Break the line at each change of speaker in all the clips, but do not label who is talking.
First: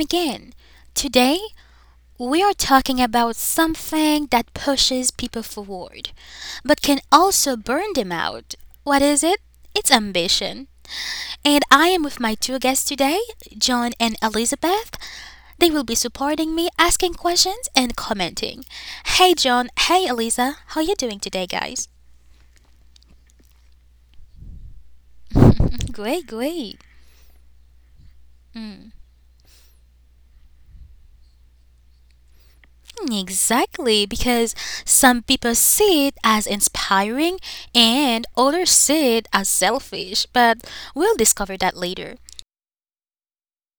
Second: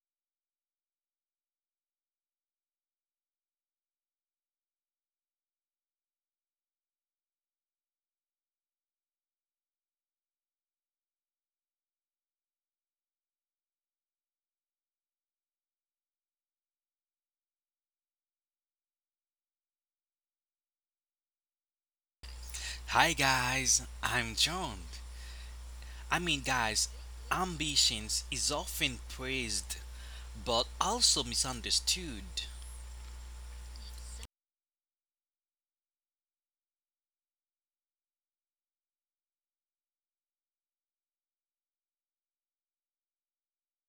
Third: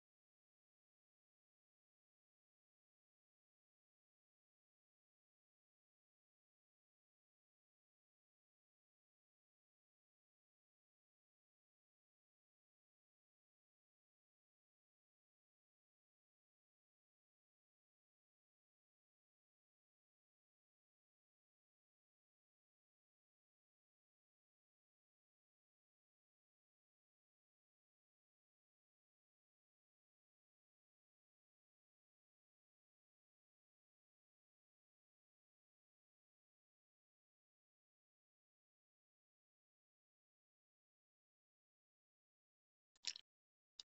again. Today, we are talking about something that pushes people forward, but can also burn them out. What is it? It's ambition. And I am with my two guests today, John and Elizabeth. They will be supporting me, asking questions, and commenting. Hey, John. Hey, Eliza. How are you doing today, guys?
Hi guys, I'm John.
Great,
Guys,
great.
ambitions is often praised but also misunderstood.
Exactly, because some people see it as inspiring and others see it as selfish, but we'll discover that later.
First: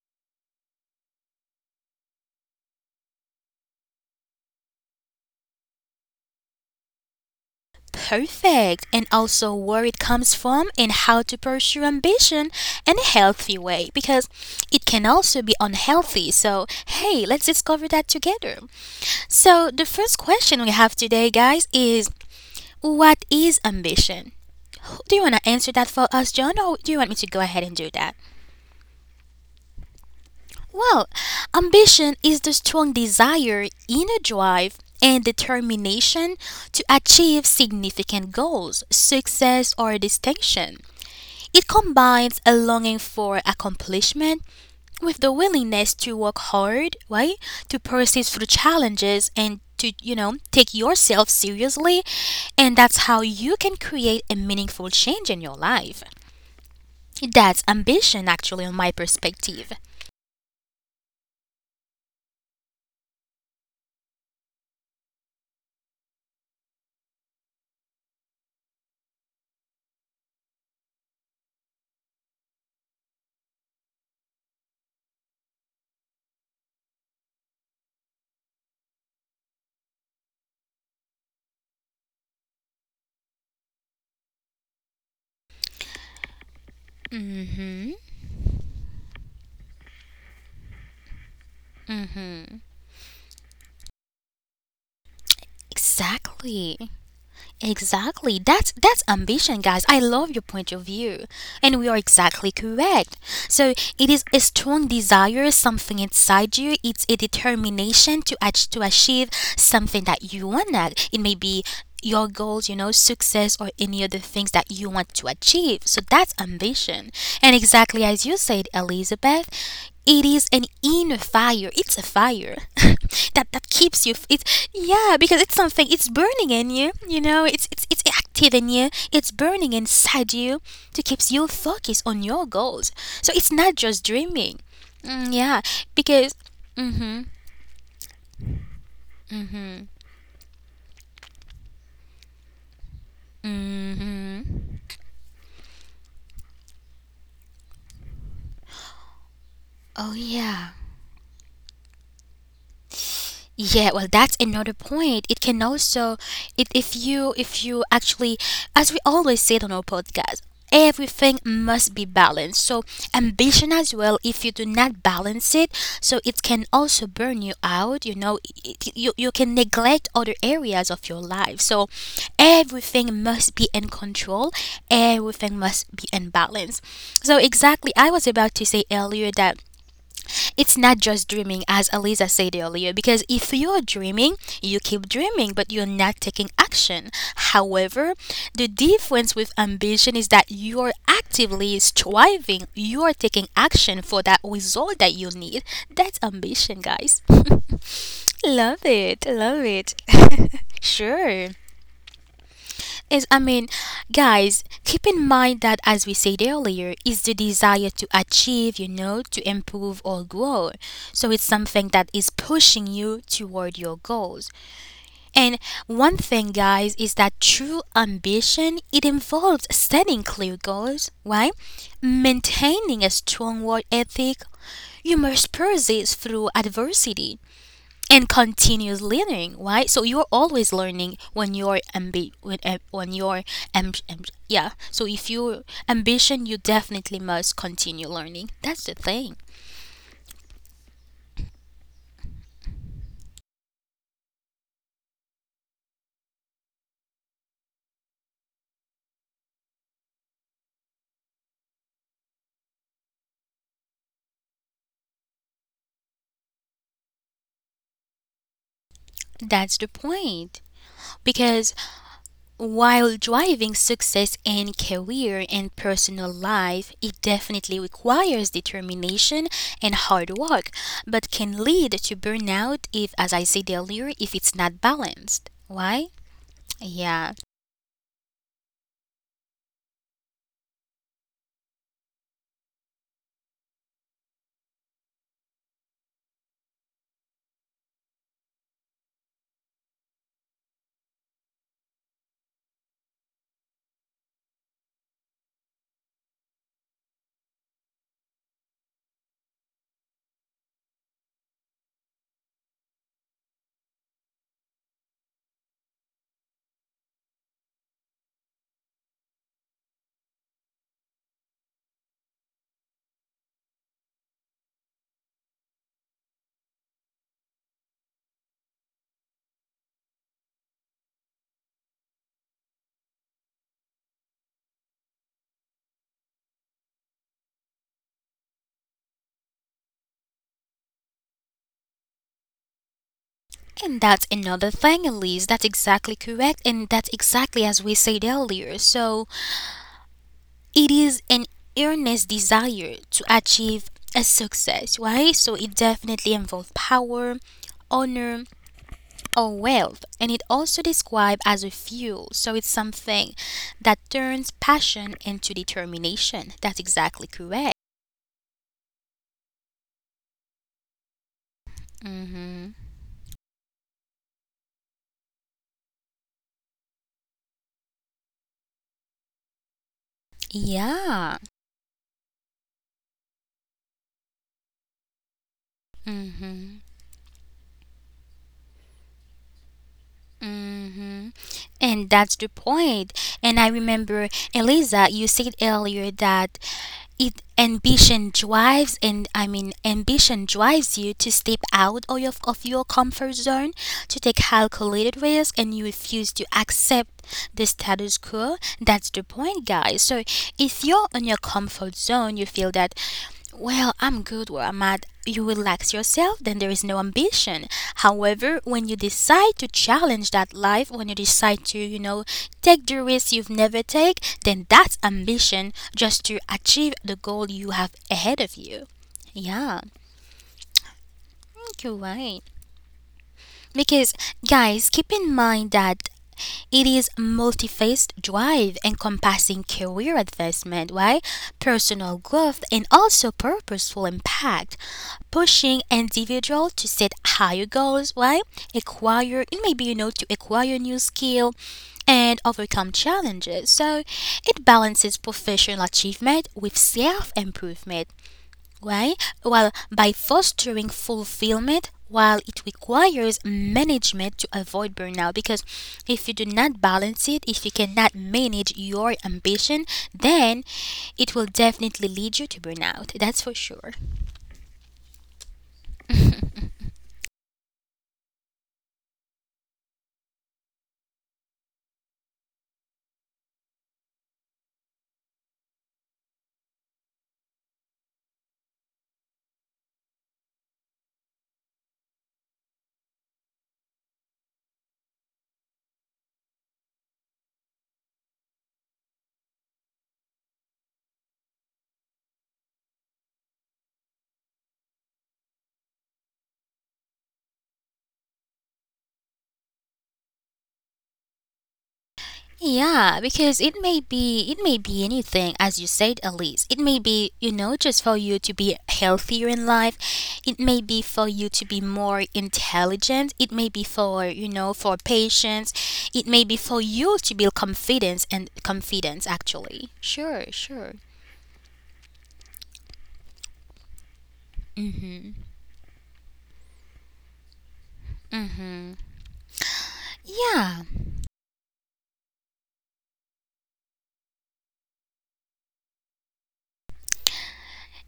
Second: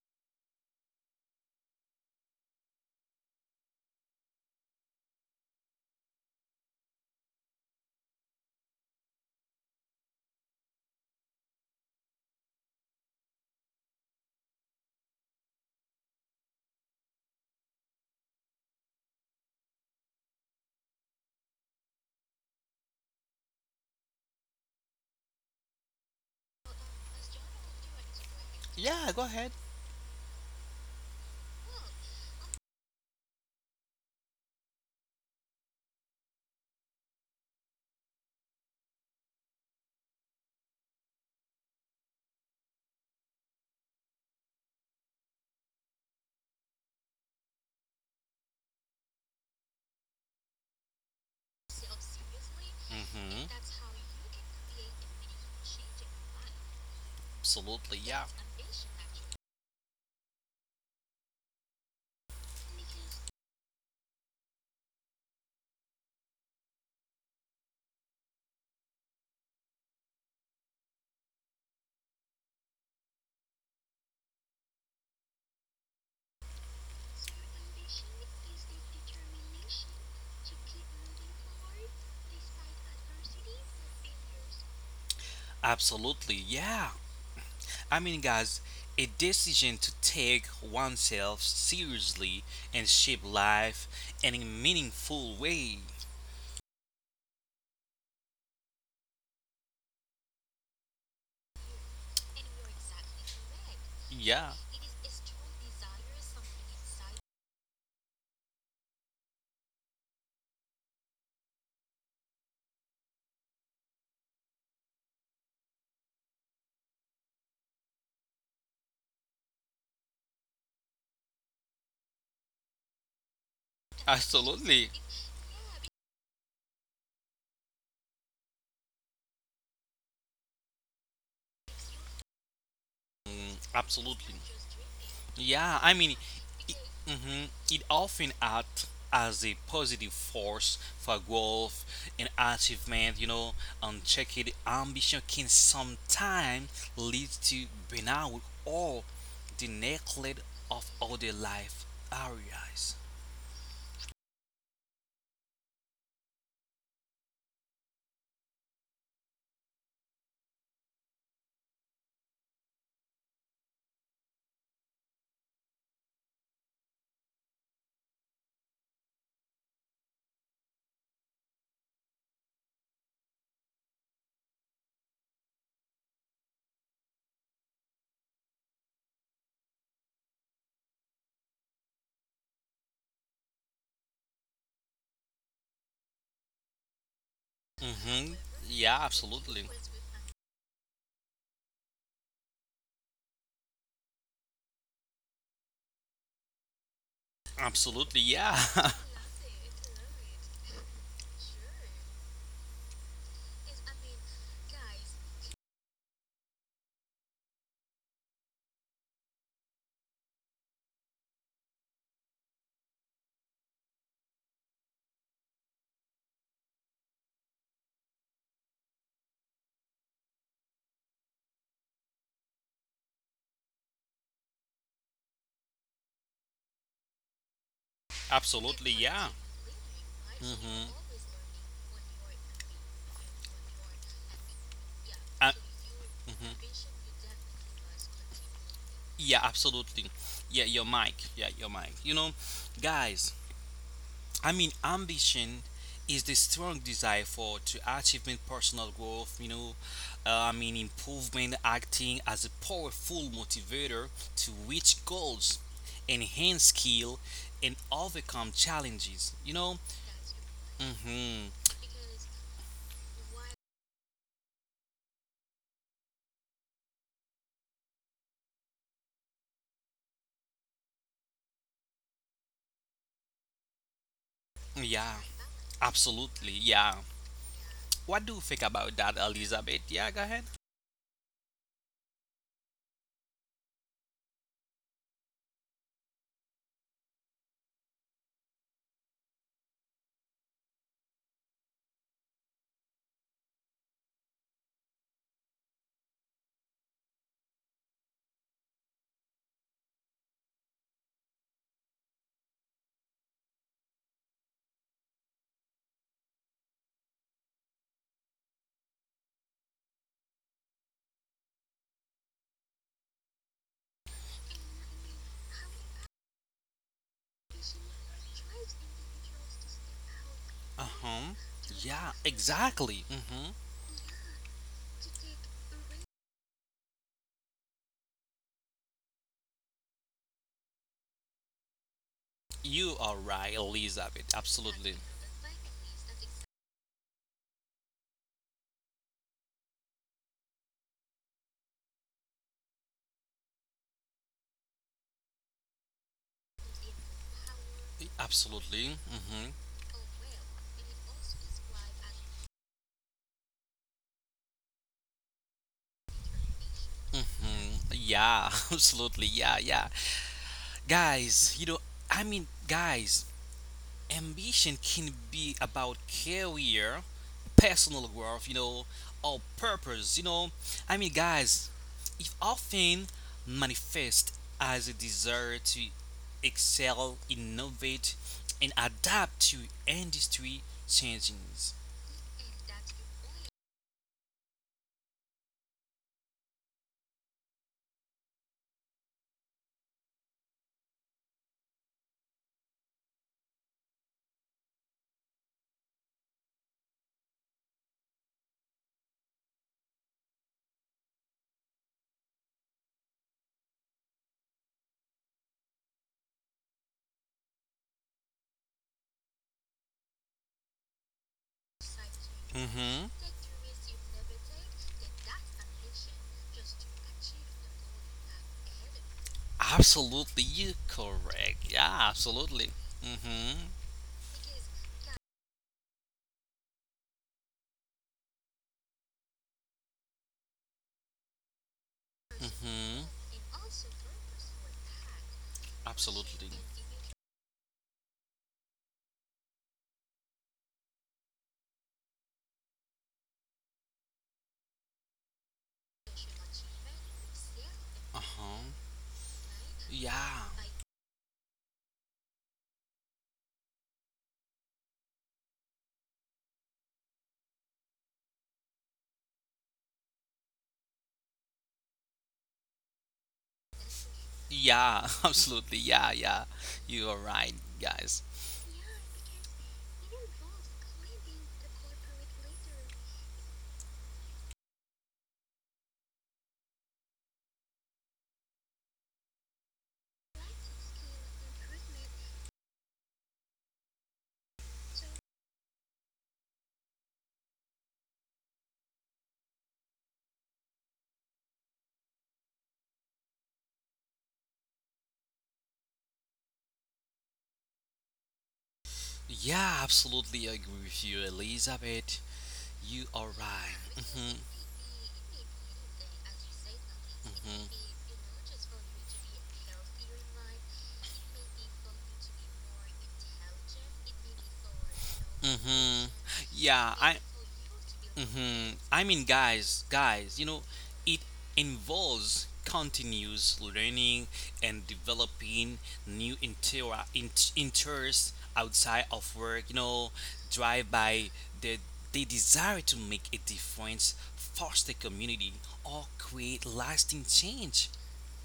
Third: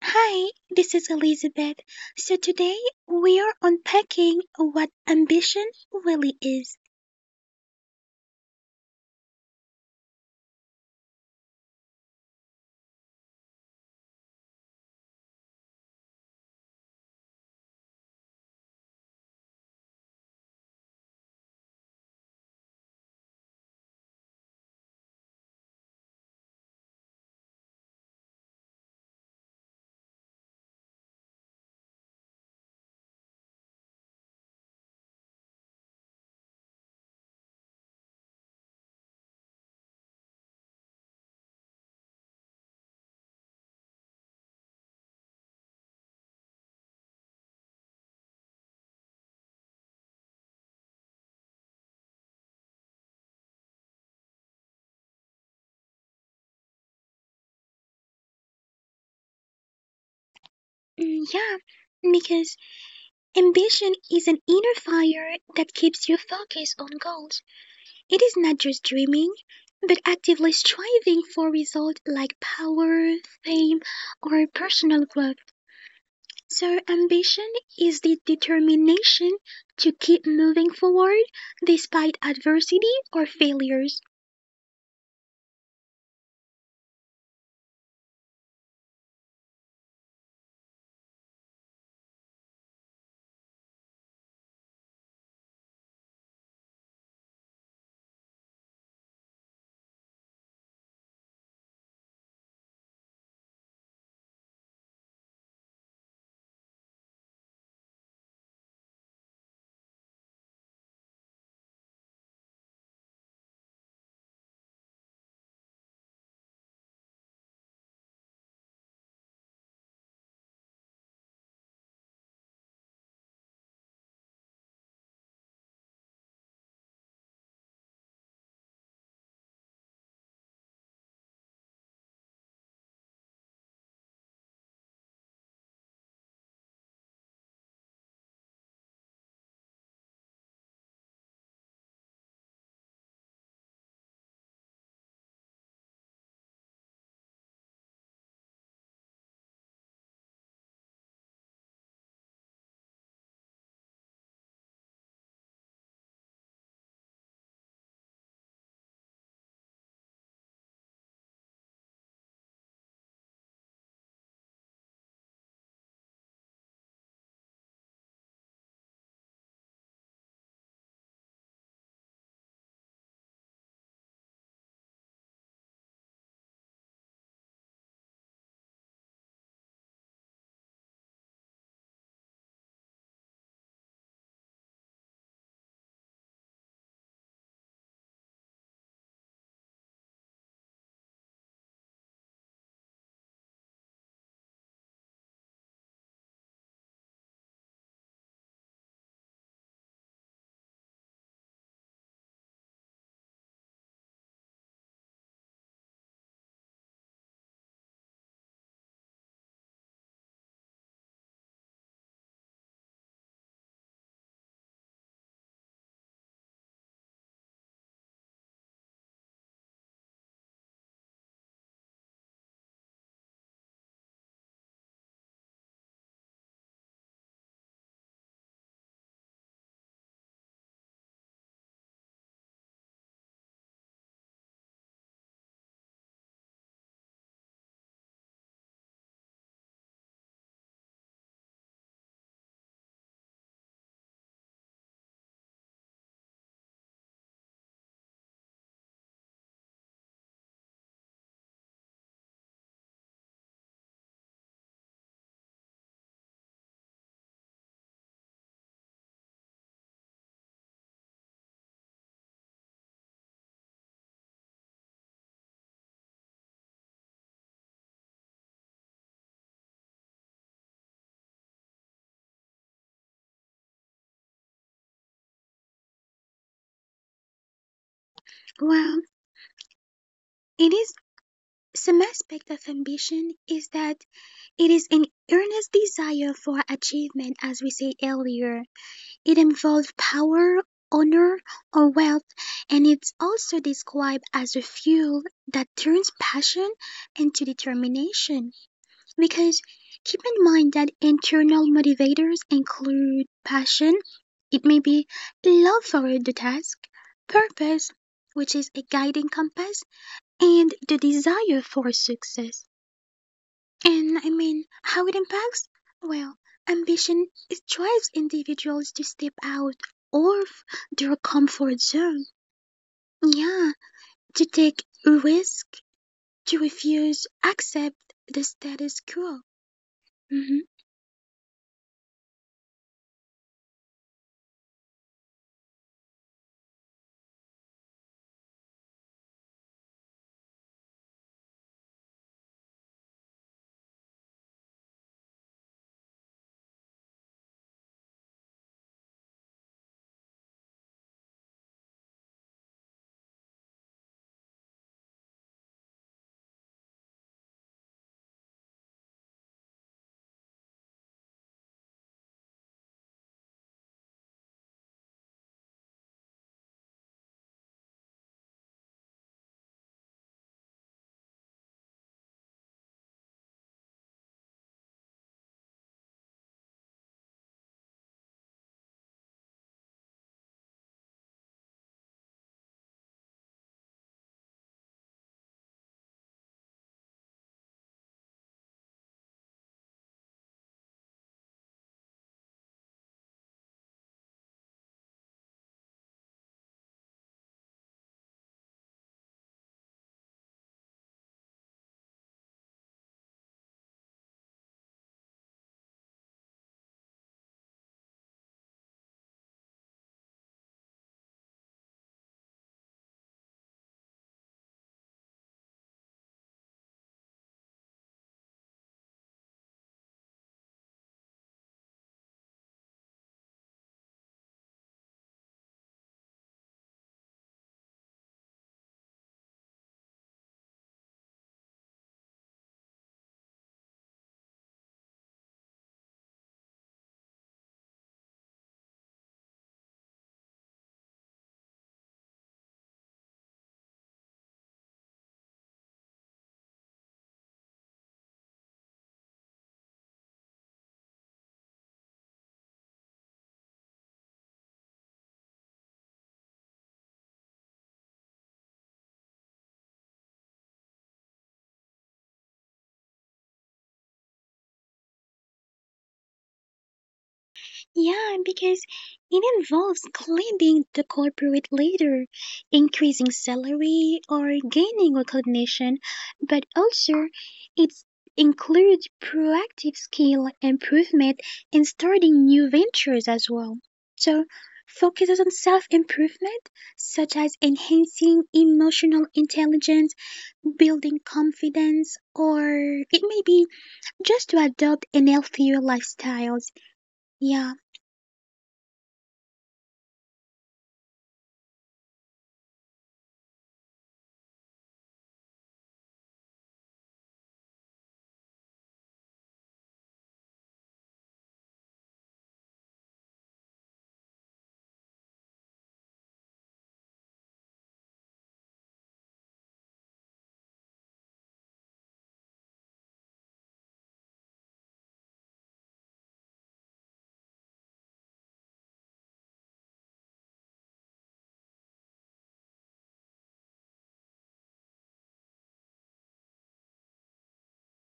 Hi, this is Elizabeth. So today we are unpacking what ambition really is.
Perfect. And also where it comes from and how to pursue ambition in a healthy way because it can also be unhealthy. So, hey, let's discover that together. So, the first question we have today, guys, is what is ambition? Do you want to answer that for us, John, or do you want me to go ahead and do that?
Yeah, go ahead.
Well, ambition is the strong desire, inner drive, and determination to achieve significant goals, success, or distinction. It combines a longing for accomplishment with the willingness to work hard, right? To persist through challenges and to, take yourself seriously. And that's how
hmm
you can create a meaningful change in your life. That's
Absolutely, yeah.
ambition, actually, on my perspective.
Mm, yeah, because ambition is an inner fire that keeps you focused on goals. It is not just dreaming, but actively striving for results like power, fame, or personal growth. So ambition is the determination to keep moving forward despite adversity or failures.
Absolutely, yeah.
Hmm.
Guys, a decision to take oneself seriously and shape life in a meaningful way.
Exactly. Exactly. That's ambition, guys. I love your point of view. And we are exactly correct. So it is a
Yeah,
strong desire, something inside you. It's a determination to to achieve something that you want at. It may be your goals, you know, success or any other things that you want to achieve. So that's ambition. And exactly as you said, Elizabeth, it is an inner fire. It's a fire that keeps you. It's
absolutely.
yeah, because it's something. It's burning in you. You know, it's active in you. It's burning inside you to keeps you focused on your goals. So it's not just
Absolutely.
dreaming. Mm, yeah,
Yeah, I mean,
because.
it, mhm, it often acts as a positive force for growth and achievement. Unchecked
hmm
ambition can sometimes lead to burnout or the
Oh
neglect
yeah.
of other life areas.
Yeah, well, that's another point. It can also, it, if you actually, as we always said on our podcast, everything must be balanced. So ambition as well. If you do not balance it, so it can also burn you out. You know, you can neglect other areas of your life. So everything must be in control. Everything must be in balance. So exactly, I was about to say earlier that it's not just dreaming, as Eliza said earlier, because if you're dreaming, you keep dreaming, but you're not taking action. However,
hmm
the
Yeah,
difference with
absolutely.
ambition is that you're actively striving, you're taking action for that result that you need. That's ambition, guys.
Absolutely, yeah.
Love it, love it. Sure. Is I mean, guys, keep in mind that as we said earlier, is the desire to achieve, you know, to improve or grow. So it's something that is pushing you toward your goals. And one thing, guys, is that true ambition it involves setting clear goals, right? Maintaining a strong work ethic. You must persist through adversity and
Absolutely,
continuous
yeah.
learning, right? So you're always
hmm
learning when you're ambi- when you're yeah, so if
Uh,
you're ambition you definitely must continue learning. That's the thing.
yeah, absolutely. Yeah, your mic. Yeah, your mic. Guys, ambition is the strong desire for to achievement, personal growth, improvement, acting as a powerful motivator to reach goals, enhance skill, and overcome challenges.
That's the point,
Hmm
because while driving success in career and personal life, it definitely requires determination and hard work, but can lead to burnout if, as I said earlier, if it's not
Yeah.
balanced. Why?
Absolutely, yeah.
Yeah.
What do you think about
Wow.
that, Elizabeth? Yeah, go ahead.
It is... Some aspect of ambition is that it is an earnest desire for achievement, as we said earlier. It involves power, honor, or wealth, and it's also described as a fuel that turns passion into determination. Because keep in mind that internal motivators include passion, it may be love for the task, purpose, which is a guiding compass, and the desire for success. And I mean, how it impacts? Well, ambition it drives individuals to step out of
Uh
their
huh.
comfort
Yeah,
zone.
exactly.
Yeah, to take risk, to refuse accept the status quo. Mhm.
You are right,
And that's
Elizabeth.
another
Absolutely.
thing, Elise. That's exactly correct. And that's exactly as we said earlier. So it is an earnest desire to achieve a success, right? So it definitely involves power, honor,
Absolutely.
or wealth. And it also described as a fuel. So it's something that turns passion into determination. That's exactly correct.
Yeah, absolutely. Yeah, yeah. Guys, I mean,
Mm-hmm.
guys, ambition can be about career, personal growth, or purpose.
Yeah.
Guys, it often manifests as a desire to excel, innovate, and adapt to industry
hmm
changes.
And that's the point. And I remember, Eliza, you said earlier that it ambition drives, and I mean, ambition drives you to step out of of your comfort zone, to take calculated risk, and you refuse to accept the status quo. That's the point, guys. So if you're in your comfort zone, you feel that, well, I'm good where I'm at. You relax yourself, then there is no ambition. However, when you decide to challenge that life, when you decide to, you know, take the
Mm-hmm.
risk you've never take, then that's ambition just to achieve the goal you have ahead of you. Yeah,
Absolutely, you correct. Yeah,
you're right.
absolutely. Mm-hmm.
Because, guys, keep in mind that it is multi-faced drive encompassing career advancement, right? Personal growth and
Mm-hmm.
also purposeful impact, pushing
Absolutely.
individual to set higher goals, right? Acquire, it may be, you know, to acquire new skill and overcome challenges. So it balances professional achievement with self improvement,
Uh-huh.
why? Well, by
Yeah.
fostering fulfillment, while it requires management to avoid burnout, because if you do not balance it, if you cannot manage your ambition, then it will definitely lead you to burnout. That's for sure.
Yeah, absolutely. Yeah, yeah. You are right, guys.
Yeah, because it involves climbing the corporate ladder, increasing salary, or gaining recognition, but also it includes proactive skill improvement and starting new ventures as well. So, focuses on self improvement, such as enhancing emotional intelligence, building confidence, or it may be just to adopt an healthier lifestyles. Yeah,
Yeah, absolutely agree with you, Elizabeth. You are
Yeah,
right.
because it may be anything as you said, Elise. It may be, you know, just for you to be healthier in life. It may be for you to be more intelligent. It may be for, you know, for
Hmm
patience.
hmm
It may be
Yeah,
for
I.
you to build confidence
hmm
and
I mean,
confidence
guys,
actually.
guys, you know,
Sure,
It
sure.
involves continuous learning and developing new inter- in- interests outside of work, drive
Yeah.
by the, the desire to make a difference, foster community, or create lasting change.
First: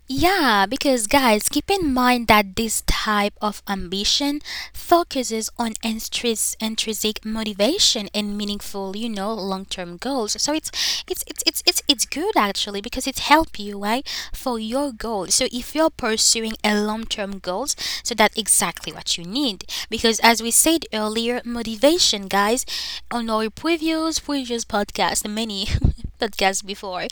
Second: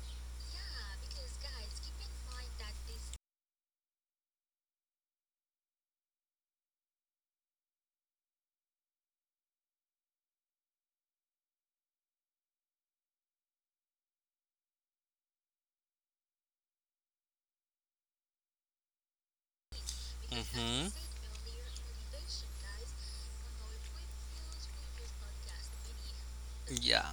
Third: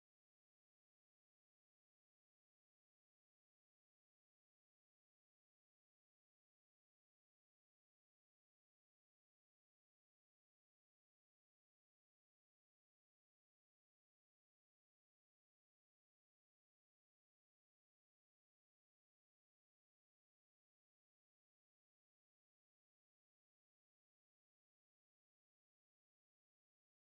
Yeah, because guys, keep in mind that this type of ambition focuses on intrinsic motivation and meaningful, you know, long-term goals. So it's good actually because it helps you, right, for your goals. So if you're pursuing a long-term goals, so that's exactly what you need. Because as we said
hmm
earlier, motivation, guys, on our previous podcast, many podcast
Yeah.
before.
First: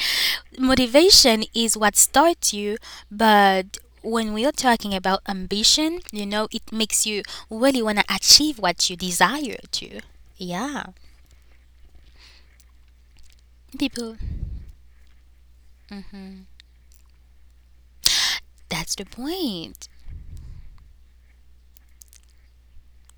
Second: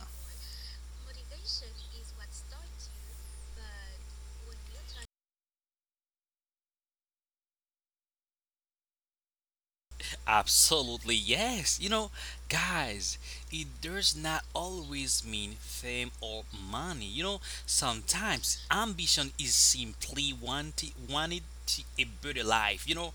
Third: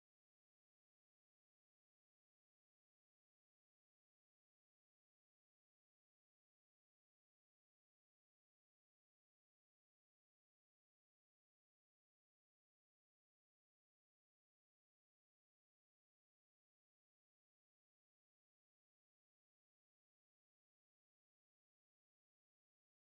Motivation is what starts you, but when we are talking about ambition, you know, it makes you really want to achieve what you desire to. Yeah.
Absolutely, yes. Guys, it
People,
does not always mean fame or money. You know, sometimes
that's the
ambition is
point.
simply wanting a better life.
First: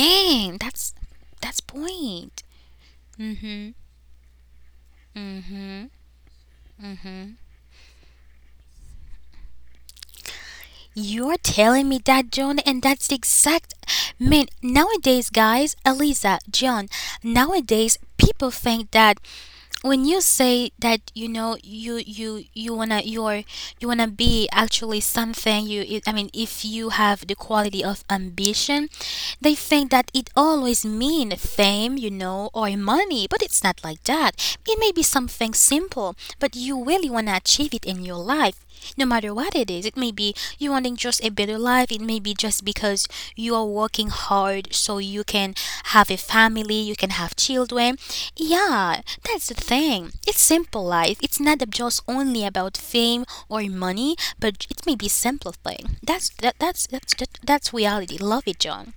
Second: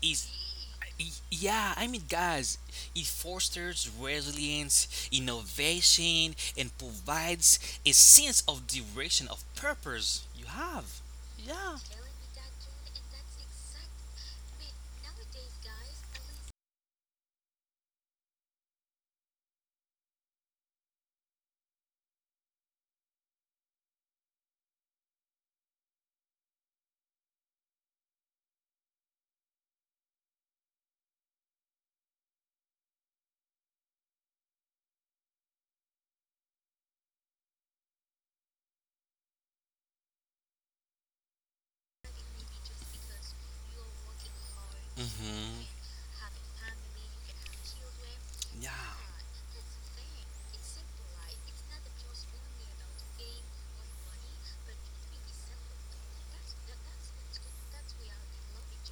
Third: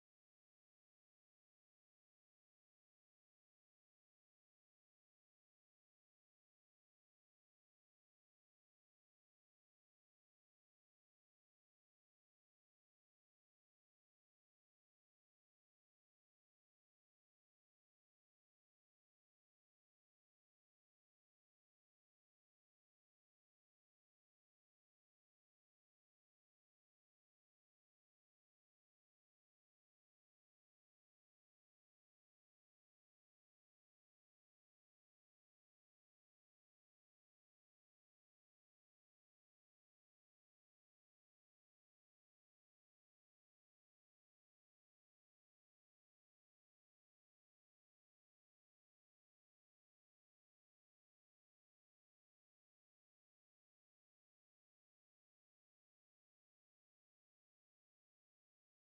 is
that's
yeah.
point.
It fosters resilience, innovation, and provides a sense of direction of purpose. You have,
You're
yeah.
telling me that, John, and that's the exact man. Nowadays, guys, Eliza, John, nowadays people think that when you say that, you know, you wanna you wanna be actually something, I mean, if you have the quality of ambition, they think that it always mean fame, you know, or money, but it's not like that. It may be something simple, but you really wanna achieve it in your life, no matter what it is. It may be you wanting just a better life, it may be just because you are working hard so you can
hmm
have a family, you can have children.
Yeah.
Yeah, that's the thing. It's simple life. It's not just only about fame or money, but it may be simple thing. That's reality. Love it, John.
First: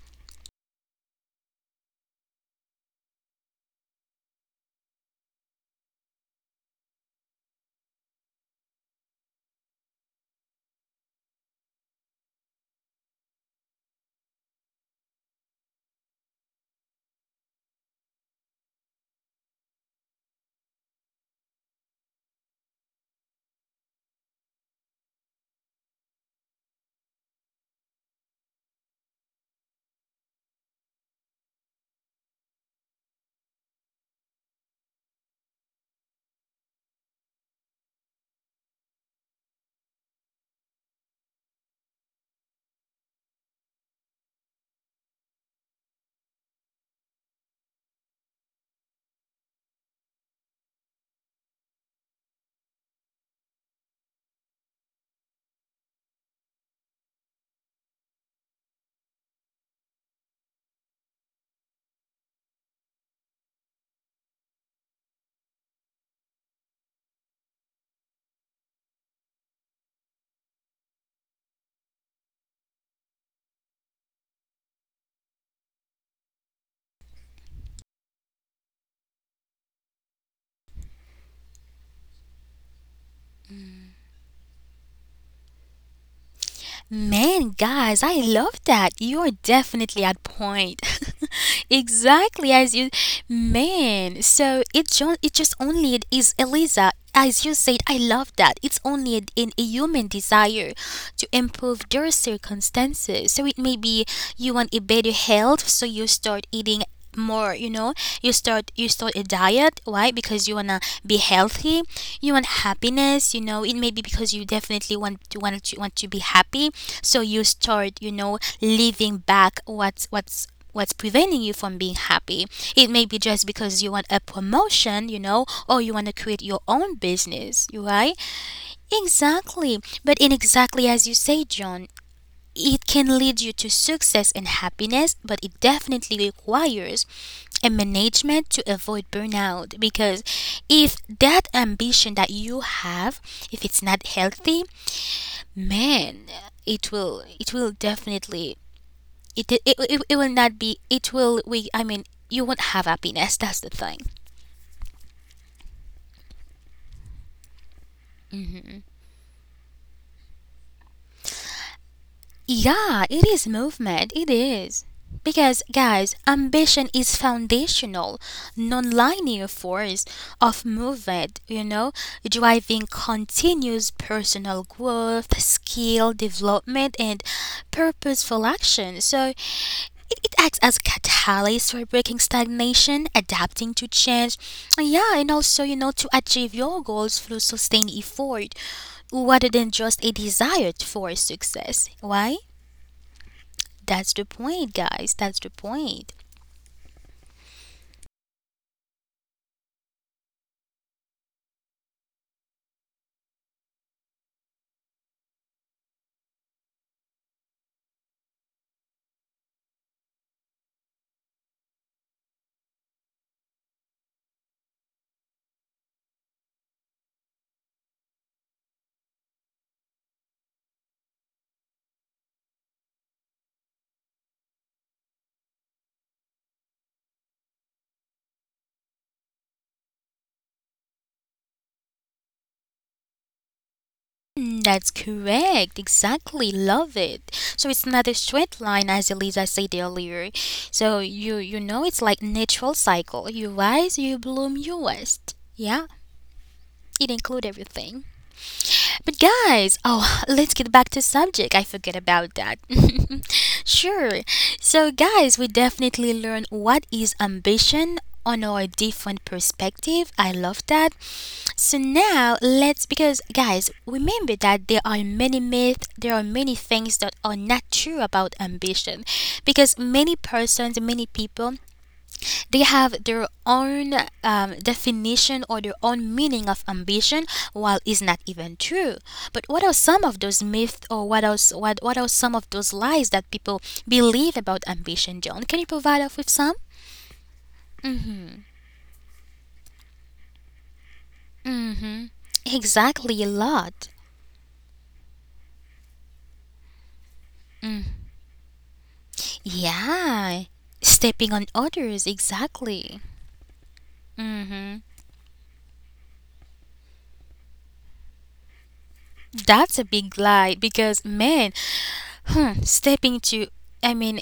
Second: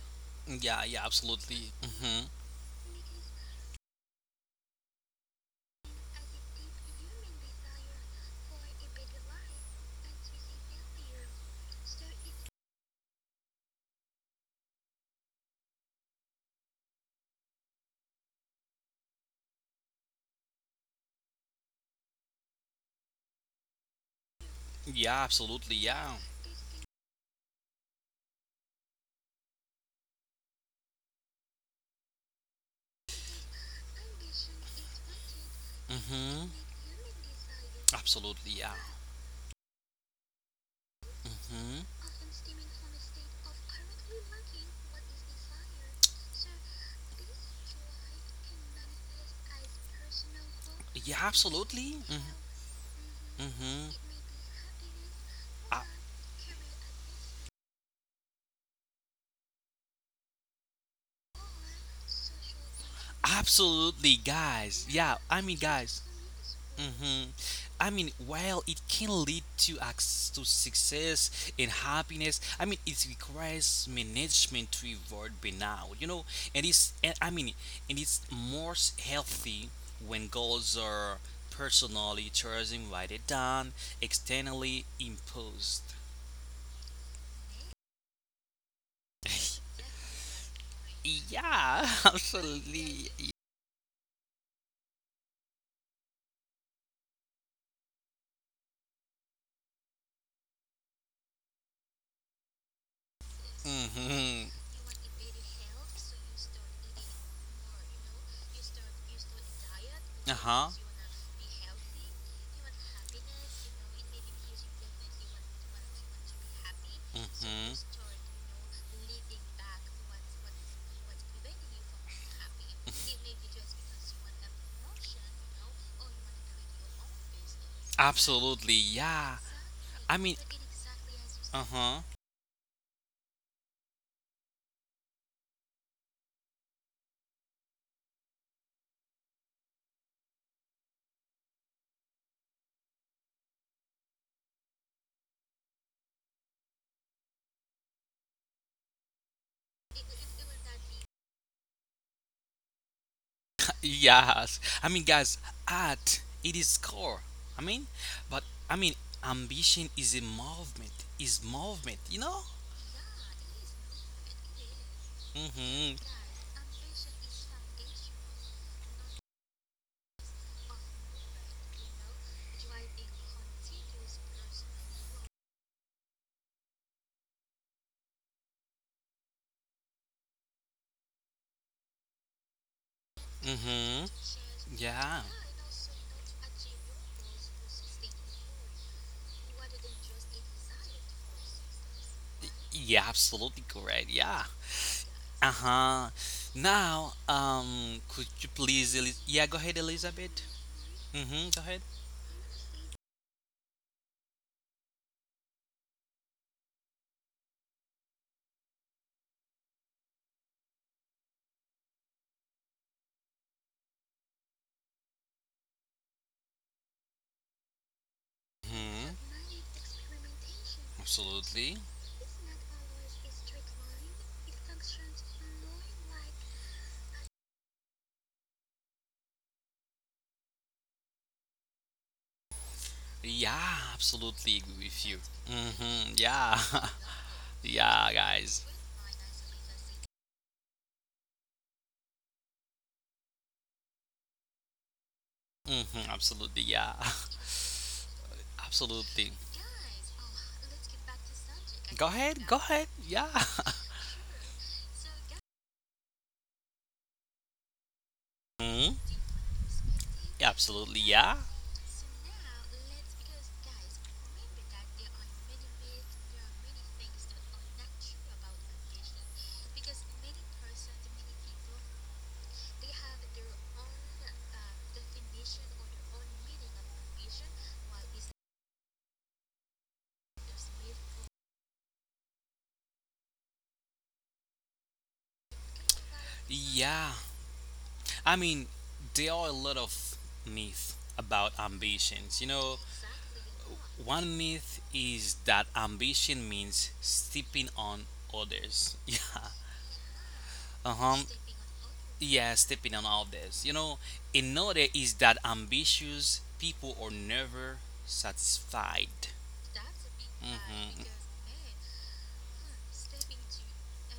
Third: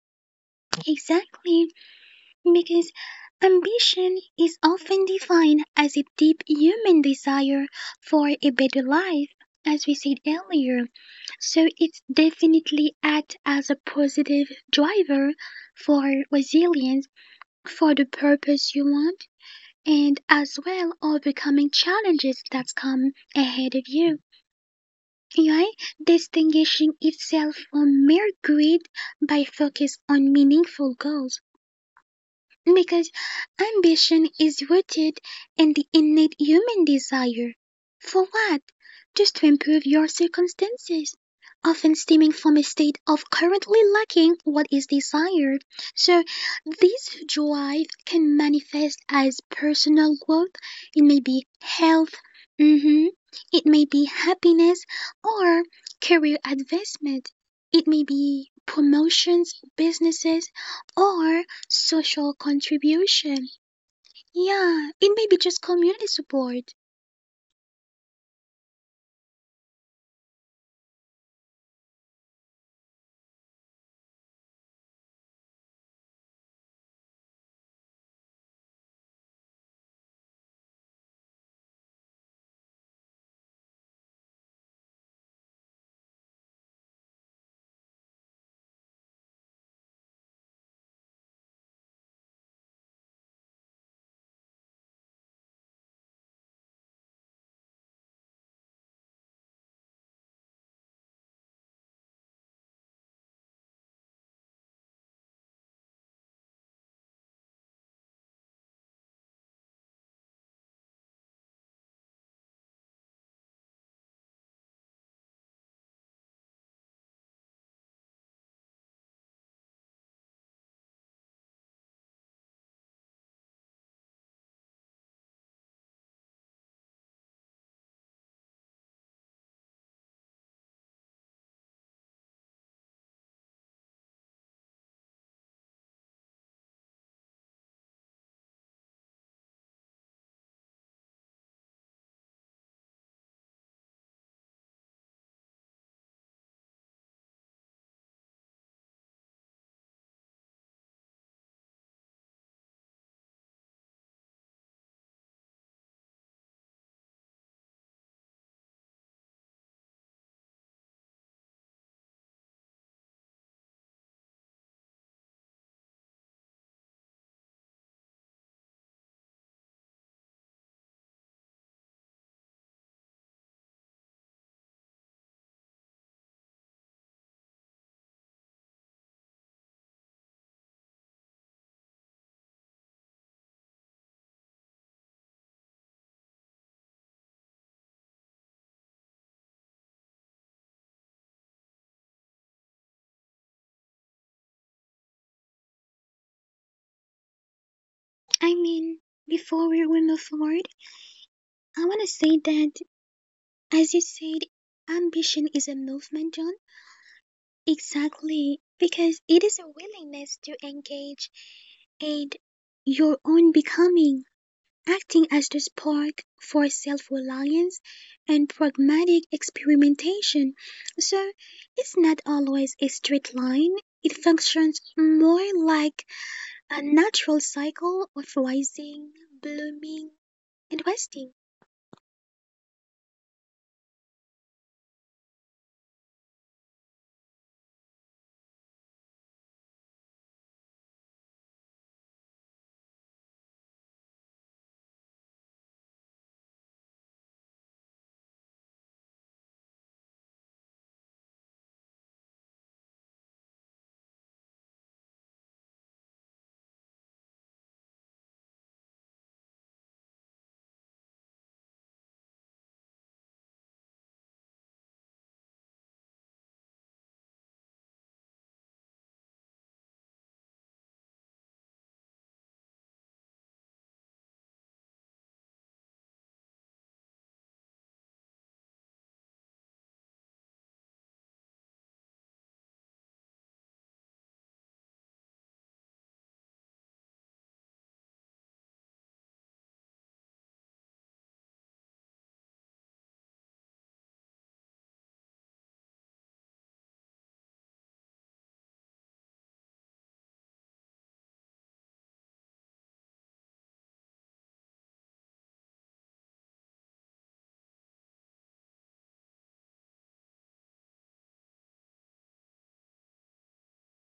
Yeah, yeah,
exactly.
absolutely. Mm-hmm.
Because ambition is often defined as a deep human desire for a better life, as we said earlier. So it definitely acts as a positive driver for resilience, for the purpose you want, and as well overcoming challenges that come ahead of you.
Yeah, absolutely,
Right?
yeah.
Distinguishing itself from mere greed by focus on meaningful goals. Because ambition is rooted in the innate
Mm-hmm.
human desire. For
Absolutely,
what?
yeah.
Just to improve your circumstances,
hmm
often stemming from a state of currently lacking what is desired. So, this drive can manifest as personal growth, it
Yeah,
may be
absolutely.
health, mhm,
Mm-hmm.
it
Mm-hmm.
may be happiness, or career advancement. It may be promotions, businesses, or social contribution.
Absolutely, guys.
Yeah, it may be just community support.
Hmm while it can lead to success and happiness, it requires management to avoid burnout. You know, and it's and I mean, and it's most healthy when goals are personally chosen rather than externally imposed.
Man, guys, I love that. You're definitely at point.
Yeah,
Exactly as you,
absolutely.
man. So it just only is Eliza. As you said, I love that. It's only in a human desire to improve their circumstances. So it may be
hmm
you want a better health, so you start eating more, you know, you start a diet, why?
Uh
Because you want
huh.
to be healthy. You want happiness, you know, it may be because you definitely want to be happy, so you
hmm
start, you know, leaving back what's preventing you from being happy. It may be just because you want a promotion, you know, or you want to create your own business, you right?
Absolutely, yeah.
Exactly,
I
but in
mean,
exactly as you say,
uh
John,
huh.
it can lead you to success and happiness, but it definitely requires and management to avoid burnout, because if that ambition that you have, if it's not healthy, man, it will definitely it will not be it will we I mean you won't have happiness. That's the thing.
Yes, art it is core. I mean, but I mean, Ambition is a movement. Is movement, you know?
Yeah, it is movement. It is. Because,
Mhm.
guys, ambition is foundational, non-linear force of movement, you know, driving continuous personal growth, skill development, and purposeful action. So it acts as a catalyst for breaking stagnation, adapting to
Mhm.
change, yeah,
Yeah.
and also, you know, to achieve your goals through sustained effort rather than just a desired for success. Why?
Yeah, absolutely correct.
That's the
Yeah.
point, guys. That's the
Uh huh.
point.
Now, could you
I
please,
mean,
Yeah, go ahead,
before we move
Elizabeth.
forward,
Mhm. Go ahead.
I want to say that, as you said, ambition is a movement, John. Exactly, because it is a willingness to engage and your own becoming, acting as the spark for self reliance and
Mhm.
pragmatic experimentation. So
Absolutely.
it's not always a straight line, it functions more like a natural cycle of rising, blooming, and wasting.
Yeah, absolutely
Mm,
agree
that's
with you.
correct. Exactly.
Yeah,
Love it. So it's not a
yeah,
straight
guys.
line, as Elisa said earlier. So you know, it's like natural cycle. You rise, you bloom, you rest. Yeah,
hmm Absolutely, yeah,
it include everything. But
absolutely.
guys, oh, let's get back to subject. I forget
Go
about
ahead, go
that.
ahead. Yeah.
Sure. So guys, we definitely learn what is ambition on our different perspective. I love that.
Absolutely, yeah.
So now let's, because guys, remember that there are many myths, there are many things that are not true about ambition, because many persons, many people, they have their own definition or their own meaning of ambition while it's not even true. But what are some of those myths, or what else, what are some of those lies that people believe about ambition, John? Can you provide us with some?
Yeah, I mean, there are a lot of myths about
Mhm.
ambitions.
Exactly a lot.
One myth is that ambition means stepping on others. Yeah.
Yeah,
Uh-huh.
stepping on others,
Yeah, stepping
exactly.
on others.
hmm
Another is that ambitious people are never satisfied.
That's a big lie
hmm
because, man, hmm, stepping to, I mean,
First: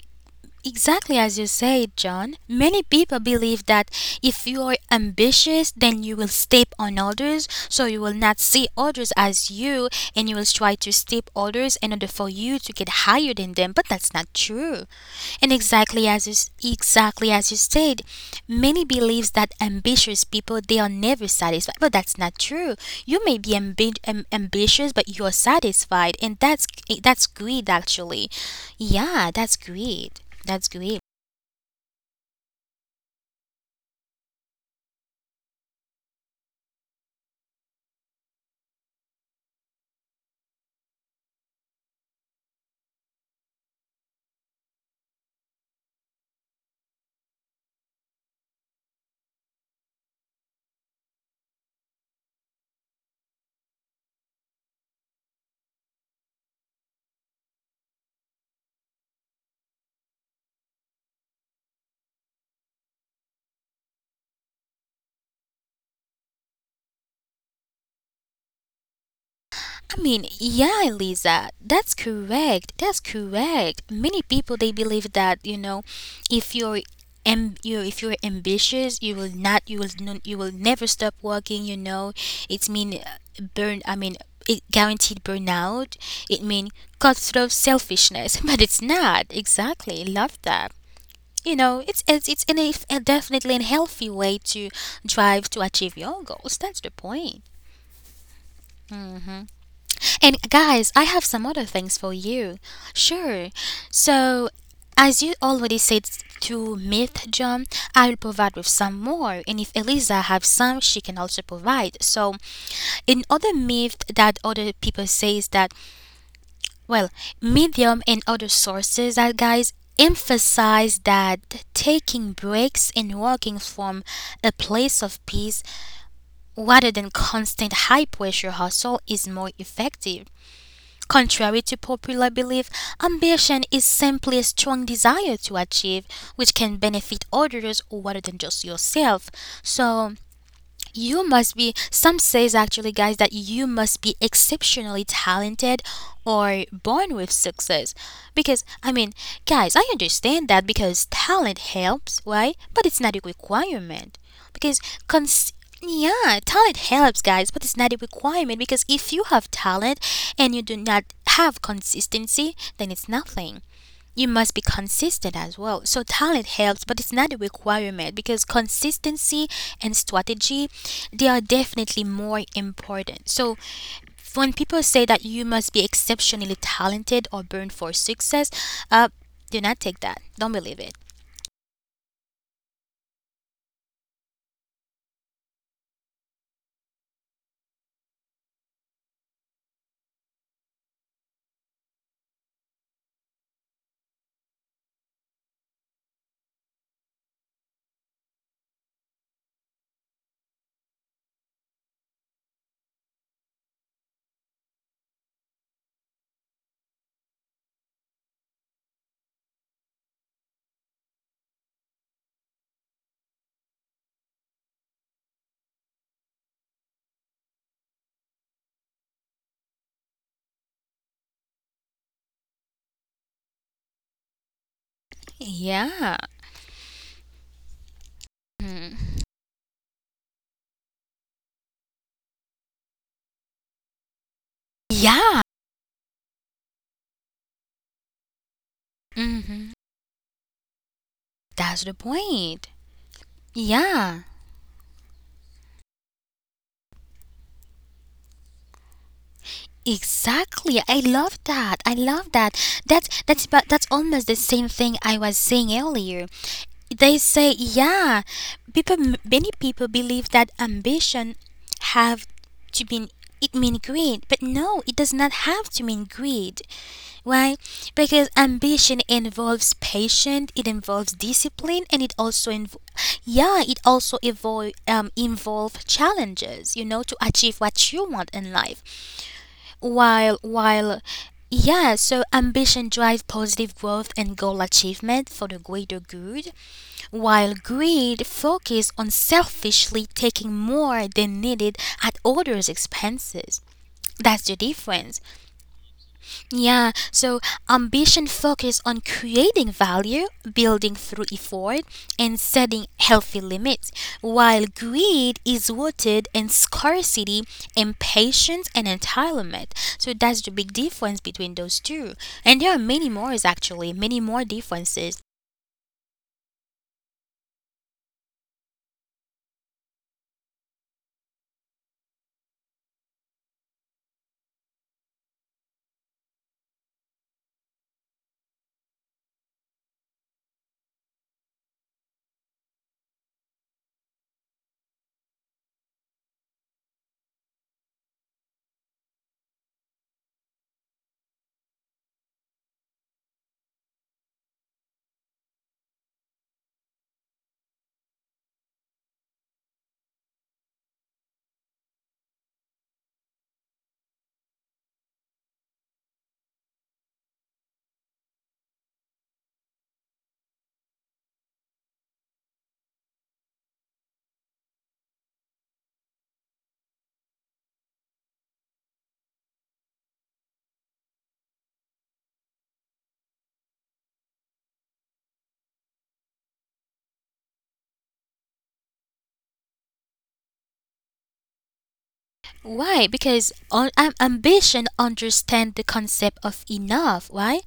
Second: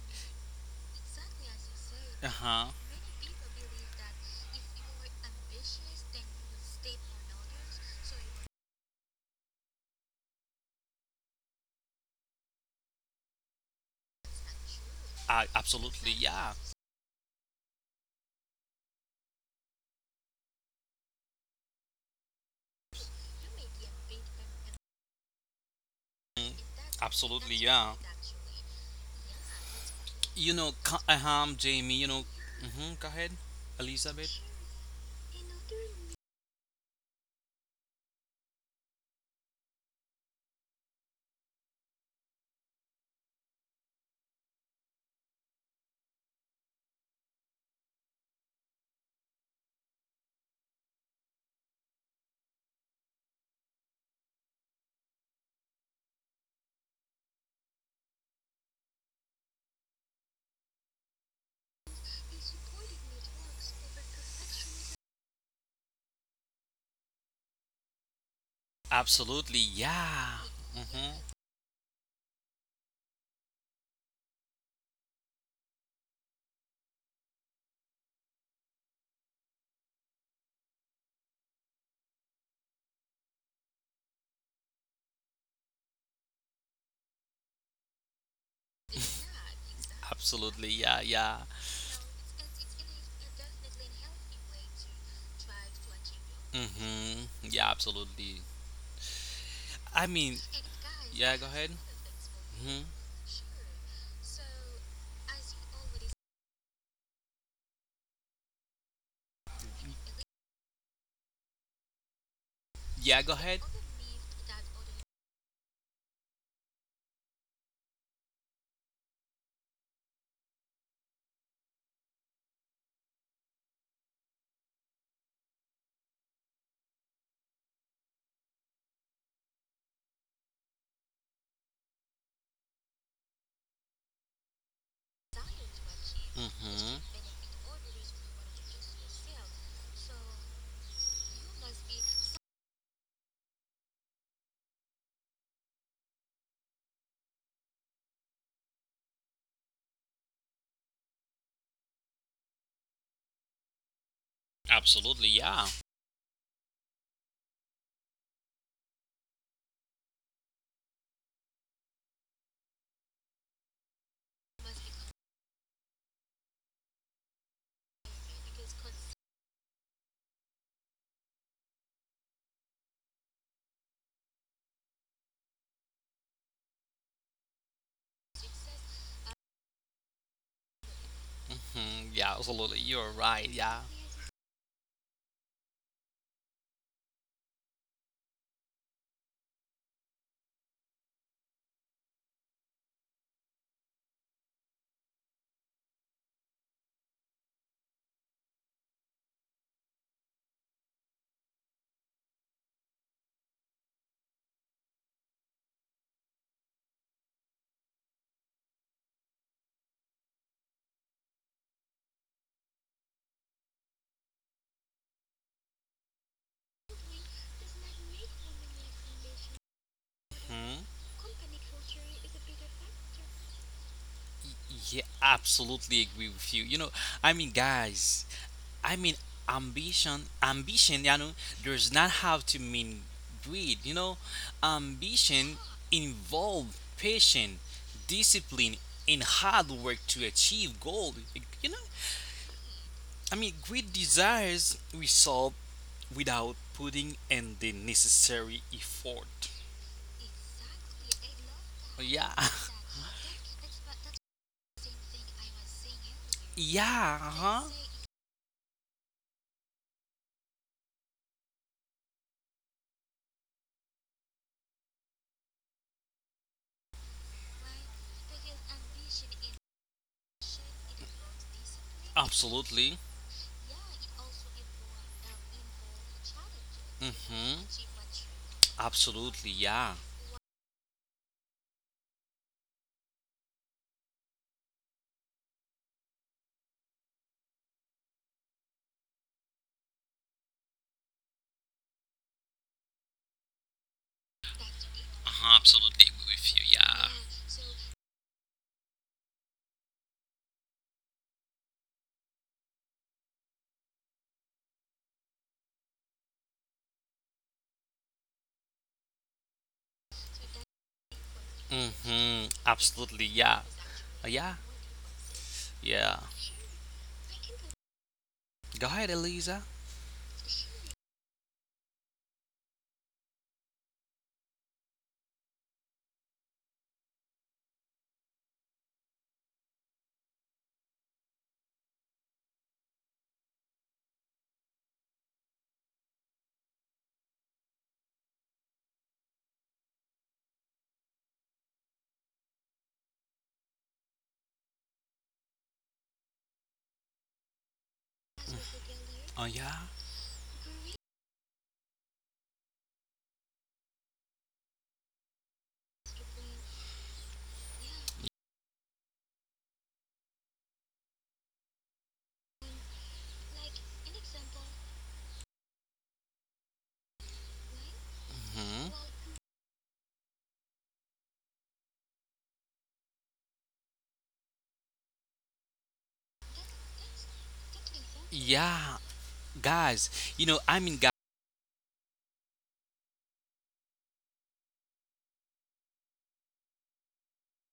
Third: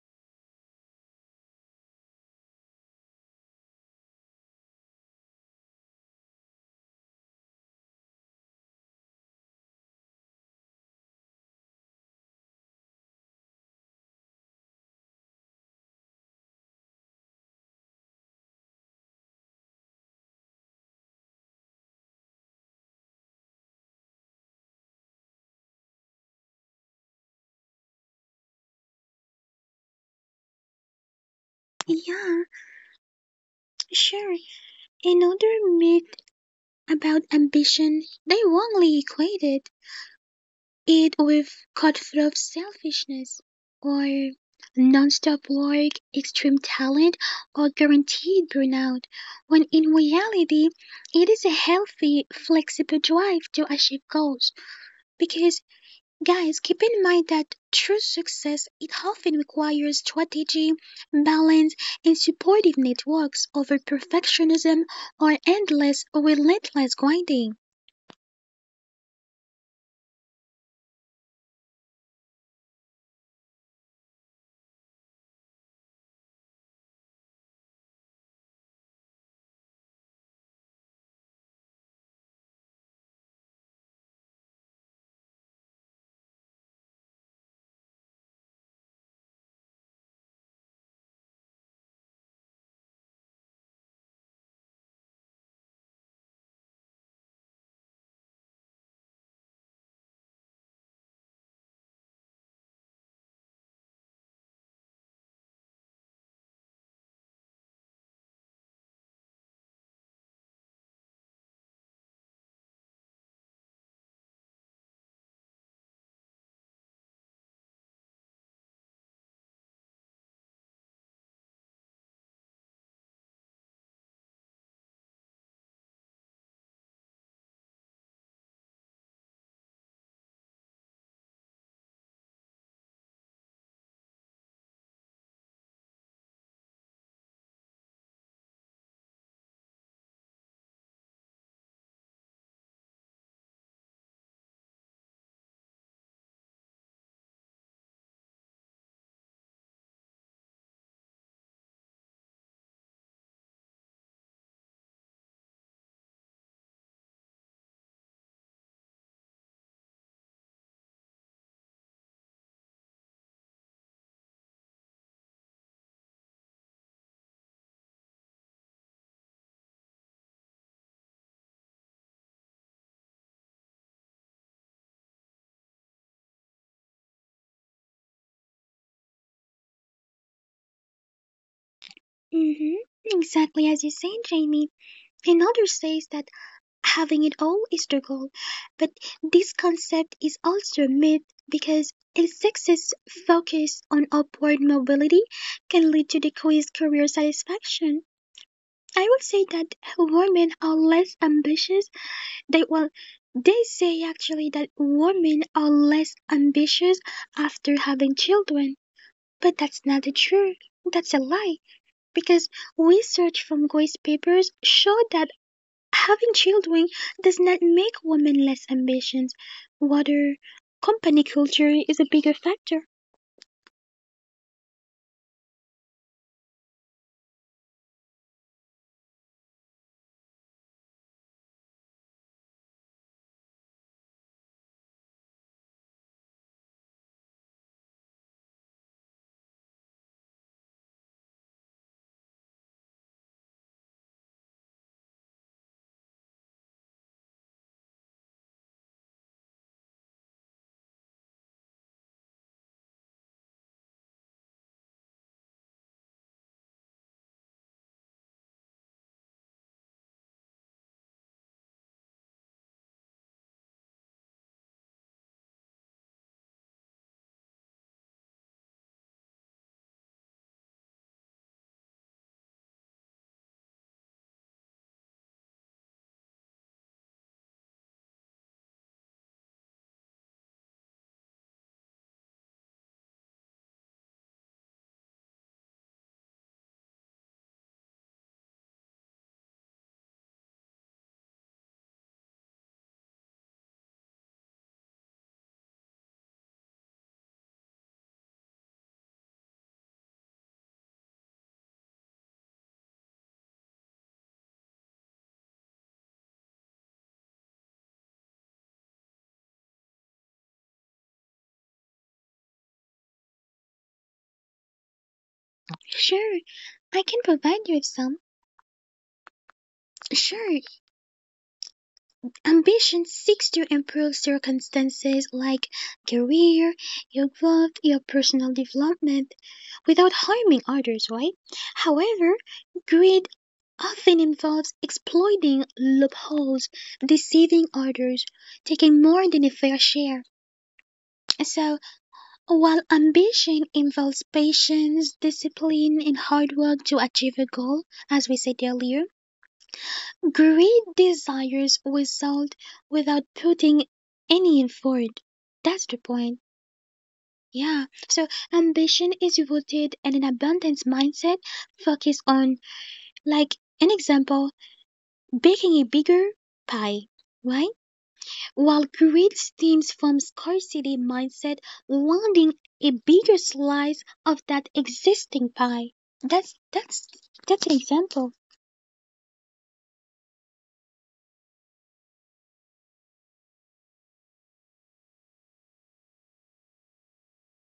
exactly as you said,
Uh
John,
huh.
many people believe that if you are ambitious, then you will step on others, so you will not see others as you and you will try to step others in order for you to get higher than them, but that's not true. And exactly
Absolutely,
as you,
yeah.
exactly as you said, many believes that ambitious people they are never satisfied, but that's not true. You may be ambitious, but you are satisfied, and that's
Absolutely,
greed
yeah.
actually. Yeah, that's greed. That's greed.
Jamie,
Yeah,
go ahead,
sure.
Elizabeth.
Another myth about ambition, they wrongly equated it with cutthroat selfishness or non-stop work, extreme talent, or guaranteed burnout, when in reality, it is a healthy, flexible drive to achieve goals because, guys, keep in mind that true success it often requires strategy, balance, and supportive networks over perfectionism or endless, relentless grinding.
Absolutely, yeah.
Yeah,
hmm
Elisa, that's correct. That's correct. Many people they believe that if you're, am, you if you're ambitious, you will not, you will never stop working. You know, it mean burn. I mean, it guaranteed burnout. It mean cutthroat selfishness, but it's not exactly. Love
Absolutely,
that.
yeah, yeah.
You know, a definitely a healthy way to drive to achieve your goals. That's the point.
Yeah, absolutely. I mean,
And guys, I have
yeah, go
some other
ahead.
things for you.
hmm
Sure. So, as you already said to Myth John, I will provide with some more. And if Eliza have some, she can also provide. So,
Yeah,
in
go
other
ahead.
myth that other people says that, well, Medium and other sources that guys emphasize that taking breaks and working from a place of peace rather than constant high pressure hustle is more effective. Contrary to popular belief, ambition is simply a strong desire to achieve, which can
hmm
benefit others rather than just yourself. So, you must be, some says actually, guys, that you must be exceptionally talented or born with success. Because guys, I understand that because talent helps, right? But it's not a requirement. Because
Absolutely,
cons
yeah.
yeah, talent helps, guys, but it's not a requirement because if you have talent and you do not have consistency, then it's nothing. You must be consistent as well. So talent helps, but it's not a requirement because consistency and strategy they are definitely more important. So when people say that you must be exceptionally talented or born for success, uh, do not take that. Don't believe it.
Yeah, absolutely.
Hmm
You're right,
Exactly
yeah.
as you said, Jamie. Another says that having it all is the goal, but this concept is also a myth because a success focus on upward mobility can lead to decreased career satisfaction. I would say that women are less ambitious. They, well, they say actually that women are less ambitious after having children, but that's not the truth. That's a lie because research from Grace papers show that having children does not make women less ambitious. Rather,
Mm-hmm.
company culture is a bigger factor.
Yeah, absolutely agree
Yeah.
with you. You know, I mean, guys, I mean,
Mm.
ambition, ambition, you know, does not have to mean greed.
Yeah.
Ambition involve patience, discipline, and hard
hmm
work to achieve goal. You know,
That's the point.
Greed
Yeah.
desires result without putting in the necessary effort.
Exactly. I love that. I
Yeah,
love that. That's almost the same thing I was saying earlier.
yeah,
They
uh
say,
huh.
yeah, people, many people believe that ambition have to mean, it mean greed, but no, it does not have to mean greed. Why? Because ambition involves patience, it involves discipline, and it also
Absolutely.
yeah, it also evolve, involve challenges. You know, to
hmm
achieve what you want in life.
Absolutely, yeah.
While yeah, so ambition drives positive growth and goal achievement for the greater good, while greed focuses on selfishly taking more than needed at others' expenses. That's the difference.
Uh-huh, absolutely agree with you.
Yeah, so ambition focuses on creating value, building through effort, and setting healthy limits, while greed is rooted in scarcity, impatience, and entitlement. So that's the big difference between
Yeah.
those two. And there are many
Absolutely,
more,
yeah.
actually, many
Yeah,
more differences.
yeah.
Sure, I can provide you with some.
Go ahead, Eliza.
Sure, ambition seeks to improve circumstances like career, your growth, your personal development without harming others, right? However, greed often involves exploiting loopholes, deceiving others, taking more than a fair share. So, while ambition involves patience, discipline, and hard work to achieve a goal, as we said earlier,
Oh, yeah.
greed desires result without putting any effort. That's the point. Yeah. So ambition is rooted in an abundance mindset focused on, like, an example, baking a bigger pie, right? While
hmm
greed stems from scarcity mindset, wanting a bigger slice of that existing pie. That's that's an example.
Yeah, guys. You know, I mean,
Why? Because ambition understands the concept of enough, why?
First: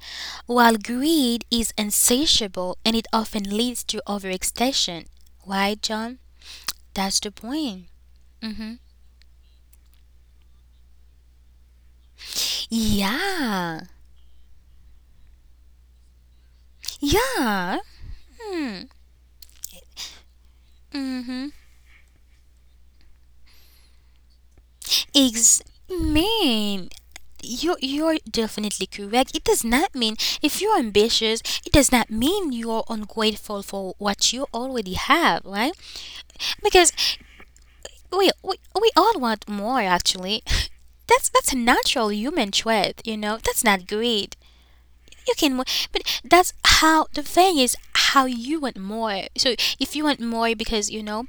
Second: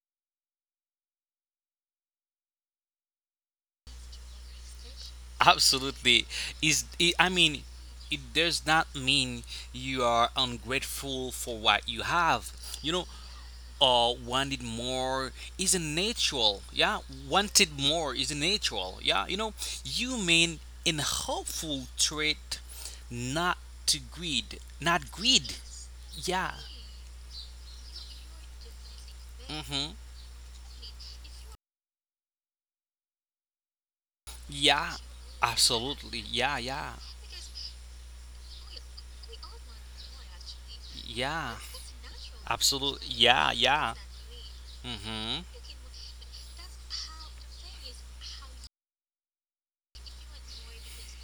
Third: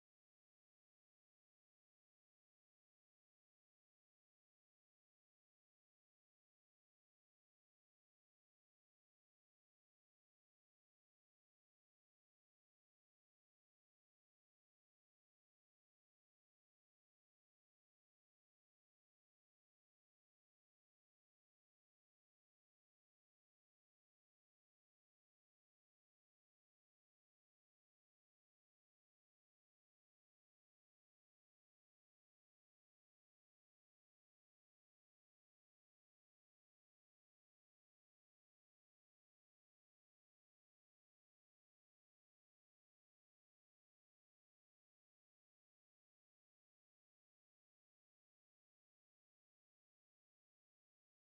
While greed is insatiable and it often leads to overextension. Why, John?
Absolutely. Is it,
That's
I
the
mean,
point.
it does not mean you are ungrateful for what you have. You know,
Yeah.
or wanted more is a natural. Yeah, wanted
Yeah.
more is a
Hmm.
natural. Yeah, human and
Mm-hmm.
hopeful trait, not to greed, not greed.
Ex-
Yeah.
Man, you you're definitely correct. It does not
Mm-hmm.
mean if you're ambitious, it does not mean you're ungrateful for what you already
Yeah,
have, right?
absolutely. Yeah,
Because
yeah.
we all want more actually. That's a
Yeah.
natural human trait,
Absolutely.
you know.
Yeah.
That's not
Yeah.
greed, you
Mm-hmm.
can more, but that's how the thing is, how you want more. So if you want more because you know,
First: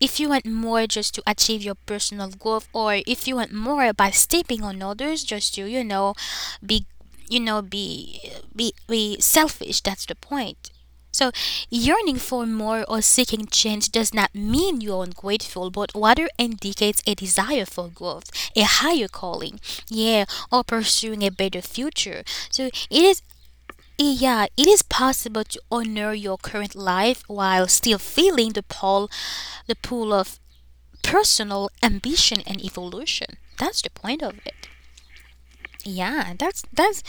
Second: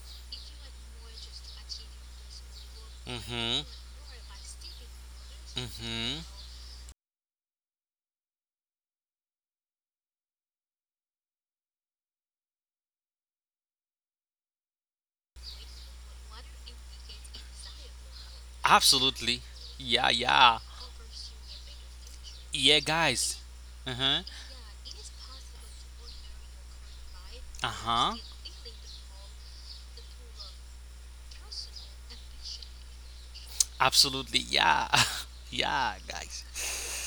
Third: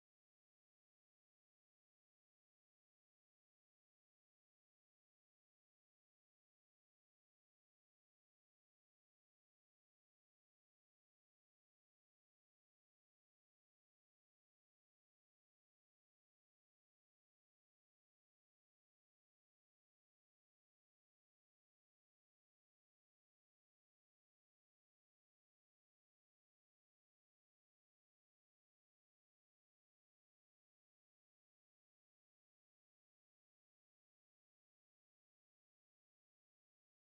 if you want more just to achieve your personal growth, or if you want
Mm-hmm.
more by stepping on others just to, you know,
Mm-hmm.
be you know be be be selfish, that's the point. So yearning for more or seeking change does not mean you're ungrateful, but rather indicates a desire for growth, a higher
Absolutely.
calling,
Yeah.
yeah,
Yeah.
or pursuing a better future. So it
Yeah,
is
guys. Uh-huh.
yeah, it is possible to honor your current life while still
Uh-huh.
feeling the pull of personal ambition and evolution. That's the point of
Absolutely.
it.
Yeah. yeah,
Yeah,
guys.
that's that's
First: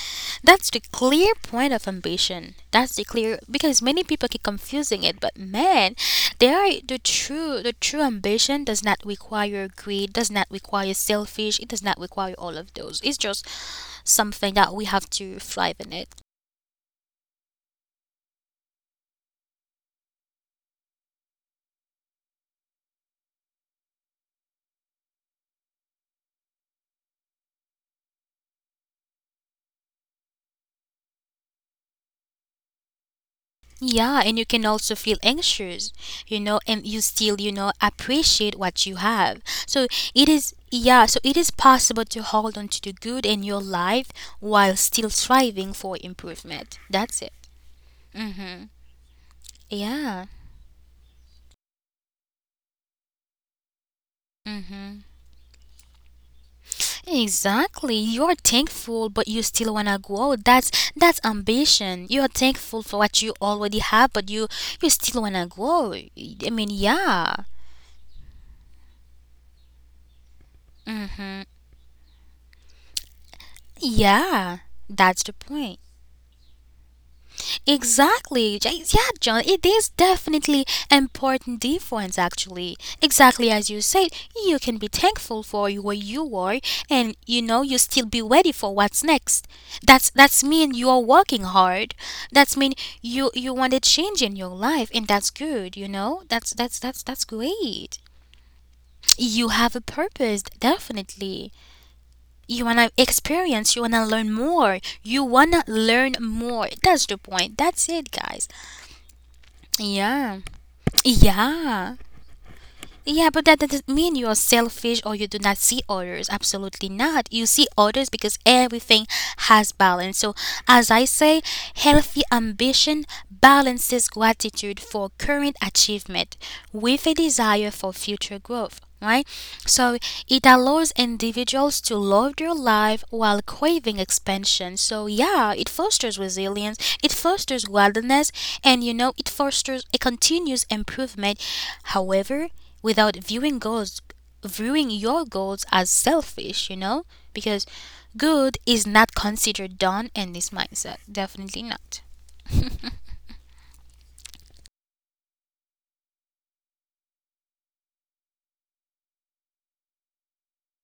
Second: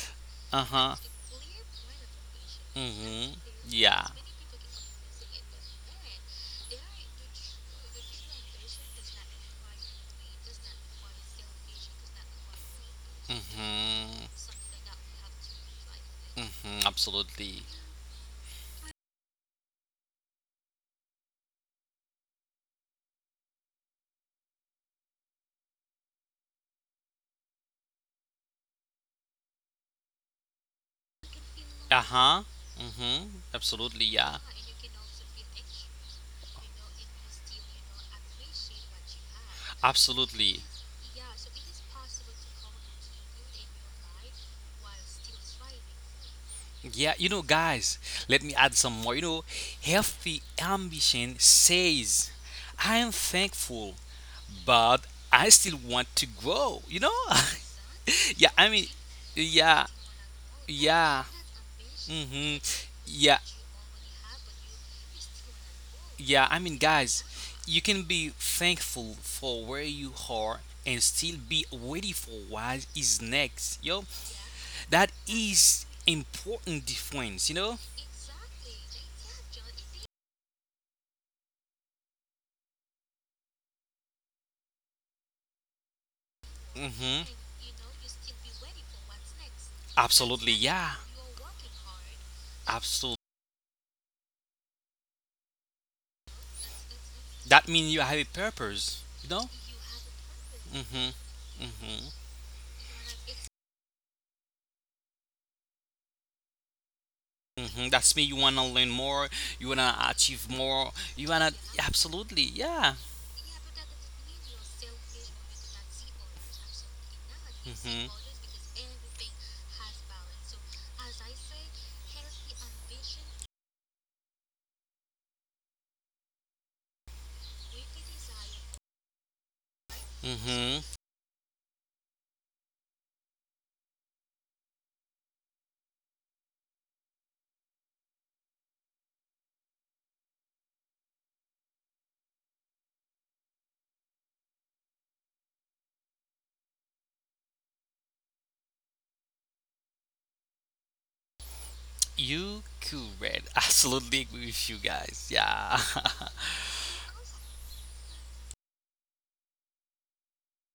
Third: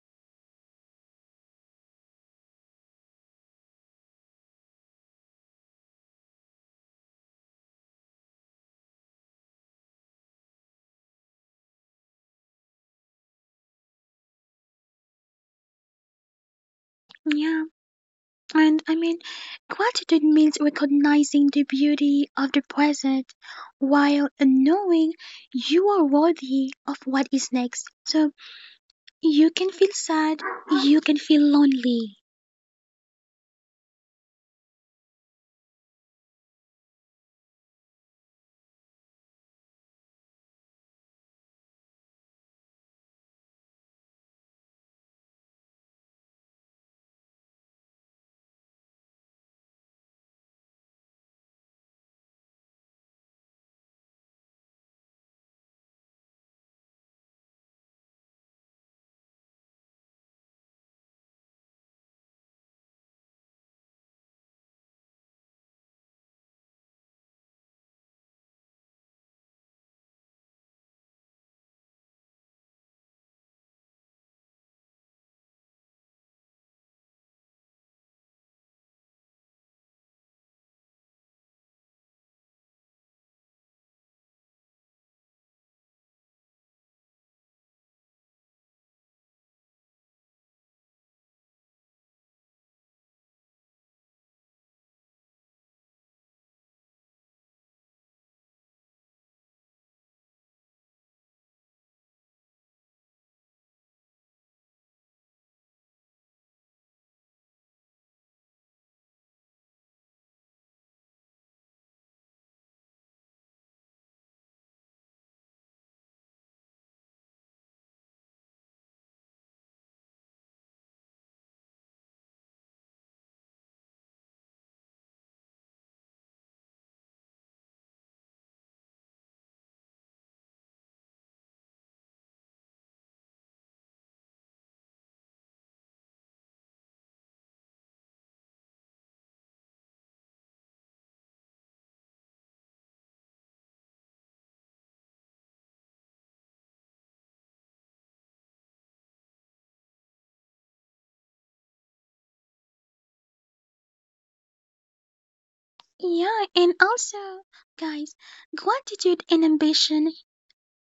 that's the
Uh-huh.
clear point of ambition. That's the
Mm-hmm.
clear, because many
Yeah.
people keep confusing it, but man, the true ambition does not require greed, does not require selfish, it does not require all of those. It's just
Mm-hmm.
something that we have to thrive in it.
Mm-hmm. Absolutely.
Yeah. And I mean, gratitude means recognizing the beauty of the present while knowing you are worthy of what is next. So you can feel sad, you can feel
Uh
lonely.
huh. Mm-hmm. Absolutely.
Yeah, and
Yeah.
you can also feel anxious, you know, and you still, you know, appreciate what you have. So
Absolutely.
yeah, so it is possible to hold on to the good in your life while still striving for improvement.
Yeah,
That's it.
let me add some more.
Yeah.
Healthy ambition says, I am thankful but
Mm-hmm.
I still want to grow, you know?
Exactly. You're
yeah, I mean,
thankful, but you still
yeah,
wanna grow. That's
yeah,
ambition. You're
hmm
thankful for what you
yeah,
already have, but you still wanna grow.
yeah.
I
I
mean,
mean, guys,
yeah,
You can be thankful for where you are and still be ready for what is next, yo.
yeah.
That
That's the point.
is important difference, you know?
Exactly. Yeah, John, it is definitely important difference actually. Exactly as you said, you can be thankful for where you are, and
hmm
you know you still be ready for what's next. That's
Absolutely,
mean
yeah.
you're working hard. That's mean
Absolutely.
you you want a change in your life and that's good, you know? That's
That means you
great.
have a purpose, you know?
You have a purpose
Mm-hmm,
definitely. You wanna experience, you wanna learn more. You wanna learn more. That's the point. That's
That's
it,
me. You
guys.
wanna learn more. You wanna
Yeah.
achieve more. You wanna
Yeah.
absolutely, yeah.
Yeah, but that doesn't mean you are selfish or you do not see others. Absolutely not. You see
hmm
others because everything has balance. So, as I say, healthy ambition balances gratitude for current achievement with a desire for future growth. Right? So it
hmm
allows individuals to love their life while craving expansion. So, yeah, it fosters resilience, it fosters wilderness, and you know, it fosters a continuous improvement. However, without viewing goals, viewing your goals as selfish, you know? Because good is not considered done in this mindset. Definitely not.
You could read. Absolutely agree with you guys. Yeah.
Yeah, and also, guys, gratitude and ambition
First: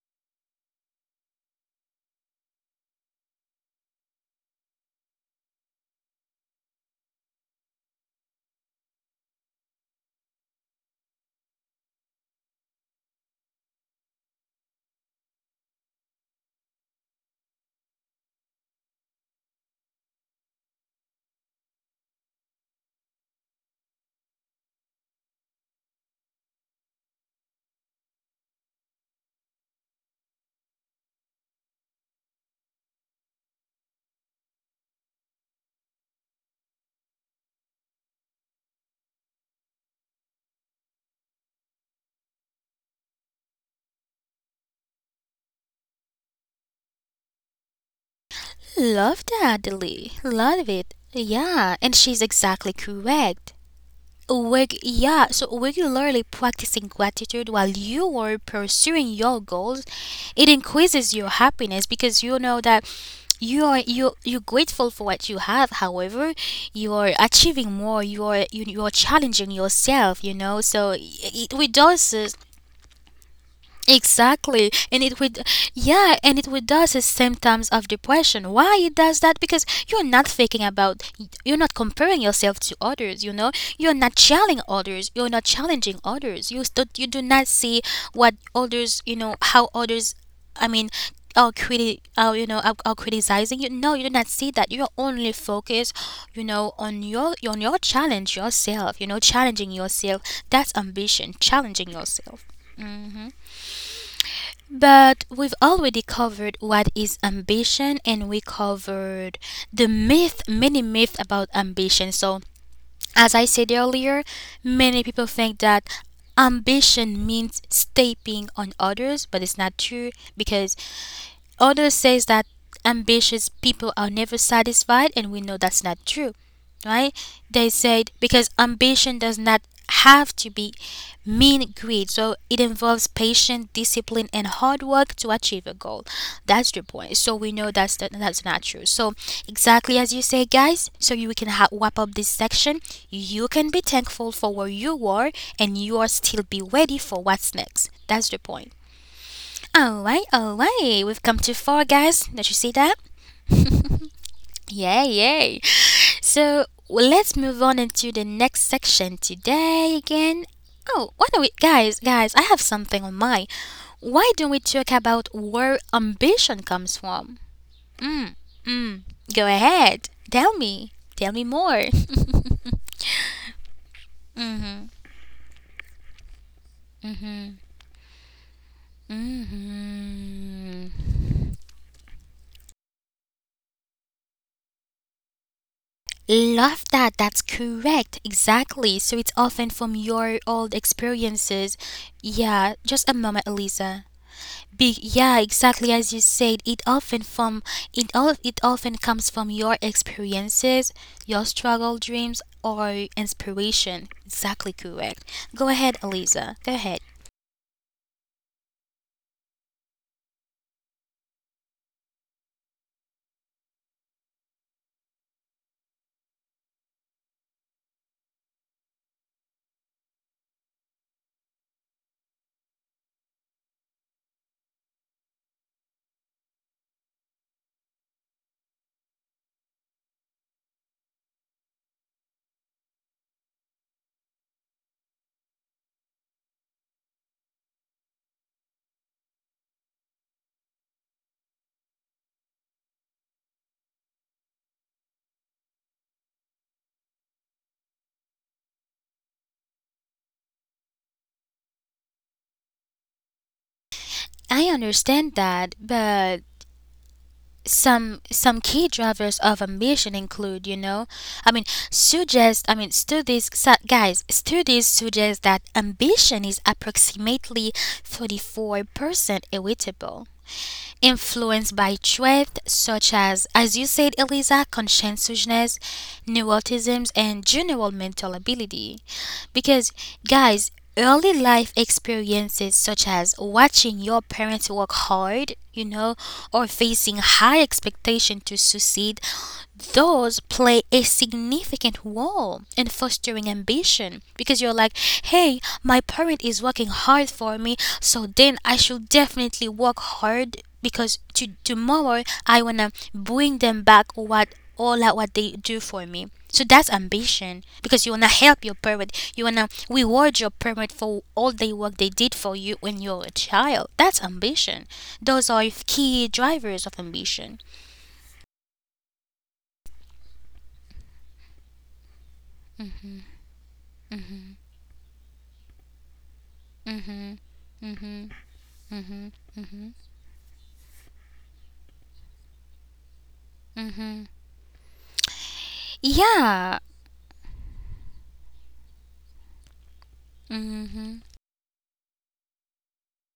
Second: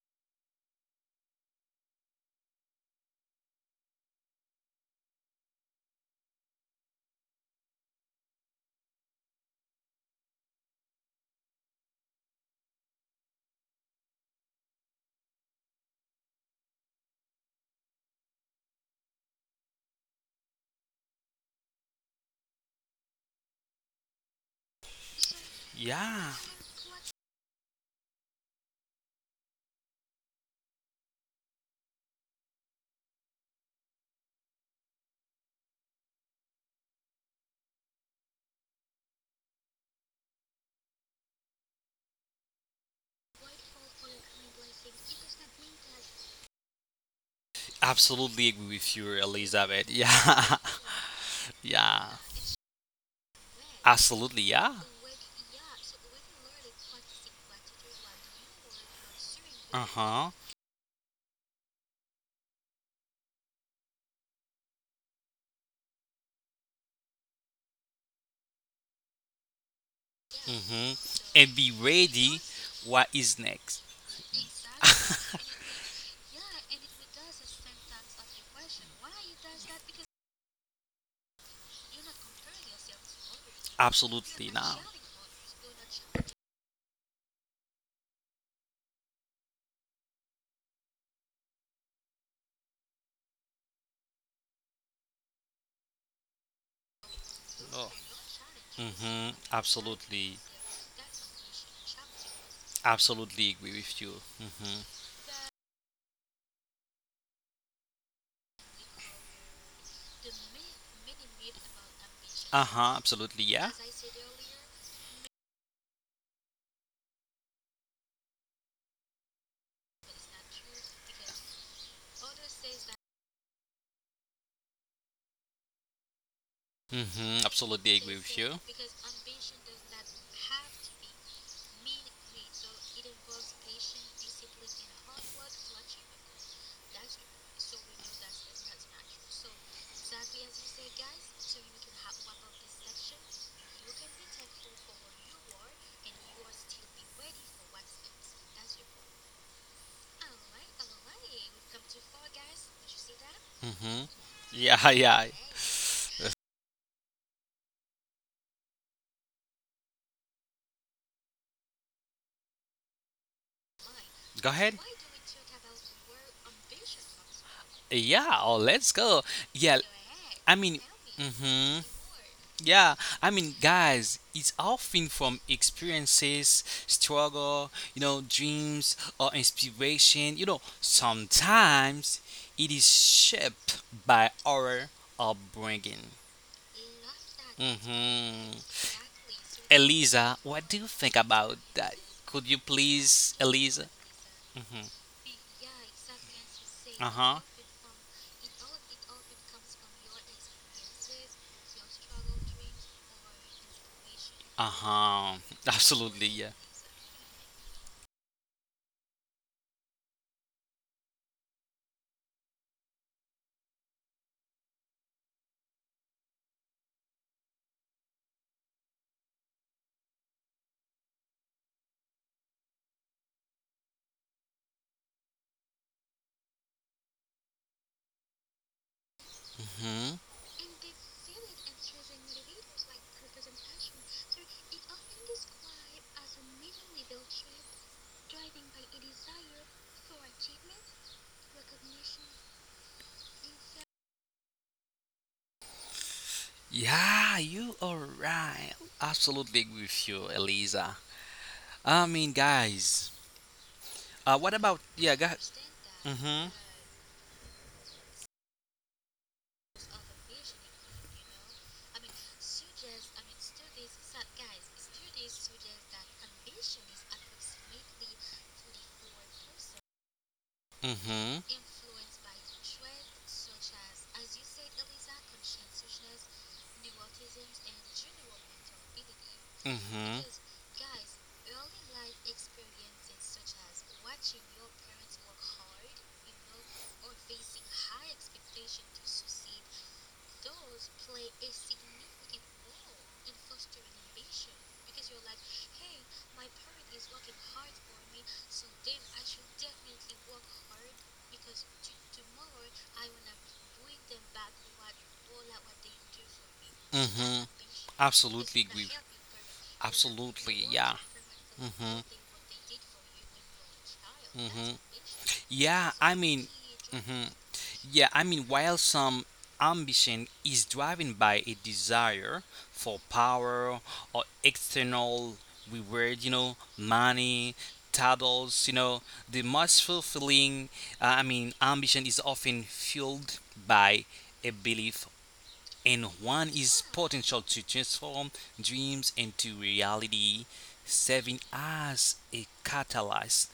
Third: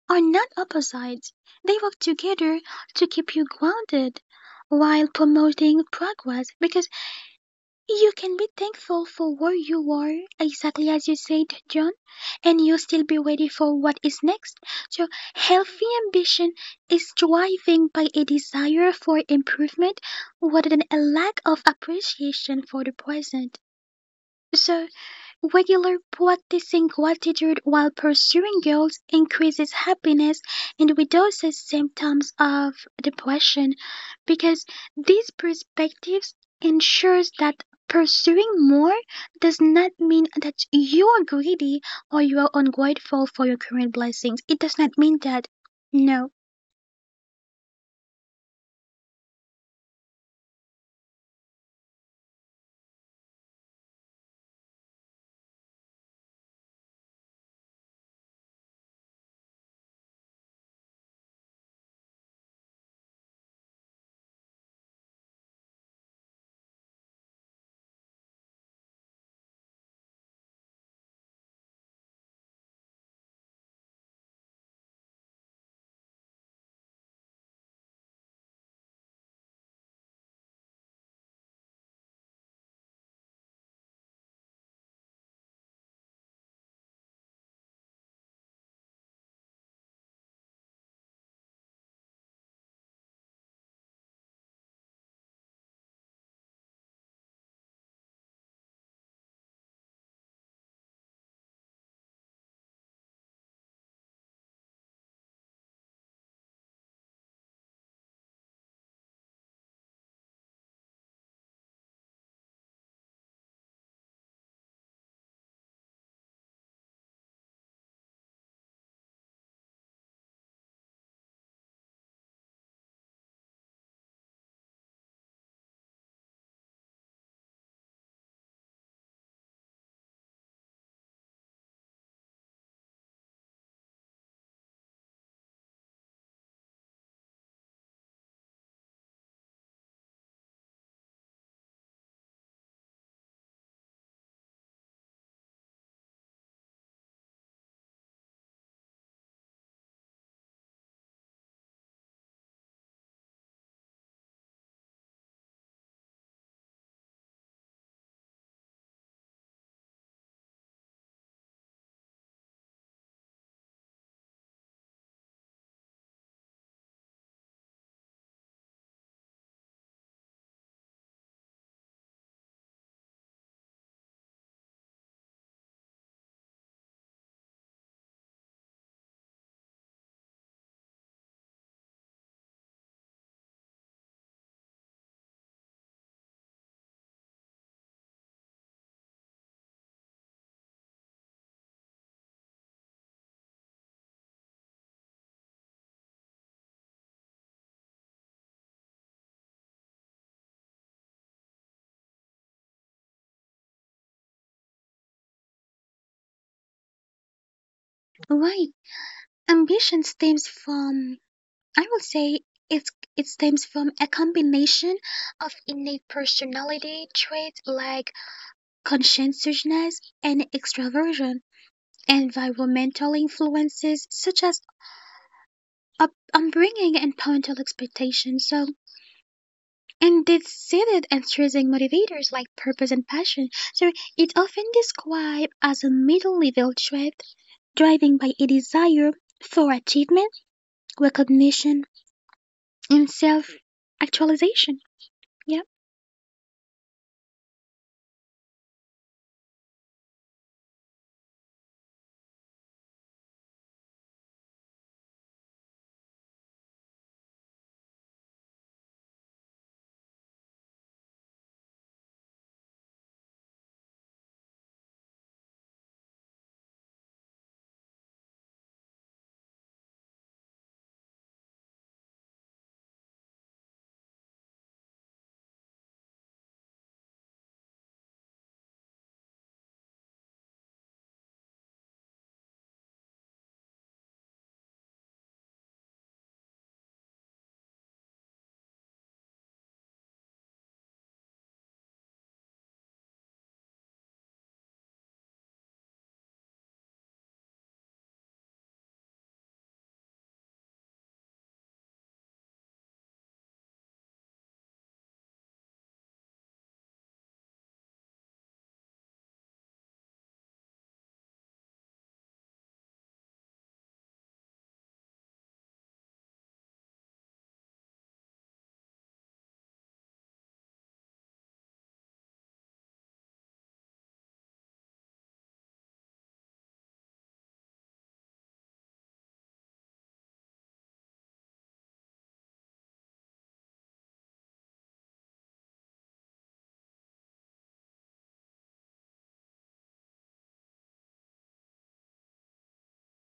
are not opposites. They work together to keep you grounded while promoting progress because you can be thankful for where you are, exactly as you said, John, and you'll still be ready for what is next. So, healthy ambition is driving by a desire for improvement rather than a lack of appreciation for the present. So, regular
yeah.
practicing gratitude while pursuing goals increases happiness and reduces symptoms of depression because these perspectives ensures that pursuing more does not mean that you are greedy or you are ungrateful for your current blessings. It does not mean that. No.
Absolutely agree with you,
Love that,
Elizabeth.
Lee.
Yeah,
Love it. Yeah, and
yeah,
she's exactly correct.
absolutely, yeah.
Yeah, so regularly practicing gratitude while you are pursuing your
Uh
goals,
huh.
it increases your happiness because you know that you're grateful for what you have. However, you are achieving more. You are challenging yourself. You know,
Mm-hmm.
so
And
it
be ready.
reduces.
What is next?
Exactly. And yeah, and it would does the symptoms of depression. Why it does that? Because you're not thinking about, you're not comparing yourself to others, you know? You're not
Absolutely
challenging
now.
others. You're not challenging others. You do not see what others, you know, how others, I mean, are, are, you know, are criticizing you. No, you do not see that. You're only focused, you know, on
Oh.
your challenge yourself, you
Mm-hmm.
know, challenging
Absolutely,
yourself. That's ambition, challenging yourself.
absolutely agree with you. Mm-hmm.
But we've already covered what is ambition and we covered the myth, many myths about ambition. So,
Uh huh. Absolutely,
as I
yeah.
said earlier, many people think that ambition means stepping on others, but it's not true, because others says that ambitious people are never satisfied and we know that's not true. Right? They
Absolutely agree
said
with you.
because ambition does not have to be mean greed. So it involves patience, discipline and hard work to achieve a goal. That's the point. So we know that's the, that's not true. So exactly as you say, guys, so you can wrap up this section. You can be thankful for where you were and you are still be ready for what's next. That's the point. Alright, alright, we've come too far, guys. Don't you see that?
hmm Yeah,
Yay,
yeah.
yay. So well, let's move on into the next section today again. Oh, why don't we, guys, I have something on mind.
Go
Why don't
ahead.
we talk about where ambition comes from?
Yeah,
Mm,
oh, let's
mm.
go.
Go
Yeah,
ahead,
I mean,
tell me
hmm
more.
yeah, it's often from experiences, struggle, dreams or inspiration. You know,
hmm
sometimes it is shaped by our upbringing.
Love that. That's correct.
hmm
Exactly. So it's often from
Eliza,
your
what do you
old
think about that?
experiences.
Could you
Yeah, just
please,
a moment,
Eliza?
Elisa.
hmm
Yeah, exactly as you said.
Uh huh.
It often comes from your experiences, your struggle, dreams, or inspiration.
Uh
Exactly
huh.
correct. Go ahead,
Absolutely, yeah.
Elisa. Go ahead.
Why? Ambition stems from, I would say, it's, it stems from a combination of innate personality traits like conscientiousness and extraversion, environmental influences such as upbringing and parental expectations. So,
hmm
and it's seated and stressing motivators like purpose and passion. So, it's often described as a middle-level trait driven by a desire for achievement, recognition, and self-actualization. Yeah.
Yeah, you are right. Absolutely agree with you, Eliza. I mean, guys. What about
I
yeah, guys?
understand that,
Mm-hmm.
but some key drivers of ambition include, you know, i mean suggest studies guys, studies suggest that ambition is approximately 34% heritable,
Mm-hmm.
influenced by traits such as you said, Eliza, conscientiousness, neuroticisms, and general mental ability. Because,
Mm-hmm.
guys, early life experiences such as watching your parents work hard, you know, or facing high expectation to succeed, those play a significant role in fostering ambition because you're like, hey, my parent is working hard for me, so then I should definitely work hard because to, tomorrow I want to bring them back what all that what they do for me. So that's
Mm-hmm.
ambition because you want to
Absolutely
help
agree.
your parent. You want to reward
Absolutely,
your
yeah.
parent for all the
Mm-hmm.
work they did for you when you're a child. That's
Mm-hmm.
ambition. Those are
Yeah, I mean,
key drivers of
mhm.
ambition.
Yeah, while some ambition is driven by a desire for power or external reward, money, titles, the most fulfilling, ambition is often fueled by a belief and one is
Yeah.
potential to transform dreams into reality, serving as a catalyst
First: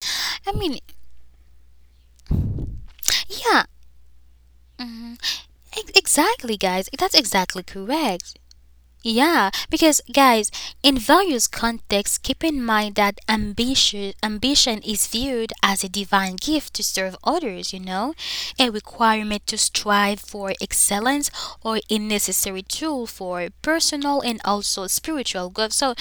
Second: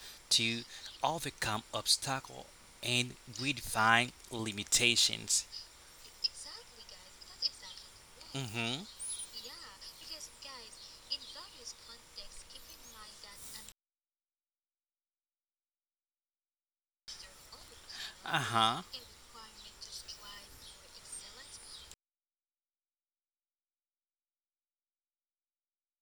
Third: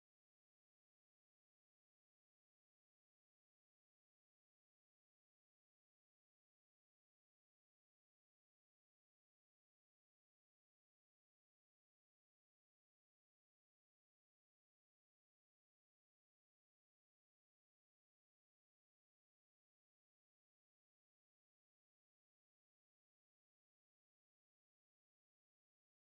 I
to
mean,
overcome obstacles and
Yeah,
redefine limitations.
exactly, guys. That's exactly correct.
hmm
Yeah, because guys, in various contexts, keep in mind that ambition is viewed as a divine gift to serve others, you know,
Uh
a
huh.
requirement to strive for excellence or a necessary tool for personal and also spiritual growth. So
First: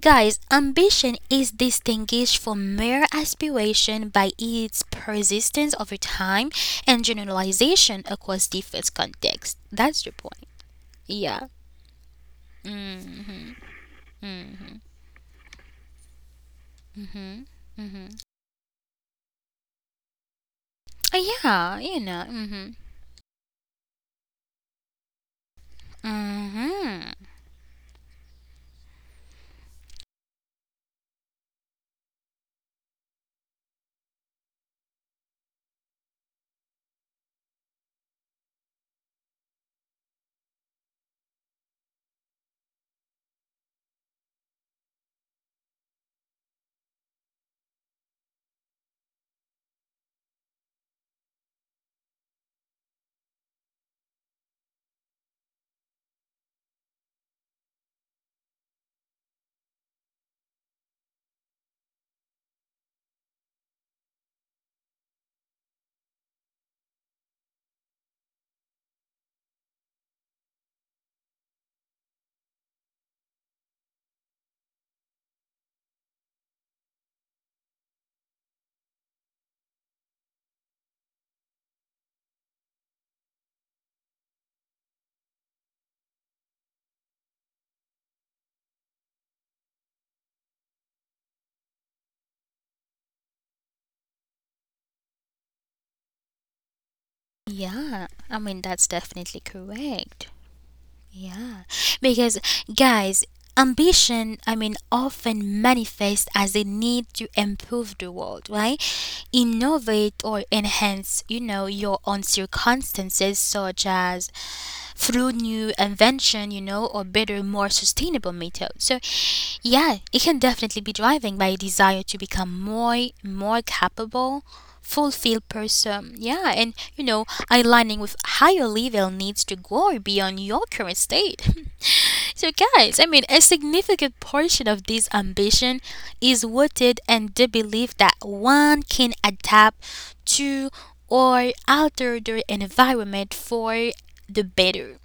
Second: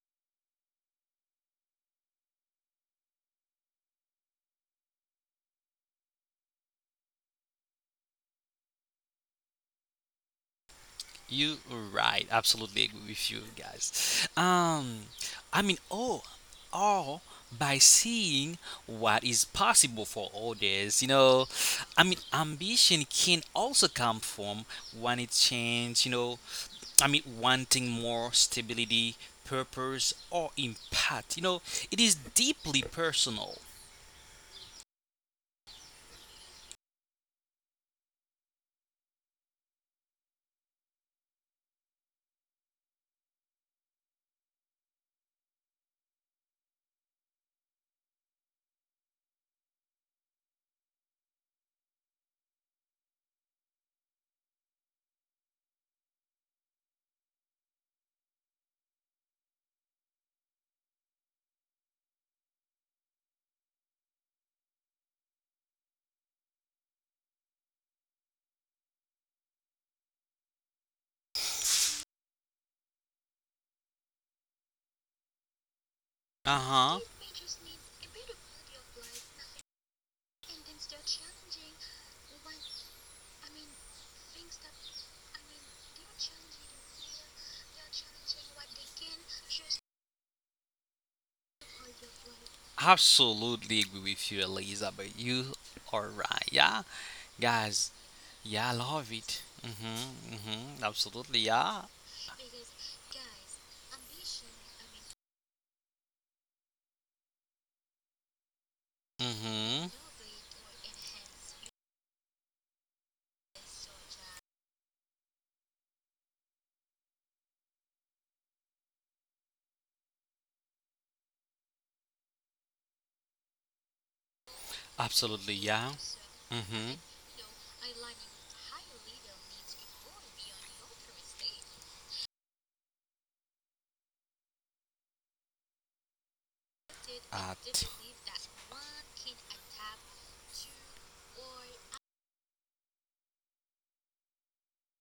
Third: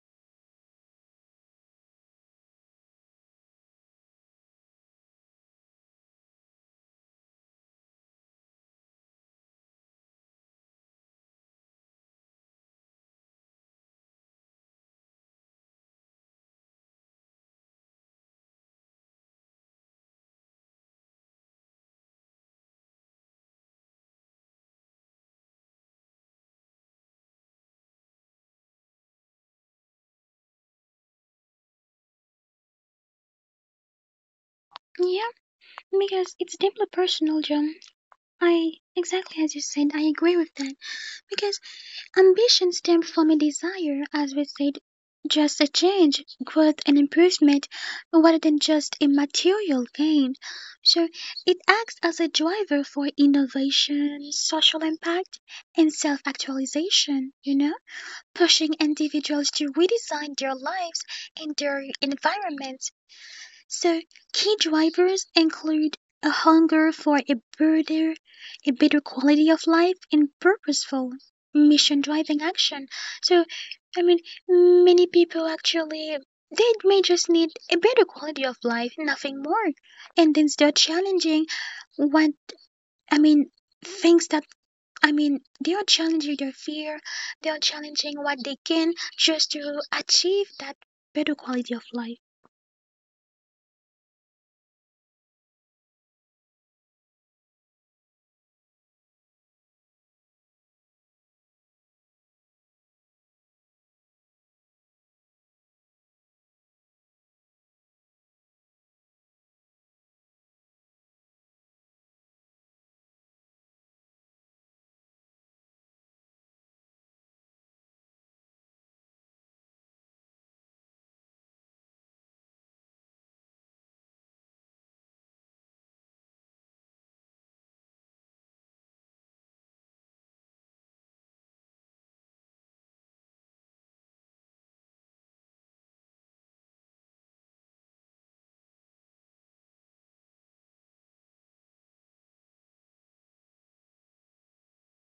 guys, ambition is distinguished from mere aspiration by its persistence over time and generalization across different contexts. That's the point. Yeah.
You are right. Absolutely agree
Mm.
with you guys. I mean, oh, all by seeing what is possible for others.
Yeah, you know. Mm-hmm.
Ambition can also come from when it change.
Mm-hmm.
Wanting more stability, purpose, or impact. It is deeply personal.
Yeah. Because it's deeply personal, John. I, exactly as you said, I agree with that. Because ambition stems from a desire, as we said, just a change, growth, and improvement, rather than just a material gain. So it acts as a driver for innovation, social impact, and self actualization, you know, pushing individuals to redesign their lives and their environment. So, key drivers include a hunger for a better quality of life and purposeful mission driving action. So, I mean, many people actually
Uh
they
huh.
may just need a better quality of life, nothing more. And then start challenging what, I mean, things that, I mean, they are challenging their fear, they are challenging what they can just to achieve that better quality of life.
Absolutely agree with you, Elizabeth. You are right. Yeah, guys.
Yeah, I mean,
Yeah, I
that's
love it.
definitely
Mhm.
correct.
Mhm. Absolutely.
Yeah,
Yeah.
because guys, ambition, I mean, often manifests as a need to improve the world, right?
Mhm.
Innovate or enhance, you know, your own circumstances, such as through new invention, you know, or better, more sustainable methods. So, yeah, it can definitely be driving by a desire to become more, more capable, fulfilled
Absolutely. Yeah.
person. Yeah, and
Mhm.
you know, aligning with higher level needs to grow beyond your current state. So, guys, I mean, a significant portion of this ambition is rooted in the
At.
belief that one can adapt to or alter their environment for the better.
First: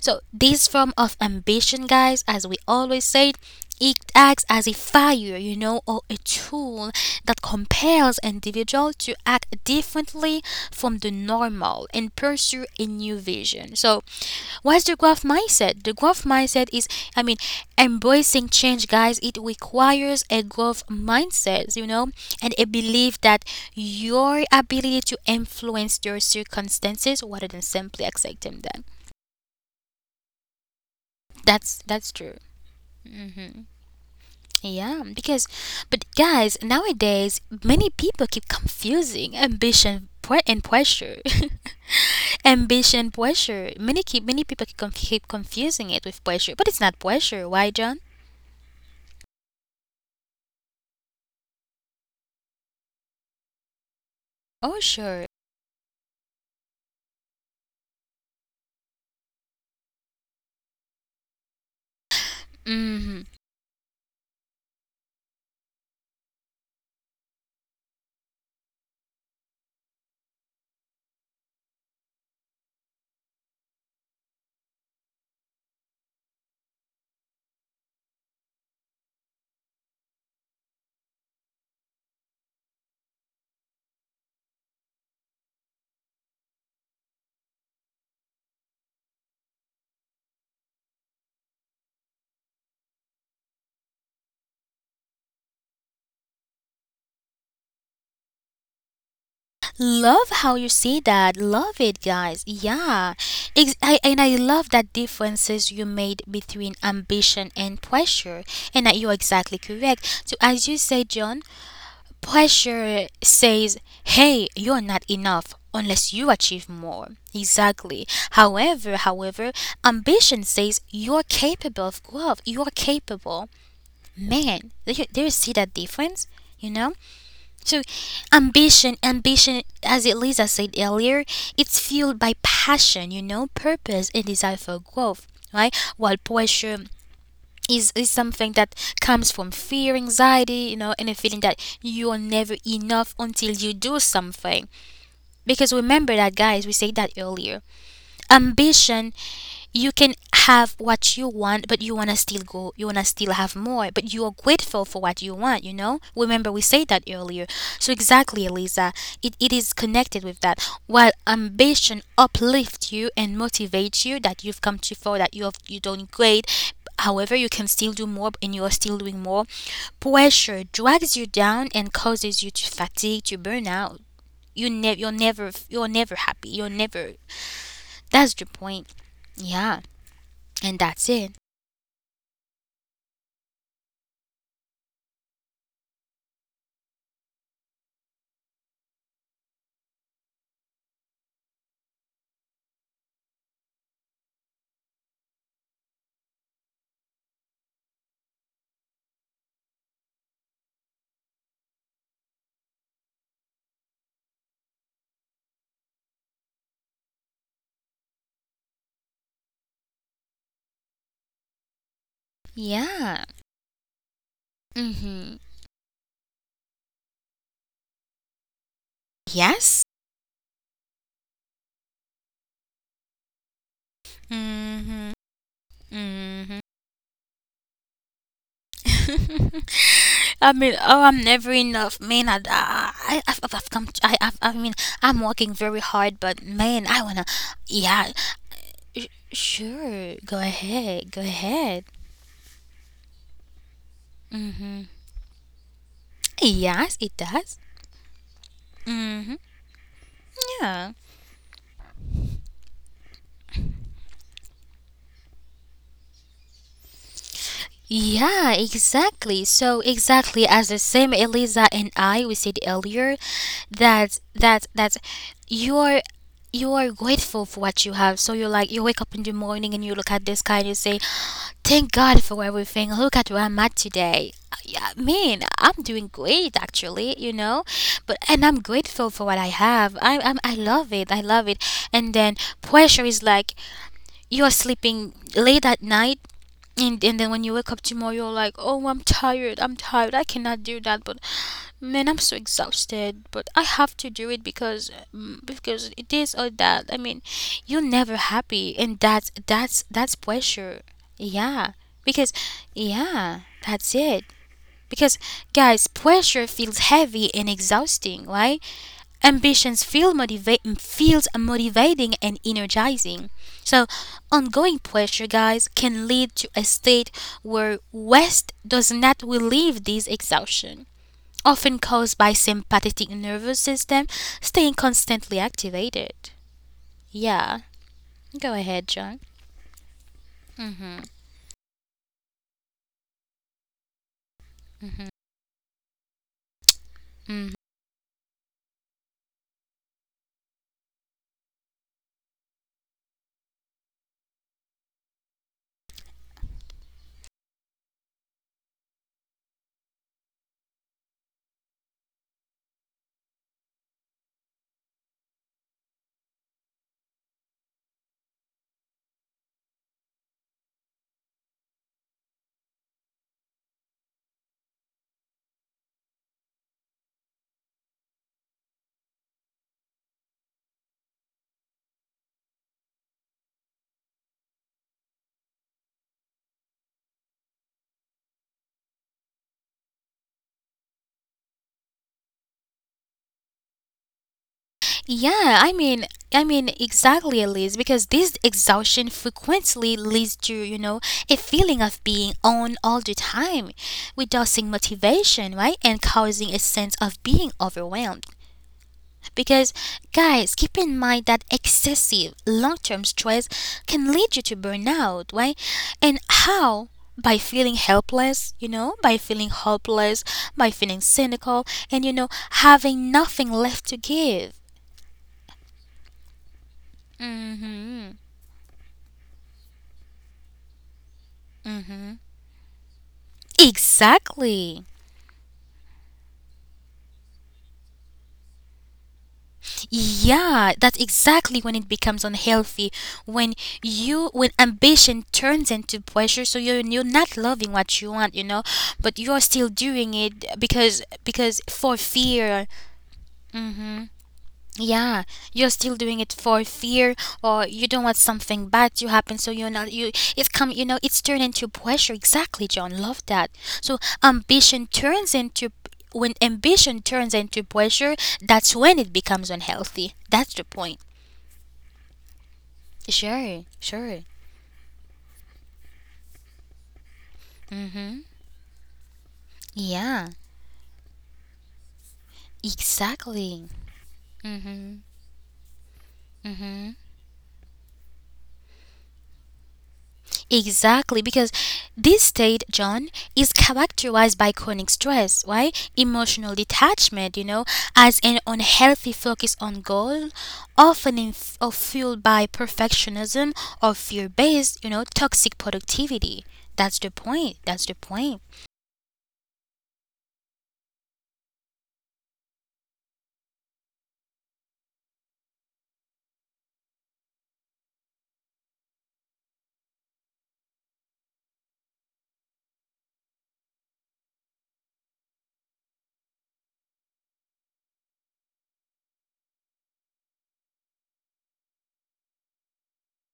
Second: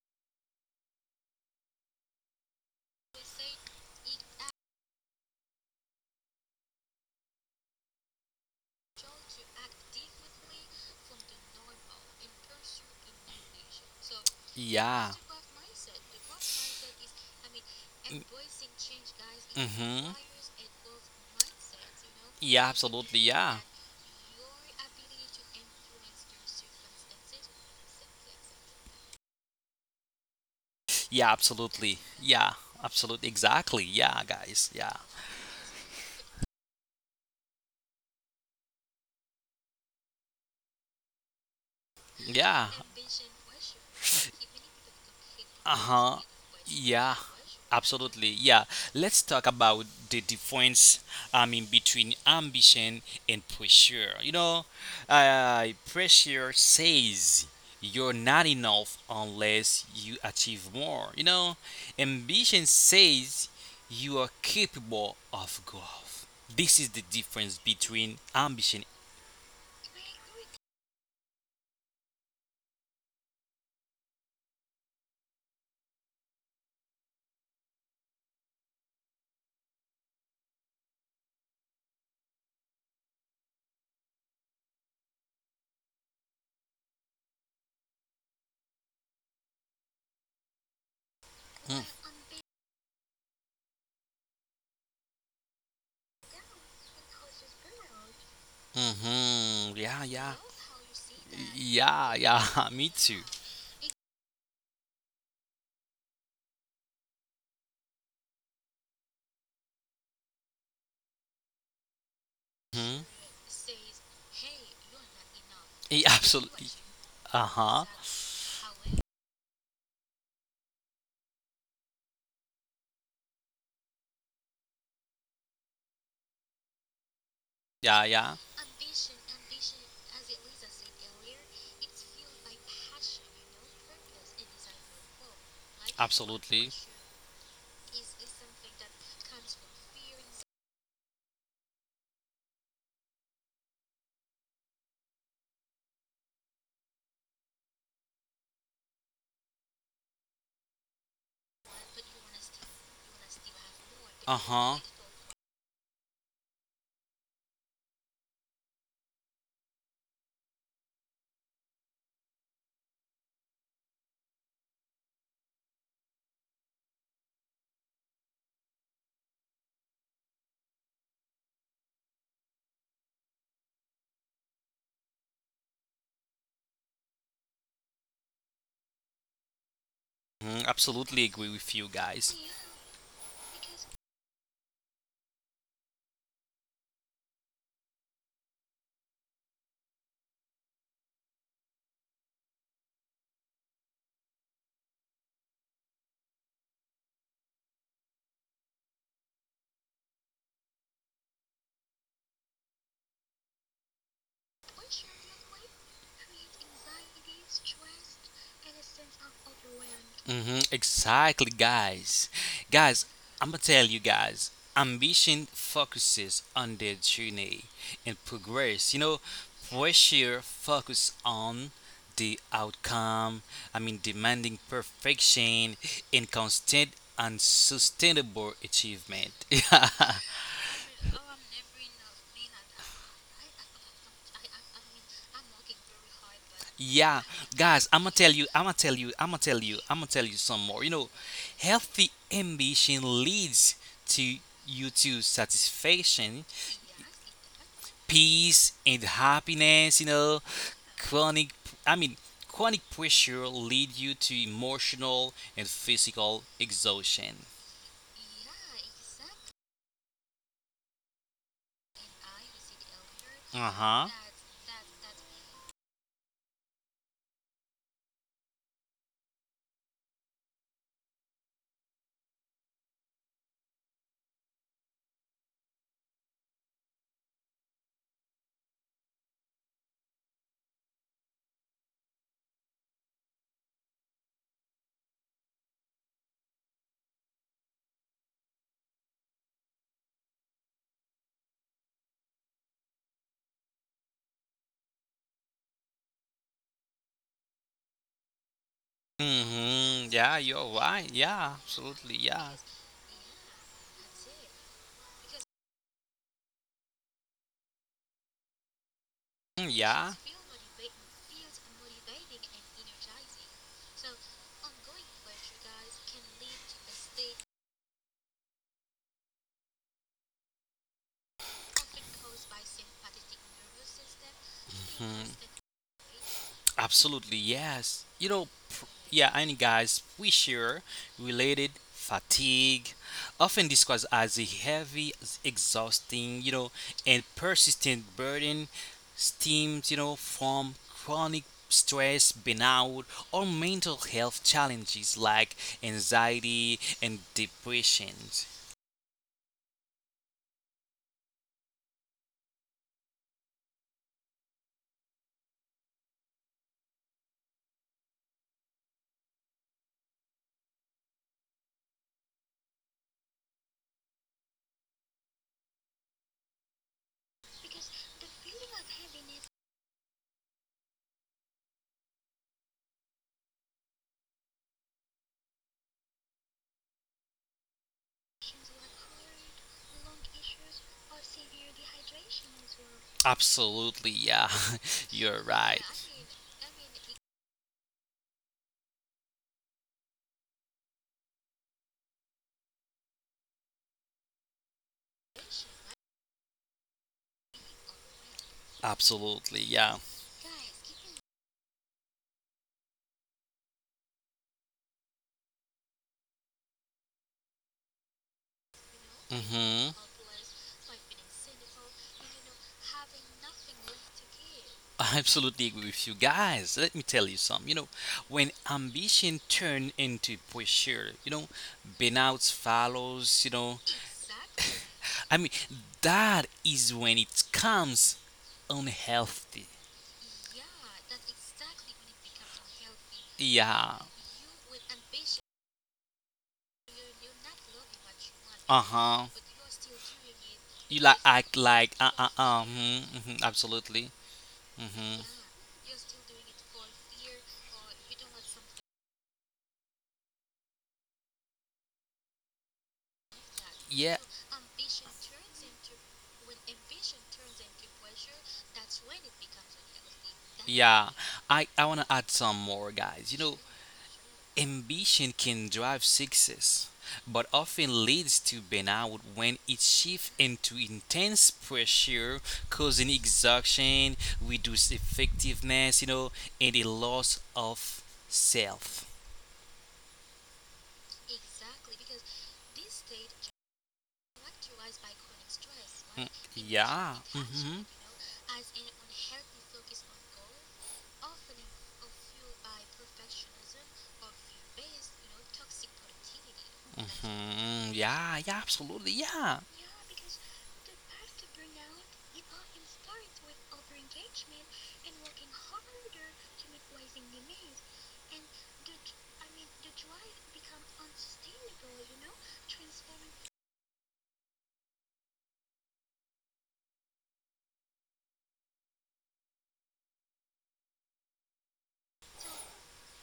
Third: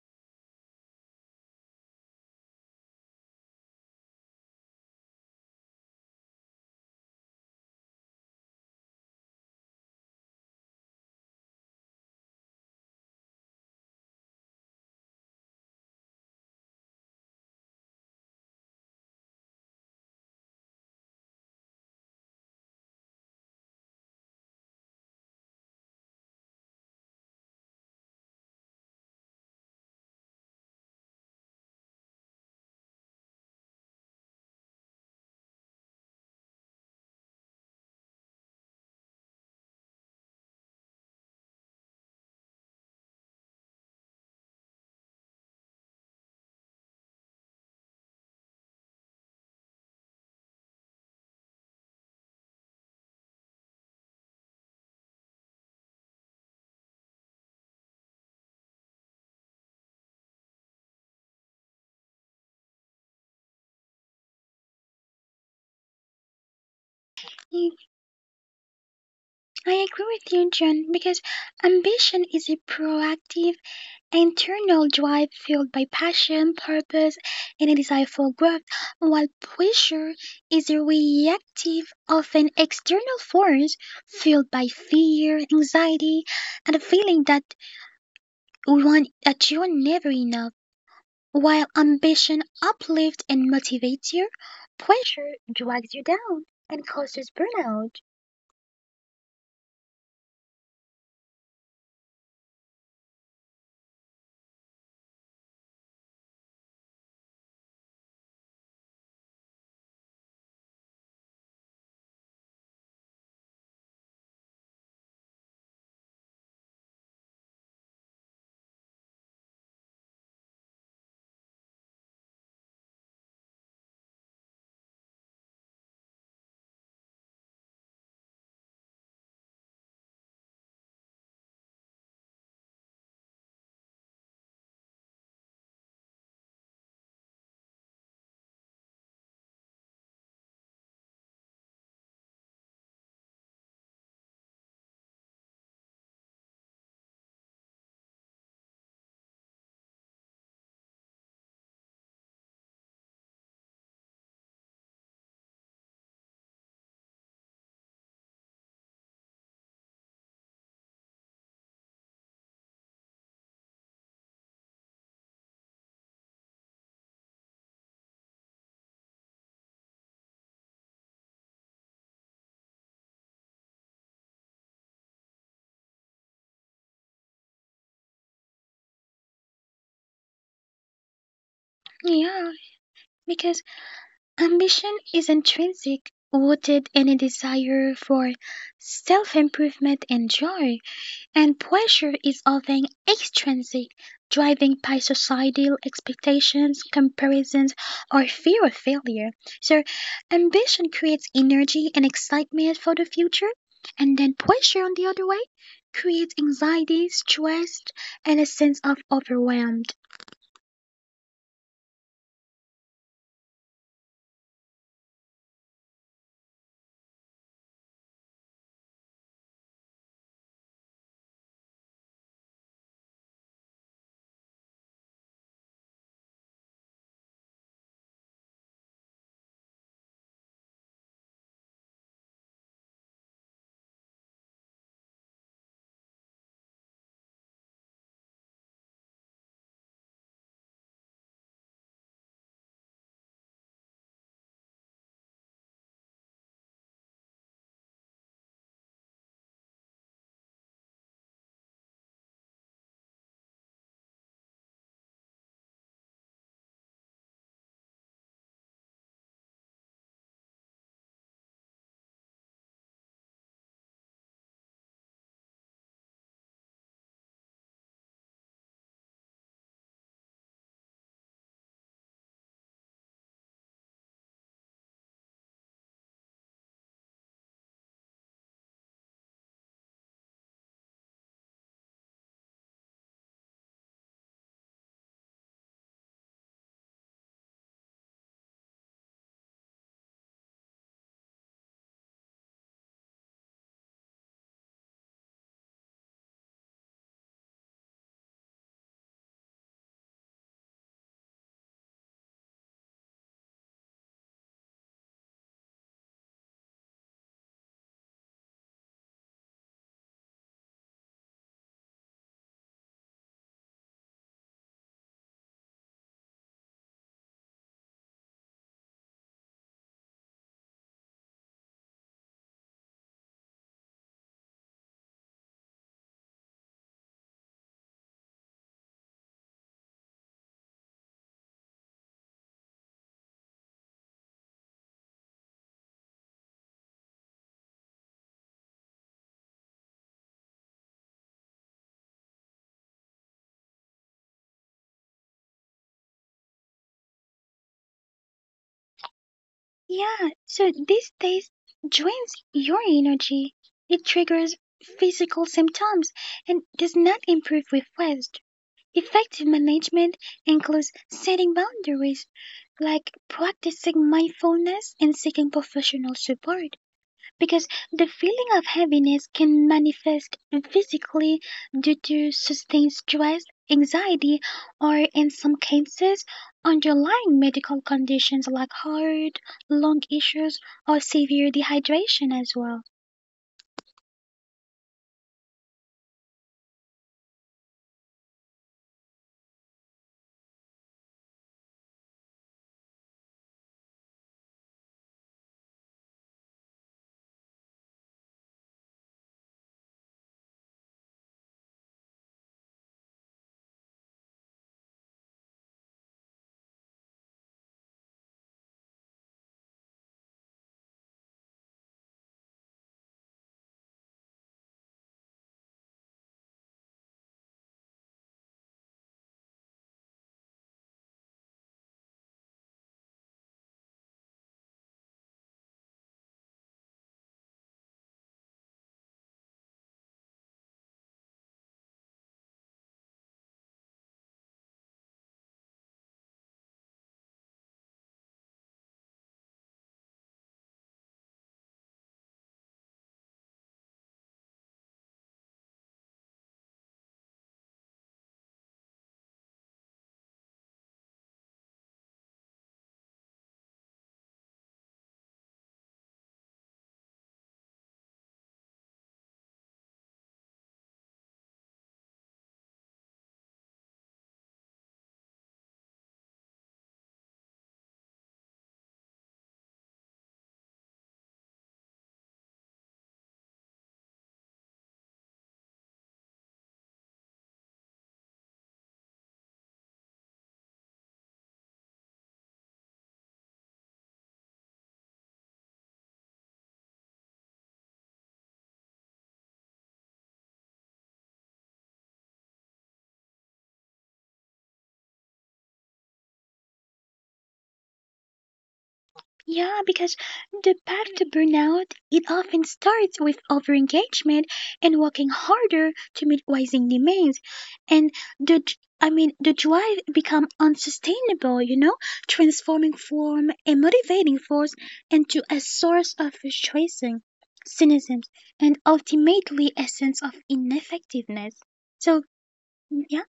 So, this form of ambition, guys, as we always say, it acts as a fire, you know, or a tool that compels individual to act differently from the normal and pursue a new vision. So, what's the
Yeah.
growth mindset? The growth mindset is, I mean, embracing change, guys. It
Mm-hmm.
requires a growth mindset, you know, and a
Yeah, absolutely.
belief that
Yeah.
your ability to influence your circumstances rather than simply accepting them.
Yeah,
That's
absolutely.
that's true.
Yeah, absolutely.
Hmm.
Exactly. Yeah, guys. Yeah.
Yeah, because but guys, nowadays many people keep confusing ambition pre- and pressure.
Yeah.
ambition pressure. Many people keep
Uh
confusing it
huh.
with pressure, but it's not
Yeah.
pressure. Why, John?
Absolutely. Yeah. Let's talk about the difference. Between ambition and pressure.
Oh, sure.
Pressure says you're not enough unless you achieve more. Ambition
Hmm.
says you are capable of growth. This is the difference between ambition.
I agree with you, John, because ambition is a proactive, internal drive fueled by passion, purpose, and a desire for growth, while pressure is a reactive, often external force fueled by fear, anxiety, and a feeling that one, that you're never enough. While
Mm.
ambition uplifts and motivates you, pressure drags you down and causes burnout.
Mm-hmm. Yeah,
Love
yeah.
how you say that. Love it,
Yeah,
guys.
yeah. Me
Yeah.
too.
And I love that differences you made between ambition and pressure, and that you're exactly correct. So, as you say, John, pressure
hmm
says, hey, you're not enough
Yeah,
unless you
absolutely.
achieve more.
Uh-huh.
Exactly. However, ambition says you're capable of growth. You're capable. Man, do you see that difference? You know? So
Yeah, yeah.
ambition, as Elisa said earlier, it's fueled by passion, you know, purpose and desire for growth, right? While
Absolutely.
pressure is something that comes from fear, anxiety, you know, and a feeling that you are never enough until you do something. Because remember that, guys, we said that earlier. Ambition, you can have what you want, but you want to still go, you want to still have more, but you are
Uh-huh.
grateful for what you want, you know? Remember, we said that earlier. So, exactly, Eliza, it is connected with that. While ambition uplifts you and motivates you that you've come too far, that you have, you done great, however, you can still do more and you are still doing more, pressure drags you down and causes you to fatigue, to burn out. You're never happy. You're never, that's the point. Yeah.
Mhm,
And that's
absolutely
it.
agree with you guys.
Yeah, because ambition is intrinsic, rooted in a desire for self improvement and joy, and pressure is often extrinsic, driven by societal expectations, comparisons, or fear of failure. So, ambition creates energy and excitement for the future, and then pressure on the other way creates anxiety, stress, and a sense of overwhelmed.
Exactly, guys. Guys,
Yeah.
I'm gonna tell you guys,
Mhm.
Ambition focuses on the journey and progress.
Yes.
Pressure focus on the outcome. Demanding
Mhm.
perfection and
Mhm.
constant and sustainable achievement. yeah,
I mean, oh, I'm never enough, man. I've come. I mean, I'm working very hard, but man, I
Yeah,
wanna.
guys, I'm gonna
Yeah.
tell you, I'm gonna tell you, I'm gonna tell you, I'm gonna
Sure.
tell you
Go
some more.
ahead. Go ahead.
Healthy ambition leads to
Mhm.
you to satisfaction
Yes, it does.
peace and
Mhm.
happiness,
Yeah.
chronic, I mean, chronic pressure lead you to emotional and physical exhaustion.
Yeah, exactly. So exactly as the same Eliza and I we said earlier
Uh-huh.
that you're, you are grateful for what you have. So you're like you wake up in the morning and you look at the sky and you say, thank God for everything. Look at where I'm at today. Yeah, I mean, I'm doing great actually, you know. But and I'm grateful for what I have. I love it. I love it. And then pressure is like you're sleeping late at night and then when you wake up tomorrow you're like, oh, I'm tired, I cannot do that, but man, I'm so exhausted, but I have to do it because because this or that. I mean you're never happy and that's
Mm-hmm. Yeah,
pressure.
you're right. Yeah,
Yeah,
absolutely.
because
Yeah.
yeah, that's it. Because guys, pressure feels heavy and exhausting, right?
Mm,
Ambitions feel
Yeah.
feels motivating and energizing. So, ongoing pressure, guys, can lead to a state where West does not relieve this exhaustion, often caused by sympathetic nervous system staying constantly
Mhm.
activated.
Absolutely,
Yeah,
yes.
go ahead, John.
Yeah, and guys, we
Mm-hmm.
share related fatigue, often described as a
Mm-hmm.
heavy, exhausting, and persistent burden stems, from chronic stress, burnout, or mental health challenges like anxiety and depression.
Yeah, so this taste drains your energy. It triggers physical symptoms and does not improve with rest. Effective management includes setting boundaries, like practicing mindfulness and seeking professional support because the feeling of heaviness can manifest physically due to sustained stress, anxiety, or in some cases, underlying medical conditions like heart, lung issues, or severe dehydration as well.
Absolutely, yeah, you're
Yeah, I
right.
mean, I mean exactly, Elise, because this exhaustion frequently leads to, you know, a feeling of being on all the time, reducing motivation, right, and causing a sense of being overwhelmed. Because,
Absolutely, yeah.
guys, keep in mind that excessive long-term stress can lead you to burnout, right? And how? By feeling helpless, you know, by feeling
Mm-hmm.
hopeless, by feeling cynical, and you know, having nothing left to give.
I absolutely agree with you guys. Let me tell you something.
Mm-hmm.
When ambition turn into pressure,
Mm-hmm.
burnouts follows, you know.
Exactly.
I mean, that is when it comes unhealthy.
Yeah, that's exactly when it becomes unhealthy. When
Yeah.
you when ambition turns into pressure, so you're not loving what you want, you know, but
Uh-huh.
you're still doing it because
You like
because
act
for
like
fear.
mhm, mhm,
Mhm.
absolutely.
Yeah,
Mhm.
you're still doing it for fear, or you don't want something bad to happen, so you're not you. It come, you know, it's turned into pressure. Exactly, John. Love that. So
Yeah,
ambition turns into when ambition turns into pressure. That's when it becomes unhealthy. That's the point.
yeah. I want to add some more, guys.
Sure, sure.
Ambition can drive success, but often
Mhm.
leads to burnout when it
Yeah,
shifts into intense pressure, causing
exactly.
exhaustion, reduced effectiveness, and a loss of self.
Exactly, because this state, John, is characterized by chronic stress, right?
Mm,
Emotional
Yeah.
detachment, you know,
hmm
as an unhealthy focus on goal, often in or fueled by perfectionism or fear based, you know, toxic productivity. That's the point. That's the point.
Yeah. Yeah. Absolutely. Yeah.
Yeah, because the path to burnout, it often starts with overengagement and working harder to meet rising demands. And I mean the drive become unsustainable, you know, transforming from a motivating force into a source of frustration, cynicism, and ultimately a sense of ineffectiveness. So yeah.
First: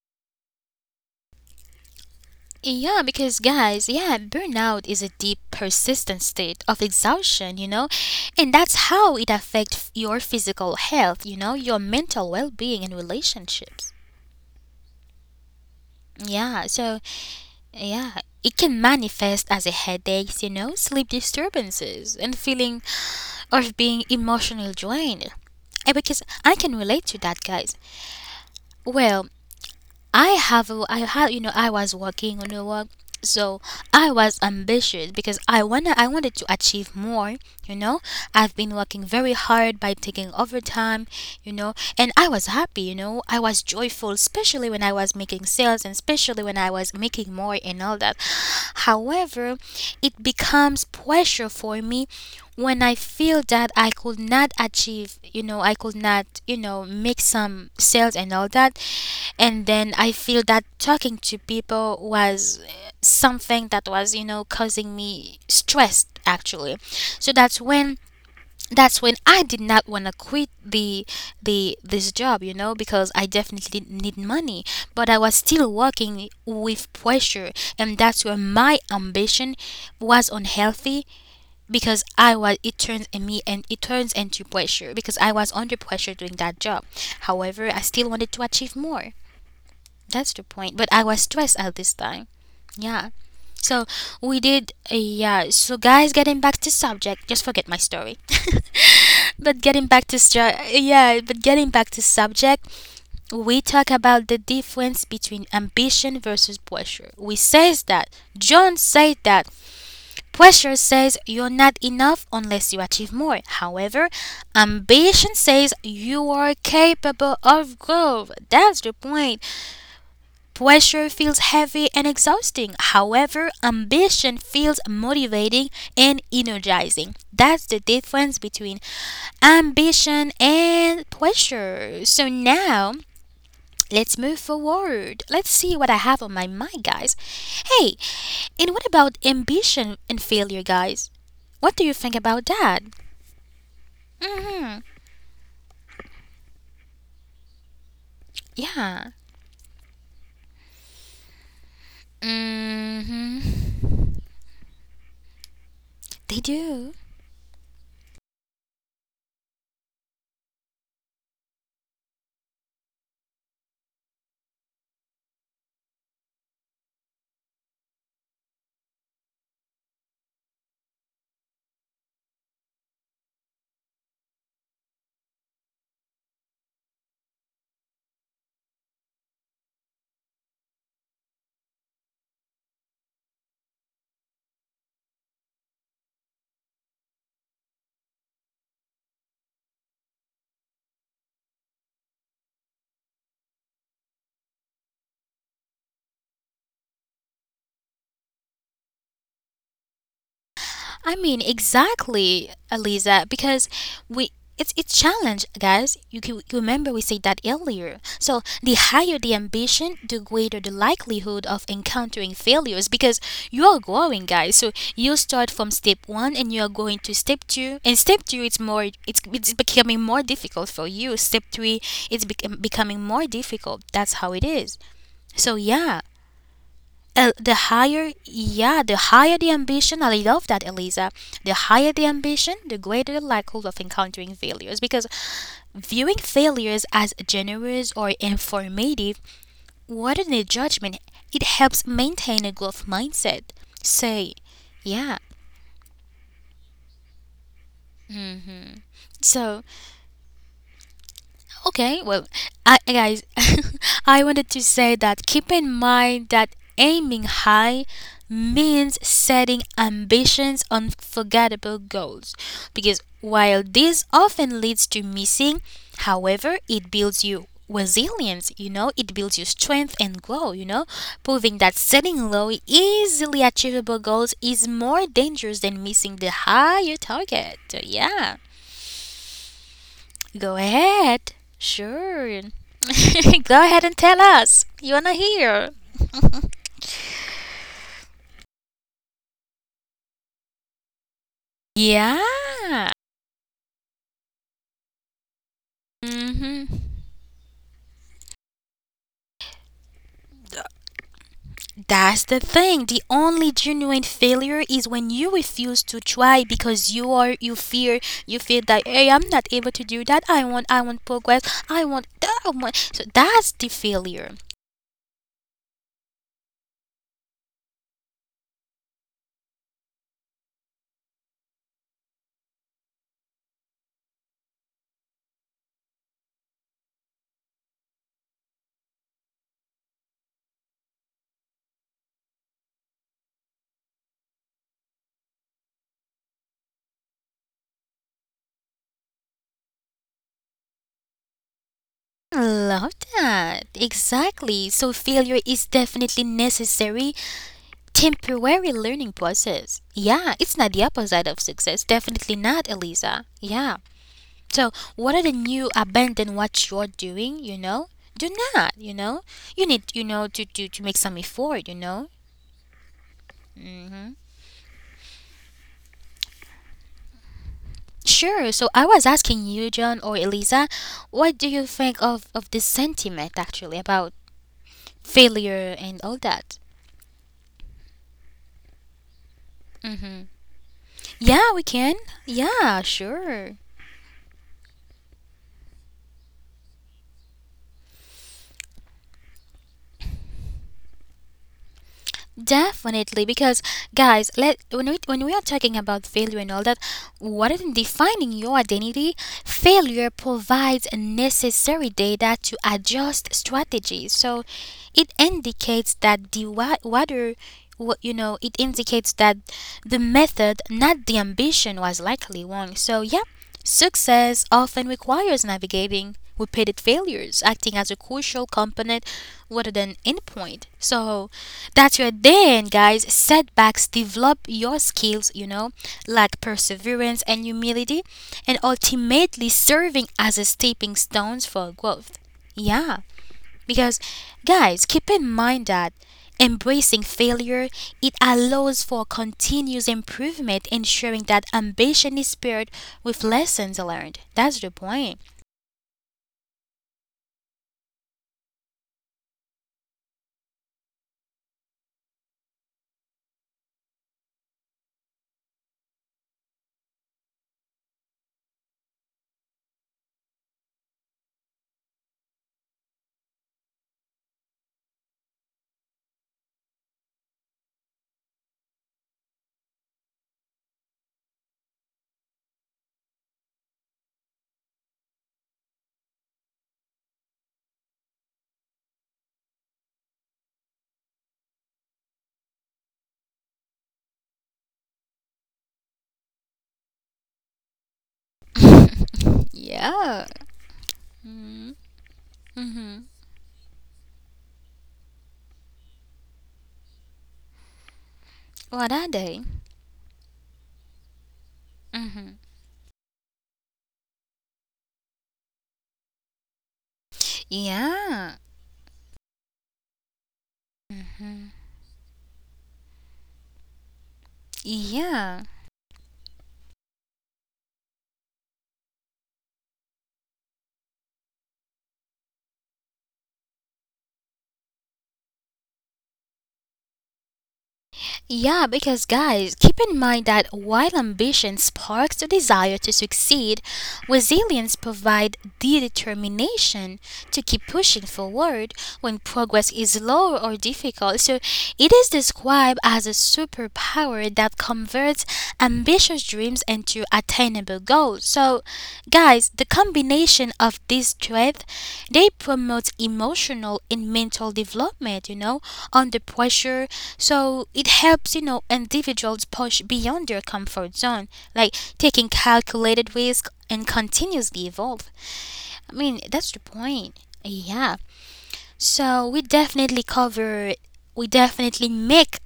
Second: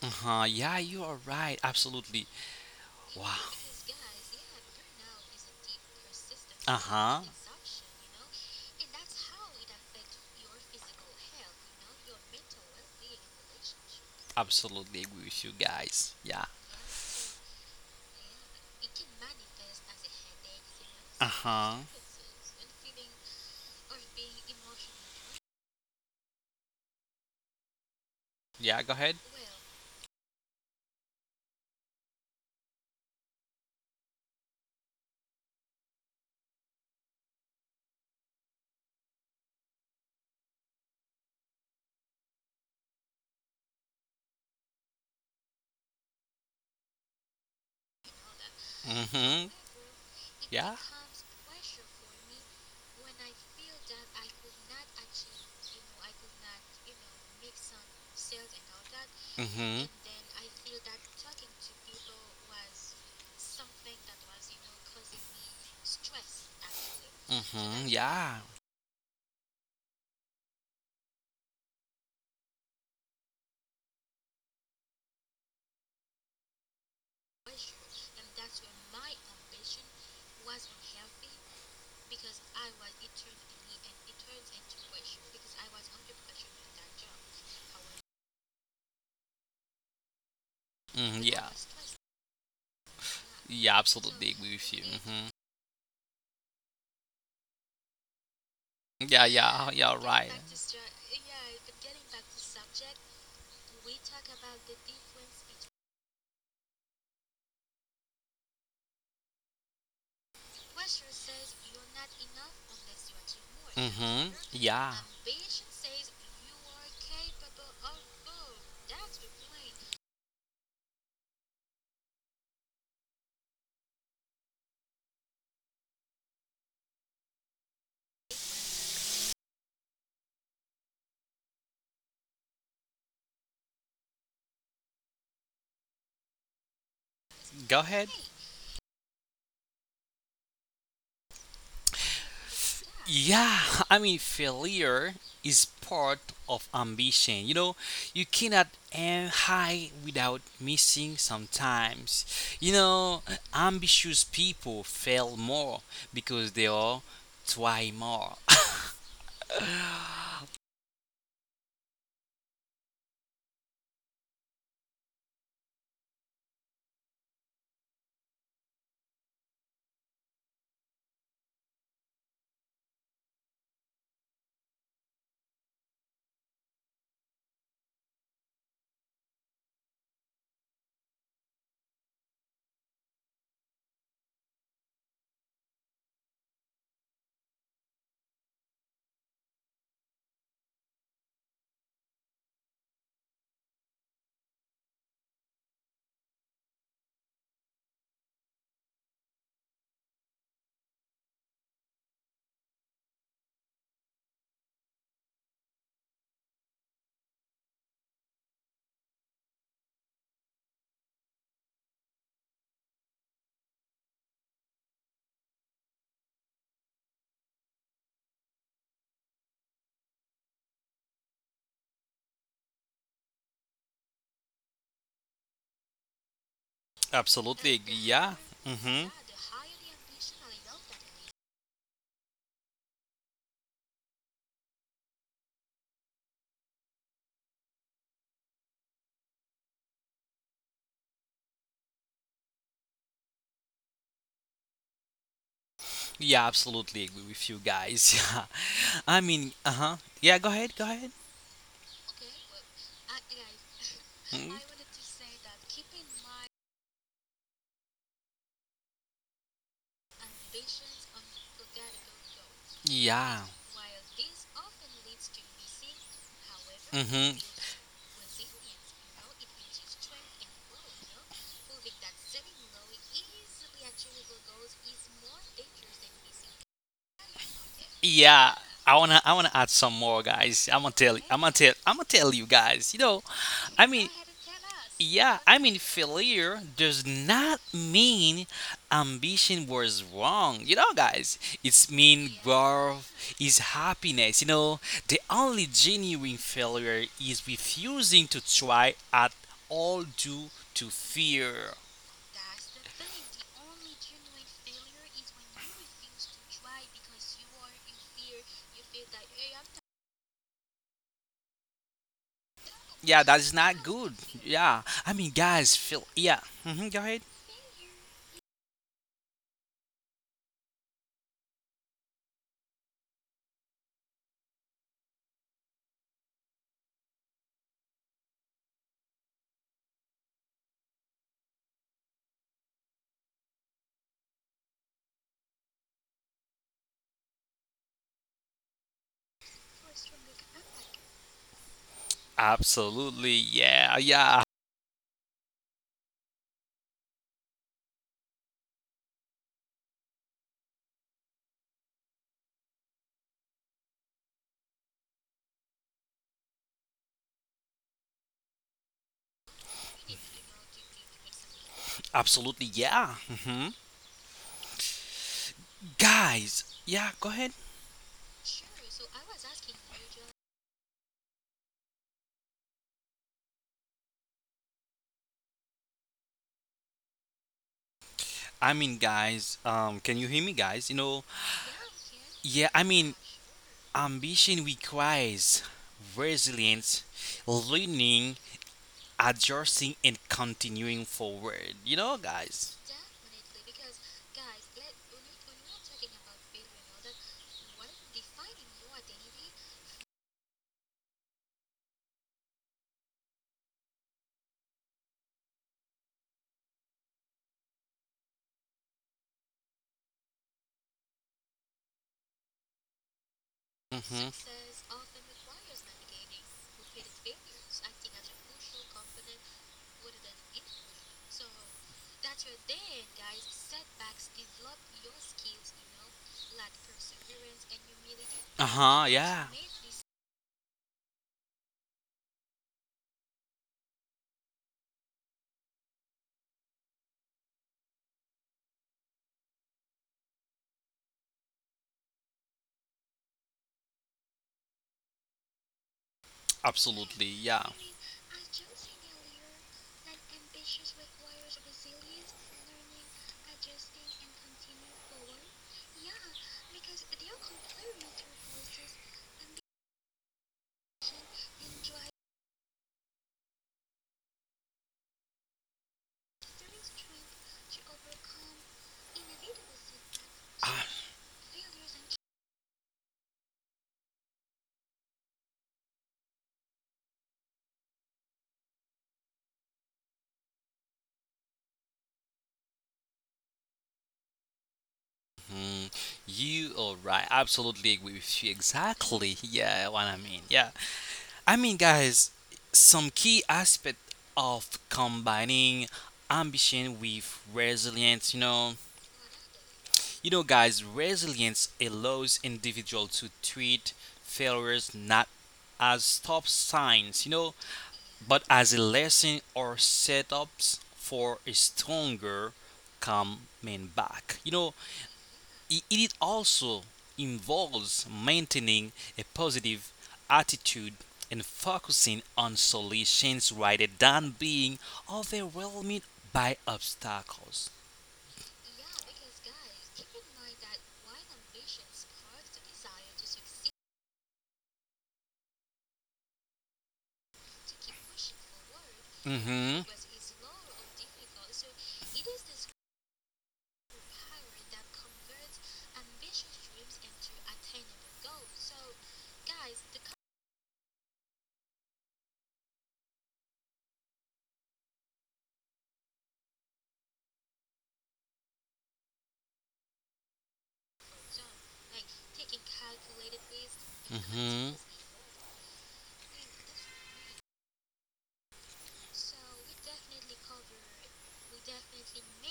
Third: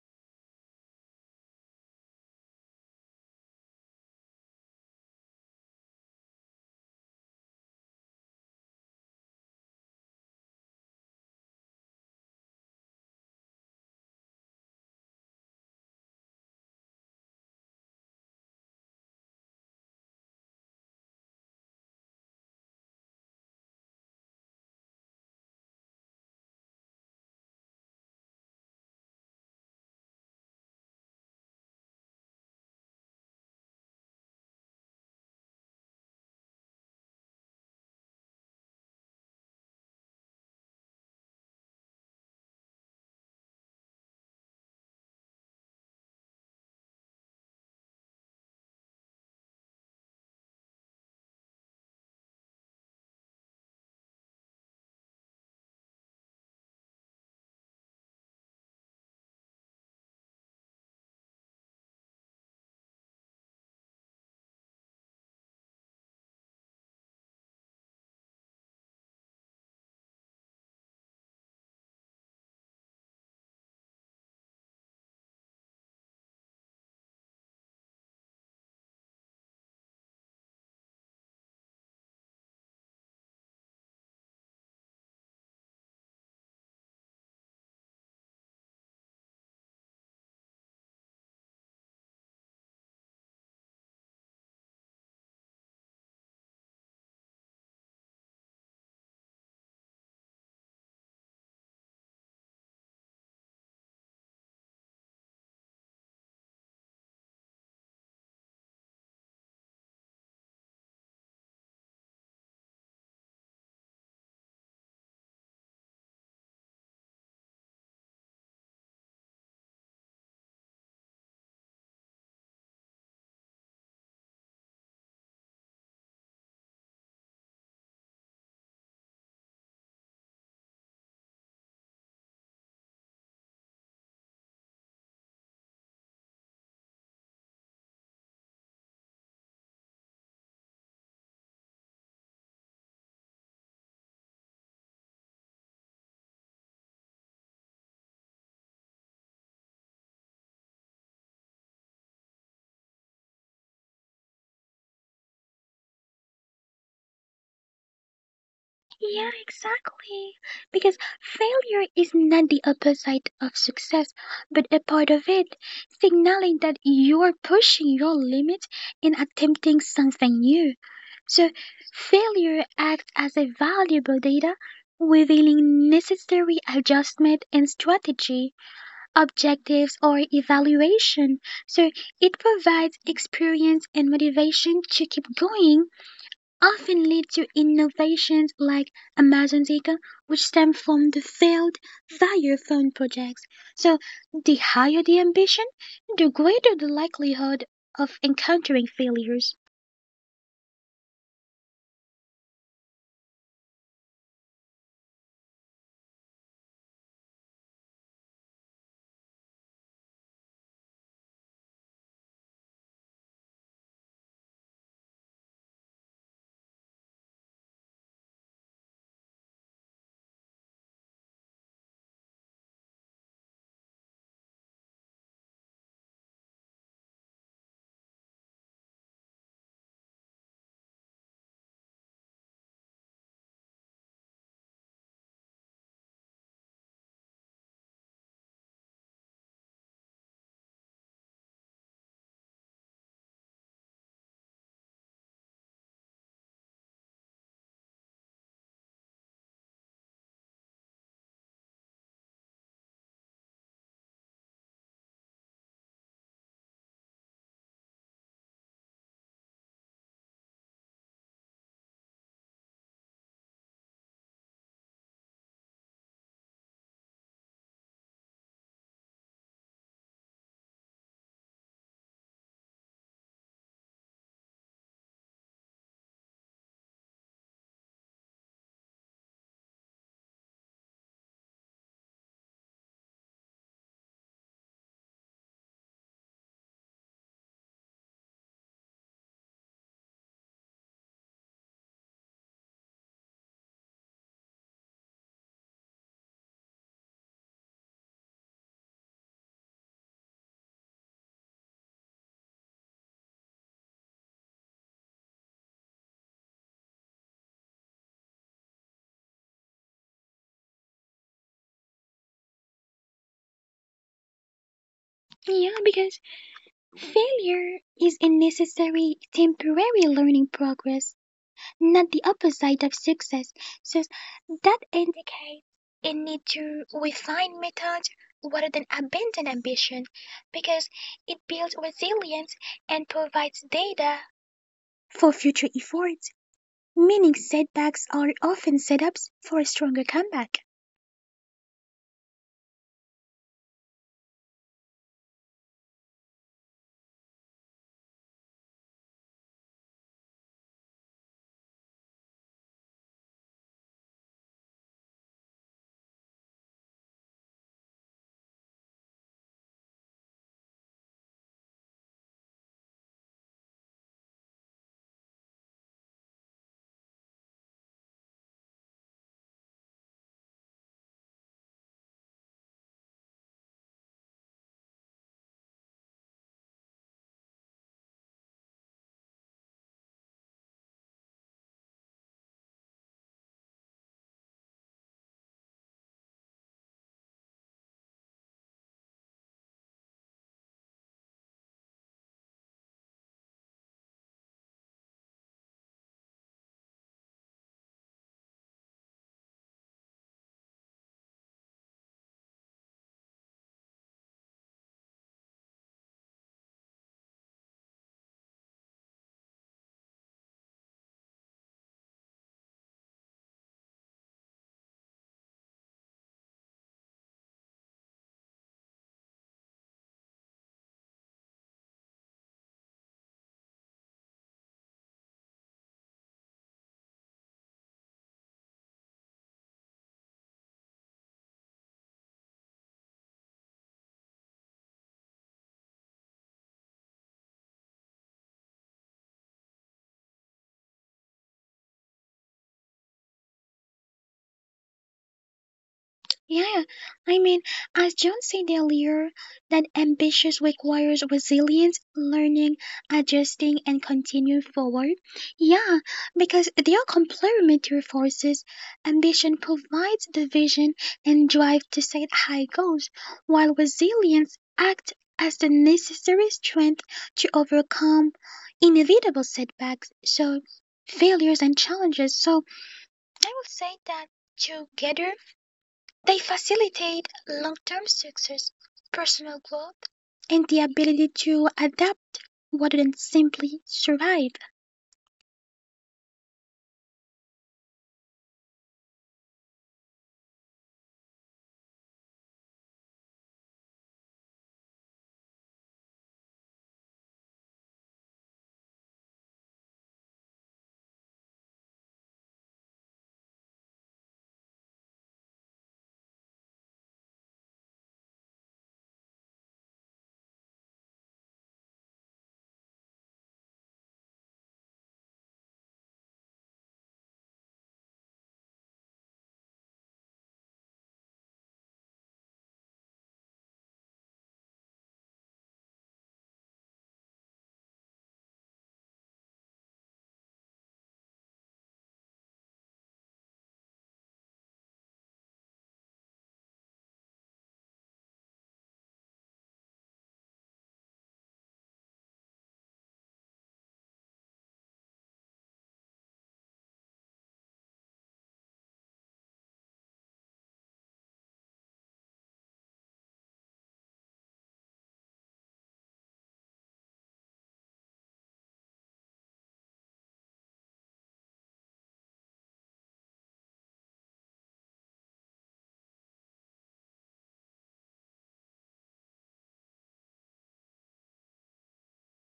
Uh huh. Yeah. You are right. Absolutely.
Yeah,
Wow.
because guys, yeah, burnout is a deep, persistent state
Uh
of
huh.
exhaustion, you know, and that's how it affects your physical health, you know, your mental well being and relationships.
Absolutely agree with you guys. Yeah.
Yeah, so yeah, it can manifest as a headaches, you know, sleep
Uh huh.
disturbances, and feeling of being emotionally drained. Eh, because I can relate to that, guys.
Yeah. Go ahead.
Well, I had, you know, I was working on the work, so I was ambitious because I wanted to achieve more. You know, I've been working very hard by taking overtime. You know, and I was happy. You know, I was joyful, especially when I was making sales and especially when I was making more and all that.
Mm hmm.
However, it
Yeah.
becomes pressure for me when I feel that I could not achieve, you know, I could not, you know, make some sales and all that,
Mm
and
hmm.
then I feel that talking to people was something that was, you know, causing me stress actually. So
Mm
that's
hmm.
when
Yeah.
that's when I did not want to quit the this job, you know, because I definitely need money, but I was still working with pressure, and that's where my ambition was unhealthy because I was it turns in me and it turns into pressure because I was under pressure doing that job. However, I still wanted to achieve more. That's the point. But I
Mm hmm.
was
Yeah.
stressed at this time. Yeah.
Yeah.
So
Absolutely
we
agree with
did
you. Mm-hmm.
yeah. So guys, getting back to subject, just forget my story. but getting
Yeah,
back to
right.
stru- yeah, but getting back to subject, we talk about the difference between ambition versus pressure. We says that John said that pressure says you're not enough unless you achieve more. However,
Mm-hmm. Yeah.
ambition says you are capable of growth. That's the point. Pressure feels heavy and exhausting. However, ambition feels motivating and energizing. That's the difference between ambition and pressure. So now, let's move forward. Let's see what I have on my mind, guys.
Go
Hey,
ahead.
and what about ambition and failure, guys? What do you think about that?
Yeah, failure is part of ambition. You cannot
Yeah.
aim high without missing sometimes. You know,
Hmm.
Ambitious people fail more
They
because they
do.
all try more.
Yeah, exactly. Because failure is not the opposite of success, but a part of it, signaling that you're pushing your limit and attempting something new. So, failure acts as a valuable data, revealing necessary adjustment and strategy, objectives, or evaluation. So, it provides experience and motivation to keep going, often lead to innovations like Amazon Zika, which stem from the failed fire phone projects. So, the higher the ambition, the greater the likelihood of encountering failures.
I mean, exactly, Aliza, because we it's challenge, guys. You can you remember we said that earlier. So the higher the ambition, the greater the likelihood of encountering failures because you are growing, guys. So you start from step one and you are going to step two. And step two, it's becoming more difficult for you. Step three, it's becoming more difficult. That's how it is. So yeah,
absolutely, yeah.
the
hmm
higher the ambition, I love that, Eliza. The higher the ambition, the greater the likelihood of encountering failures. Because viewing failures as generous or informative rather than a judgment, it helps maintain a growth mindset. Say, yeah.
Yeah, absolutely agree with you guys. Yeah.
So,
Uh huh. Yeah, go ahead, go ahead.
okay, well, I, guys, I wanted
Mhm.
to say that keep in mind that aiming high means setting ambitions, unforgettable goals. Because
Yeah.
while this often leads to missing, however, it builds
Mm-hmm.
you resilience, you know, it builds your strength and grow, you know, proving that setting low, easily achievable goals is more dangerous than missing the higher target. Yeah.
Yeah, I wanna add some more
Go
guys.
ahead.
I'm gonna tell
Sure.
you guys.
Go
I
ahead and
mean,
tell us. You wanna
yeah,
hear?
failure does not mean ambition was wrong. It's mean
Yeah.
growth is happiness. The only genuine
Hmm.
failure is refusing to try at all due to fear.
That's the thing. The only genuine failure is when you refuse to try because you fear you feel that, hey, I'm not able to do that. I want progress. I want that, I want, so
Yeah, that is
that's the
not good.
failure.
Yeah, I mean,
Yeah,
guys, feel
because
Yeah. Go ahead.
failure is a necessary temporary learning progress, not the opposite of success. So that indicates a need to refine methods rather than abandon ambition because it builds resilience and provides data for future efforts, meaning setbacks are often setups for a stronger comeback.
I love
Absolutely,
that.
yeah, yeah,
Exactly. So failure is definitely necessary. Temporary learning process. Yeah, it's not the opposite of success. Definitely not, Eliza. Yeah. So, what are the new abandon what you're doing, Do not. You need, to, to make some effort,
absolutely, yeah. hmm
Hmm.
Guys, yeah, go ahead.
Sure. So, I was asking you, John or Eliza, what do you think of this sentiment actually about failure and all that?
Can you
Hmm.
hear me, guys?
Yeah, we can.
Yeah,
Yeah, sure.
ambition requires resilience, learning, adjusting, and continuing forward. You know, guys.
Definitely, because guys, let when we are talking about failure and all that, rather than defining your identity, failure provides a necessary data to adjust strategies. So, it indicates that whether what you know it indicates that the method, not the ambition, was likely wrong. So, yeah,
hmm
success often requires navigating repeated failures, acting as a crucial component rather than endpoint. So. That's your then, guys. Setbacks develop your skills, you know, like perseverance and humility,
Uh
and
huh. Yeah.
ultimately serving as a stepping stones for growth. Yeah, because guys, keep in mind that embracing failure, it allows for continuous improvement, ensuring that ambition is paired with lessons learned. That's the point.
Yeah,
Absolutely.
I mean,
Yeah.
as John said earlier, that ambition requires resilience, learning, adjusting, and continuing forward. Yeah, because they are complementary forces. Ambition provides the vision and drive to set high goals, while resilience acts as the necessary strength to overcome inevitable setbacks, so
Ah,
failures and challenges. So I would say that together they facilitate long-term success, personal growth, and the ability to adapt rather than simply survive.
mhm. You are right. Absolutely agree with you. Exactly. Yeah, what I
Yeah.
mean. Yeah. I mean, guys, some
Mhm.
key aspect of combining ambition with resilience, you know.
What are they?
Resilience allows
Hmm.
individual to treat failures not as stop signs,
Yeah.
but as a lesson or setups for a
Mhm.
stronger coming back. You know,
Yeah.
i- it also involves maintaining a positive attitude and focusing on solutions rather than being overwhelmed by obstacles.
Yeah, because guys, keep in mind that while ambition sparks the desire to succeed, resilience provides the determination to keep pushing forward when progress
hmm
is slow or difficult. So it is described as a superpower that converts ambitious dreams into attainable goals. So, guys, the combination of these traits, they promote emotional and mental development, you know, under pressure. So it helps, you know, individuals push beyond their comfort zone, like taking calculated risk and continuously
hmm
evolve. I mean, that's the point. Yeah. So we definitely cover, we definitely make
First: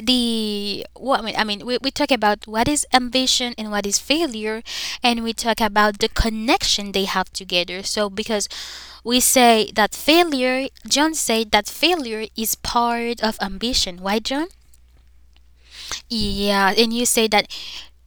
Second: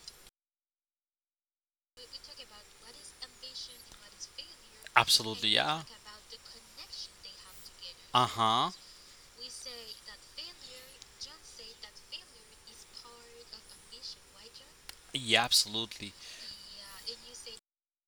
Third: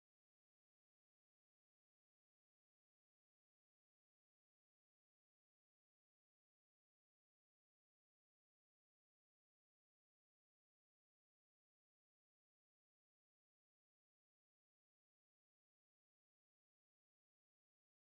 the what I mean, I mean we talk about what is ambition and what is failure, and we
Absolutely,
talk
yeah.
about the connection they have together. So
Uh
because
huh.
we say that failure, John said that failure is part of ambition, why, John?
Yeah, absolutely.
Yeah. And you say that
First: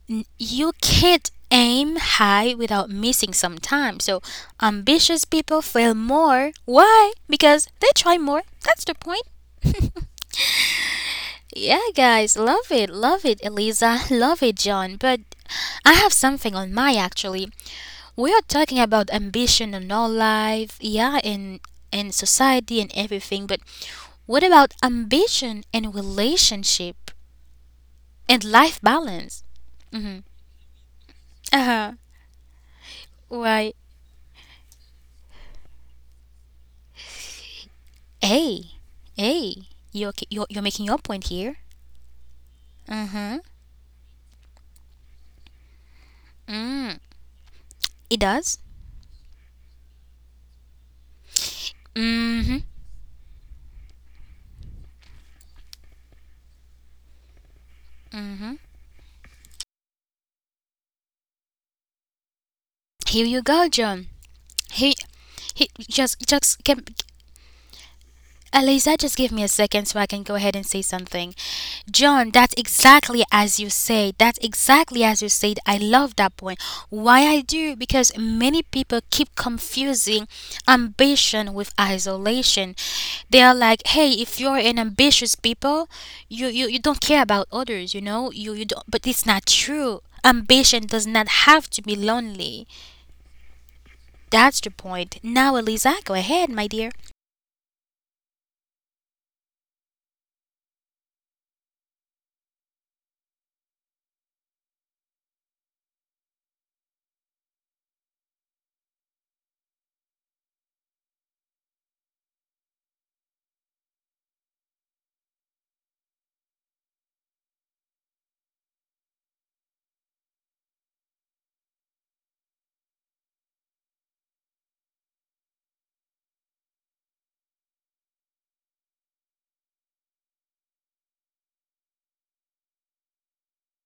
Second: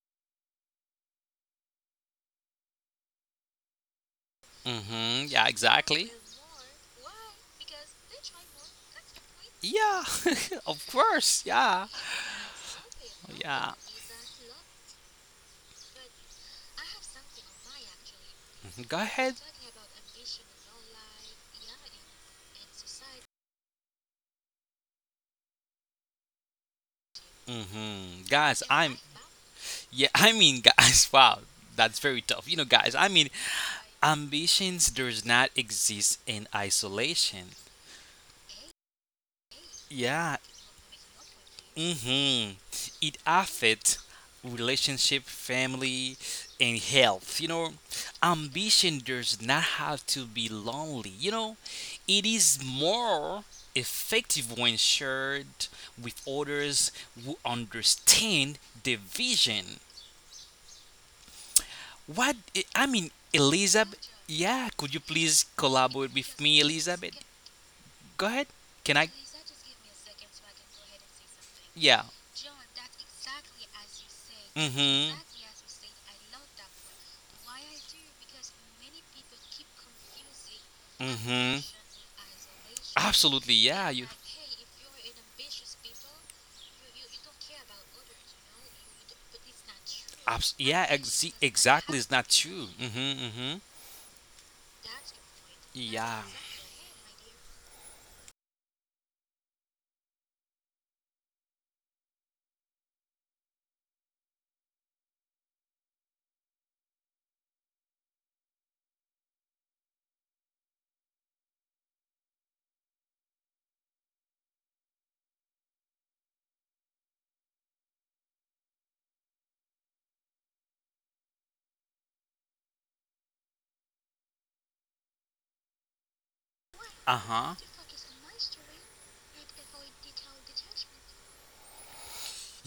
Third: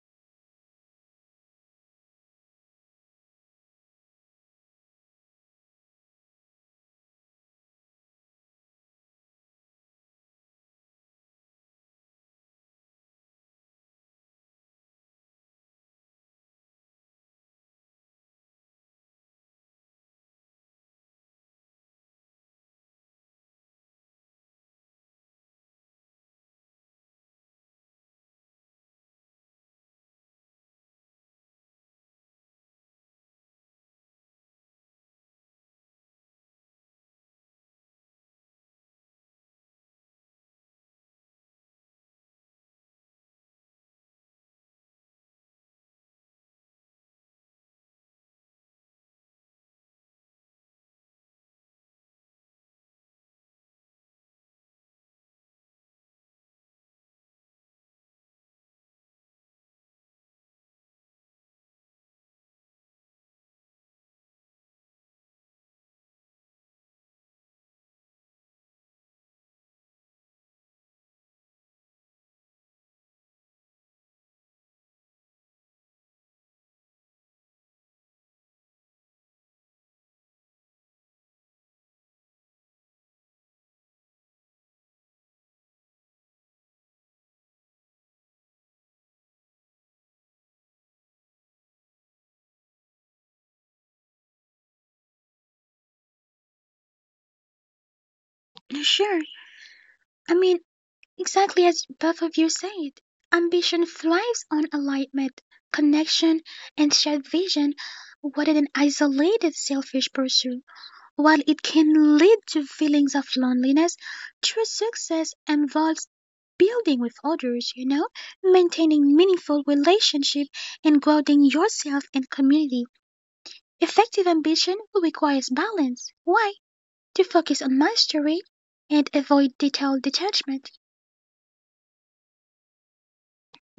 you can't aim high without missing some time. So ambitious
Mm-hmm. Yeah,
people fail
exactly.
more, why? Because they try more. That's the point.
Yeah, of course.
Yeah,
Yeah.
guys, love it,
Yeah.
Eliza, love it, John. But I have something on my actually. We are talking
Mhm, go
about
ahead.
ambition in our life, yeah, in society and everything. But what about ambition and relationship
Mm-hmm.
and
Guys,
life
I'm.
balance?
Yeah,
Mm-hmm.
wow,
Uh huh.
that's very tough.
Why?
Ambitions does not exist in isolation.
Hey, hey, you're you're,
Yeah.
you're making your point here.
Mhm. It
Mm-hmm.
affects relationship, family, and
Mm.
health.
It does.
Ambition does not have to be lonely. It
Mm-hmm.
is more effective when shared with others who understand the vision.
Here
What
you go,
I mean,
John.
Elizabeth.
He,
Yeah,
he
could you please
just keep
collaborate with me, Elizabeth?
Eliza, just
Go
give
ahead.
me a second
Can
so
I?
I can go ahead and say something. John, that's
Yeah.
exactly as you said. That's exactly as you said. I
Mm-hmm.
love that point. Why I do? Because many people keep confusing ambition with
Mm-hmm.
isolation. They are like, hey, if
Absolutely.
you're an
Yeah. You.
ambitious people, you don't care about others, you know? You don't, but it's not true. Ambition does not have to
Yeah.
be lonely.
Exactly. It's not true. Mm-hmm. Mm-hmm.
That's the point. Now, Eliza, go ahead, my dear.
Yeah.
Sure, I mean, exactly as both of you said, ambition thrives on alignment, connection, and shared vision rather than isolated selfish pursuit. While it can lead to feelings of loneliness, true success involves building with others, you know, maintaining meaningful relationship and growing yourself and community. Effective ambition requires balance. Why? To focus on mastery
Uh-huh.
and avoid detail detachment.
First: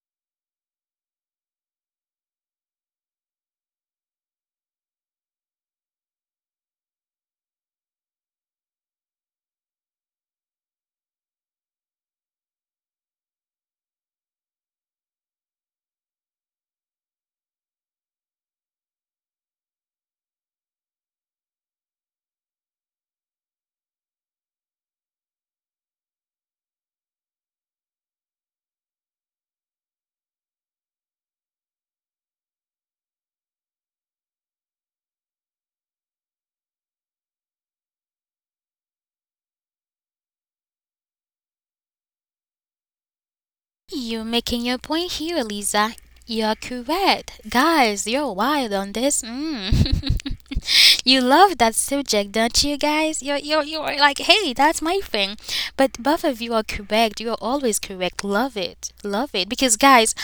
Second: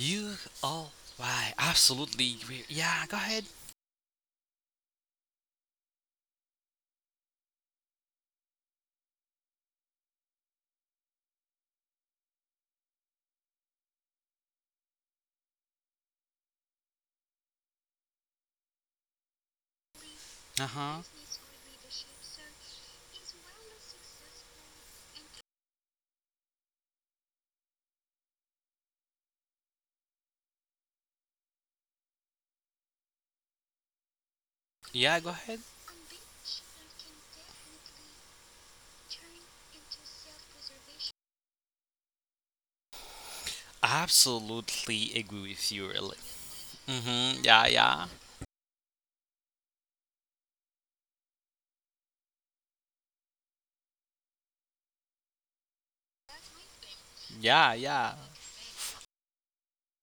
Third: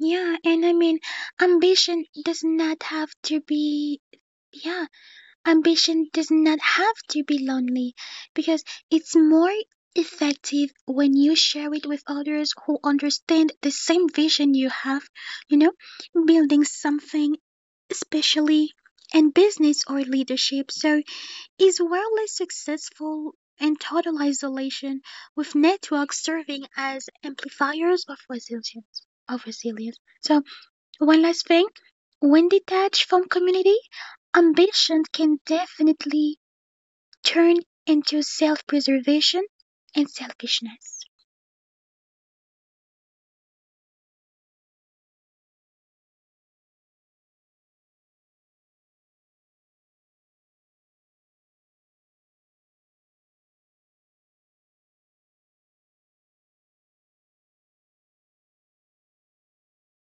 Yeah, and I
all
mean
why
ambition
Absolutely.
does not
Yeah.
have
Go
to
ahead.
be... Yeah, ambition does not have to be lonely because it's more effective when you share it with others who understand the same vision you have, you know, building something, especially in business or leadership.
Uh
So,
huh.
is wildly successful in total isolation with networks serving as amplifiers of resilience. Of resilience. So, one last thing, when detached from community, ambition
Yeah.
can
Go ahead.
definitely turn into self preservation and selfishness.
You're making your point
Absolutely
here,
agree with
Lisa.
you, really.
You're correct.
Mm-hmm. Yeah.
Guys,
Yeah.
you're wild on this. Mm. You love that subject, don't you, guys? You're like, hey, that's my thing. But both of you are correct. You are always
Yeah.
correct.
Yeah.
Love it. Love it. Because, guys,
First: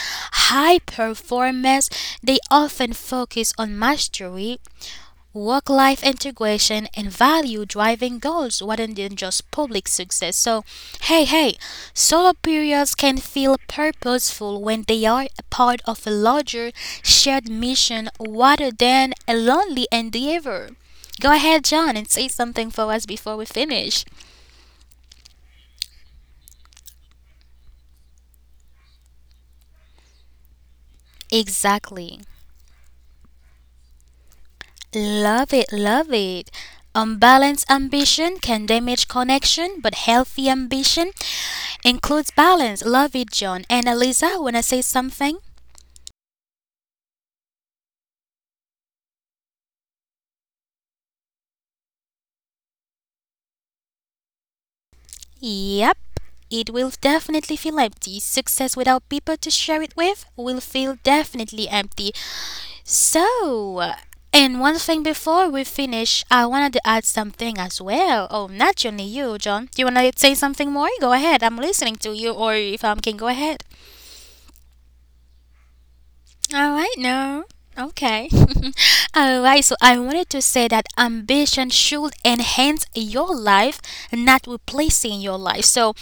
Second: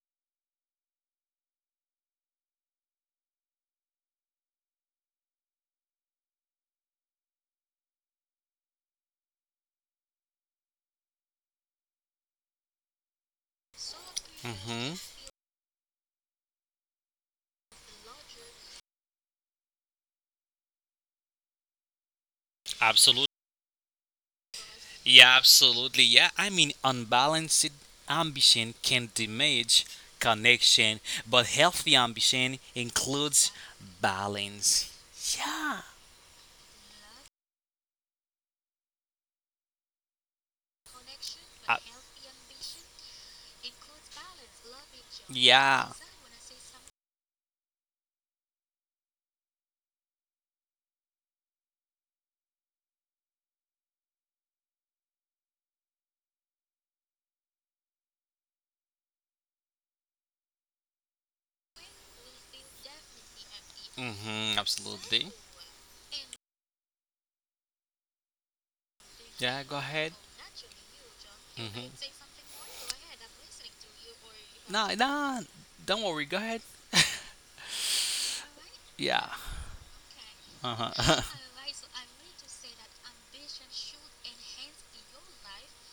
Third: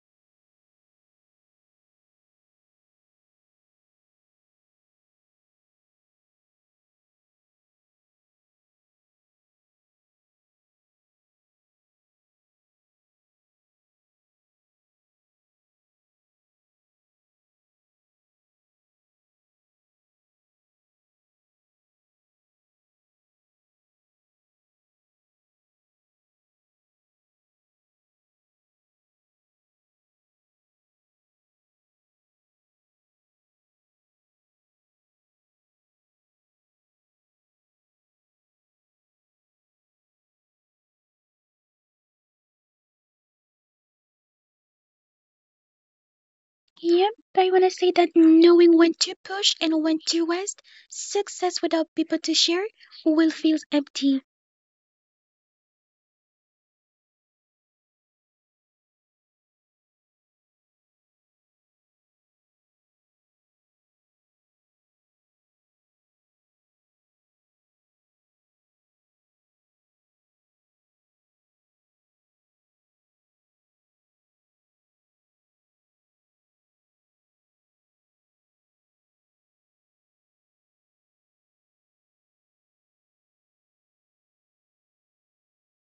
high performers, they often focus on mastery, work life integration and value driving goals rather than just public success. So, hey, hey, solo periods can feel purposeful when
Mm-hmm.
they are a part of a larger shared mission rather than a lonely endeavor. Go ahead, John, and say something for us
Absolutely.
before we finish.
Yeah, absolutely. Yeah, unbalanced ambition can damage connection, but healthy
Exactly.
ambition includes balance.
Love it,
Yeah.
love it. Unbalanced ambition can damage connection, but healthy ambition
I,
includes balance. Love it, John. And Eliza, wanna say something?
yeah.
Yep, I wanna say that knowing when to push and when to rest, success without people to share will feel empty.
Yep. It will definitely feel empty. Success without people to share it with will feel definitely empty. So, and
Mhm.
one thing
Absolutely.
before we finish, I wanted to add something as well. Oh, not only you, John.
Yeah.
Do you
Go
want to
ahead.
say something more? Go ahead. I'm listening
Mhm.
to you, or if I can go ahead.
No, no. Don't worry. Go ahead.
All right, no. Okay.
Yeah.
All right, so I wanted to say
Uh
that
huh.
ambition should enhance your life, not replacing your life. So,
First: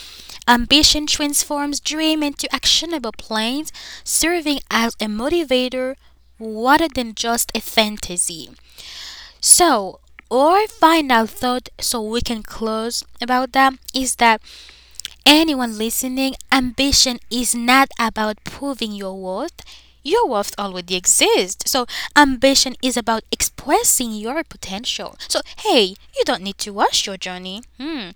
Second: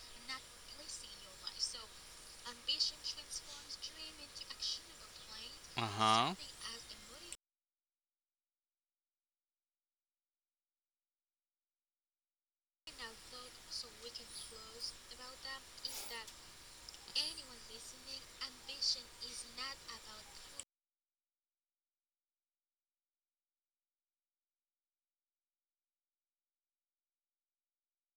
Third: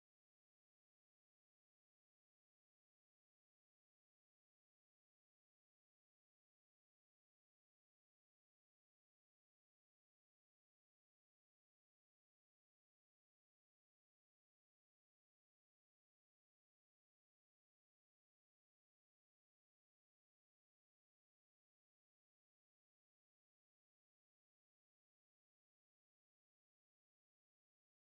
ambition transforms dream into actionable plans, serving as a
uh
motivator
huh.
rather than just a fantasy. So, our final thought, so we can close about that, is that anyone listening, ambition is not about proving your worth. Your worth already exists. So, ambition is about expressing your potential. So, hey, you don't need to rush your journey. Hmm.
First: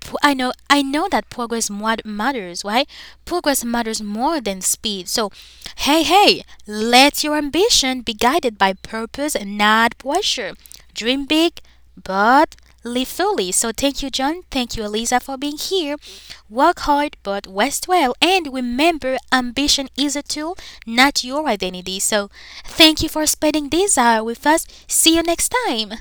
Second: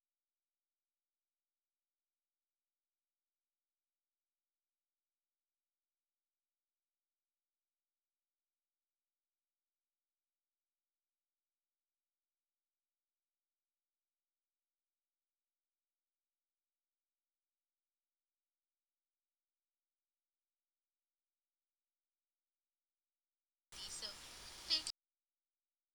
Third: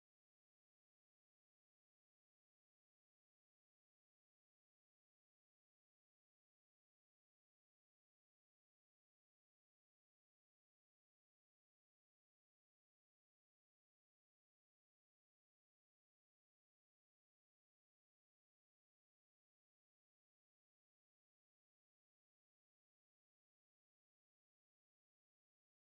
I know that matters, right? Progress matters more than speed. So, hey, hey, let your ambition be guided by purpose and not pressure. Dream big, but live fully. So, thank you, John. Thank you, Elisa, for being here. Work hard, but rest well. And remember, ambition is a tool, not your identity. So, thank you for spending this hour with us. See you next time.